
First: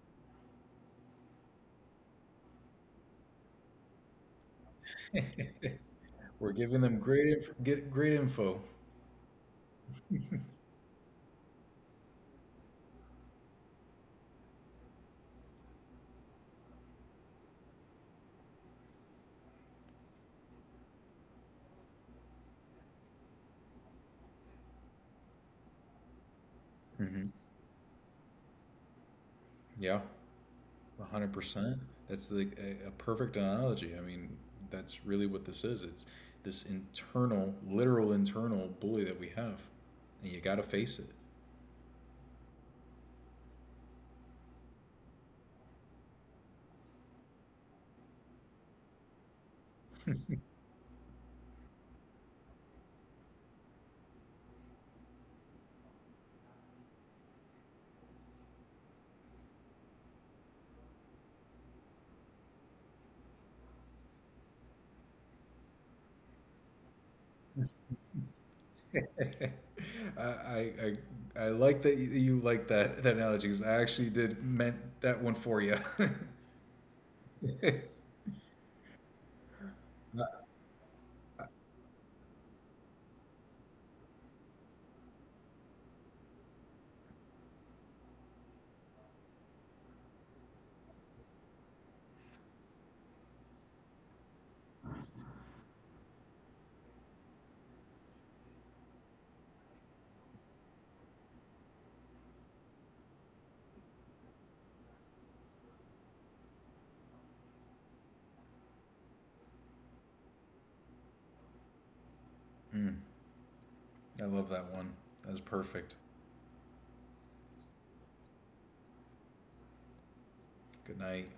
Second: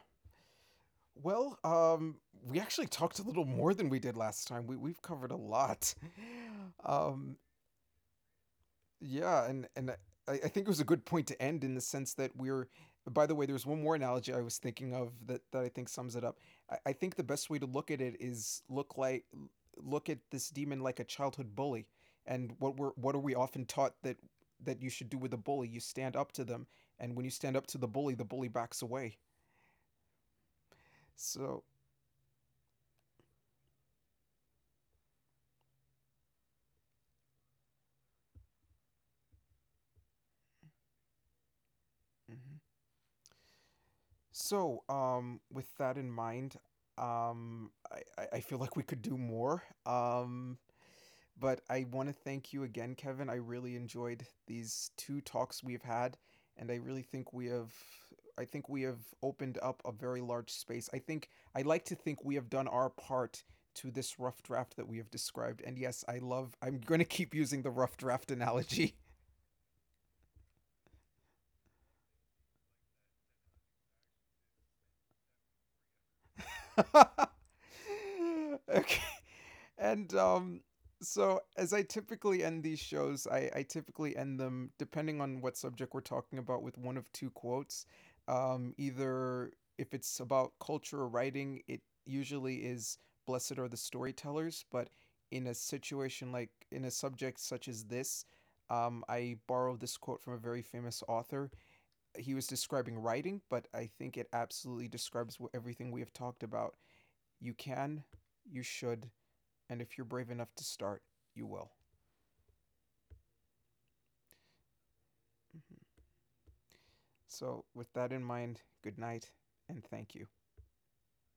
Well, we actually talked a little more than we did last time. We we've covered a lot. We're giving them great Um, get great info. yeah, and I think it was a good point to end in the sense that we're. By the way, there's one more analogy I was thinking of that that I think sums it up. I think the best way to look at it is look like, look at this demon like a childhood bully. And what we're, what are we often taught that that you should do with a bully? You stand up to them, and when Hmm. you stand up to the bully backs away. Yeah, one hundred So. percent. That's the a perfect analogy. I mean, that's really what this is. It's this internal, literal internal bully that we have, and you got to face it. Mhm. So, with that in mind, I feel like we could do more. But I want to thank you again, Kevin. I really enjoyed these two talks we've had, and I really think we have, I think we have opened up a very large space. I think I like to think we have done our part to this rough draft that we have described. And yes, I love. I'm going to keep using the rough draft analogy. I, I I I like that you like that analogy, because I actually did meant that one for you. okay. And so, as I typically end these shows, I typically end them, depending on what subject we're talking about, with one of two quotes. Either if it's about culture or writing, it usually is: Blessed are the storytellers. But in a situation like, in a subject such as this, I borrowed this quote from a very famous author. He was describing writing, but I think it absolutely describes everything we have talked about. You can, you should, and if you're brave enough to start, you will. Mm, I love that one. That was perfect. Mm-hmm. So, with that in mind, good night and thank you. Good night.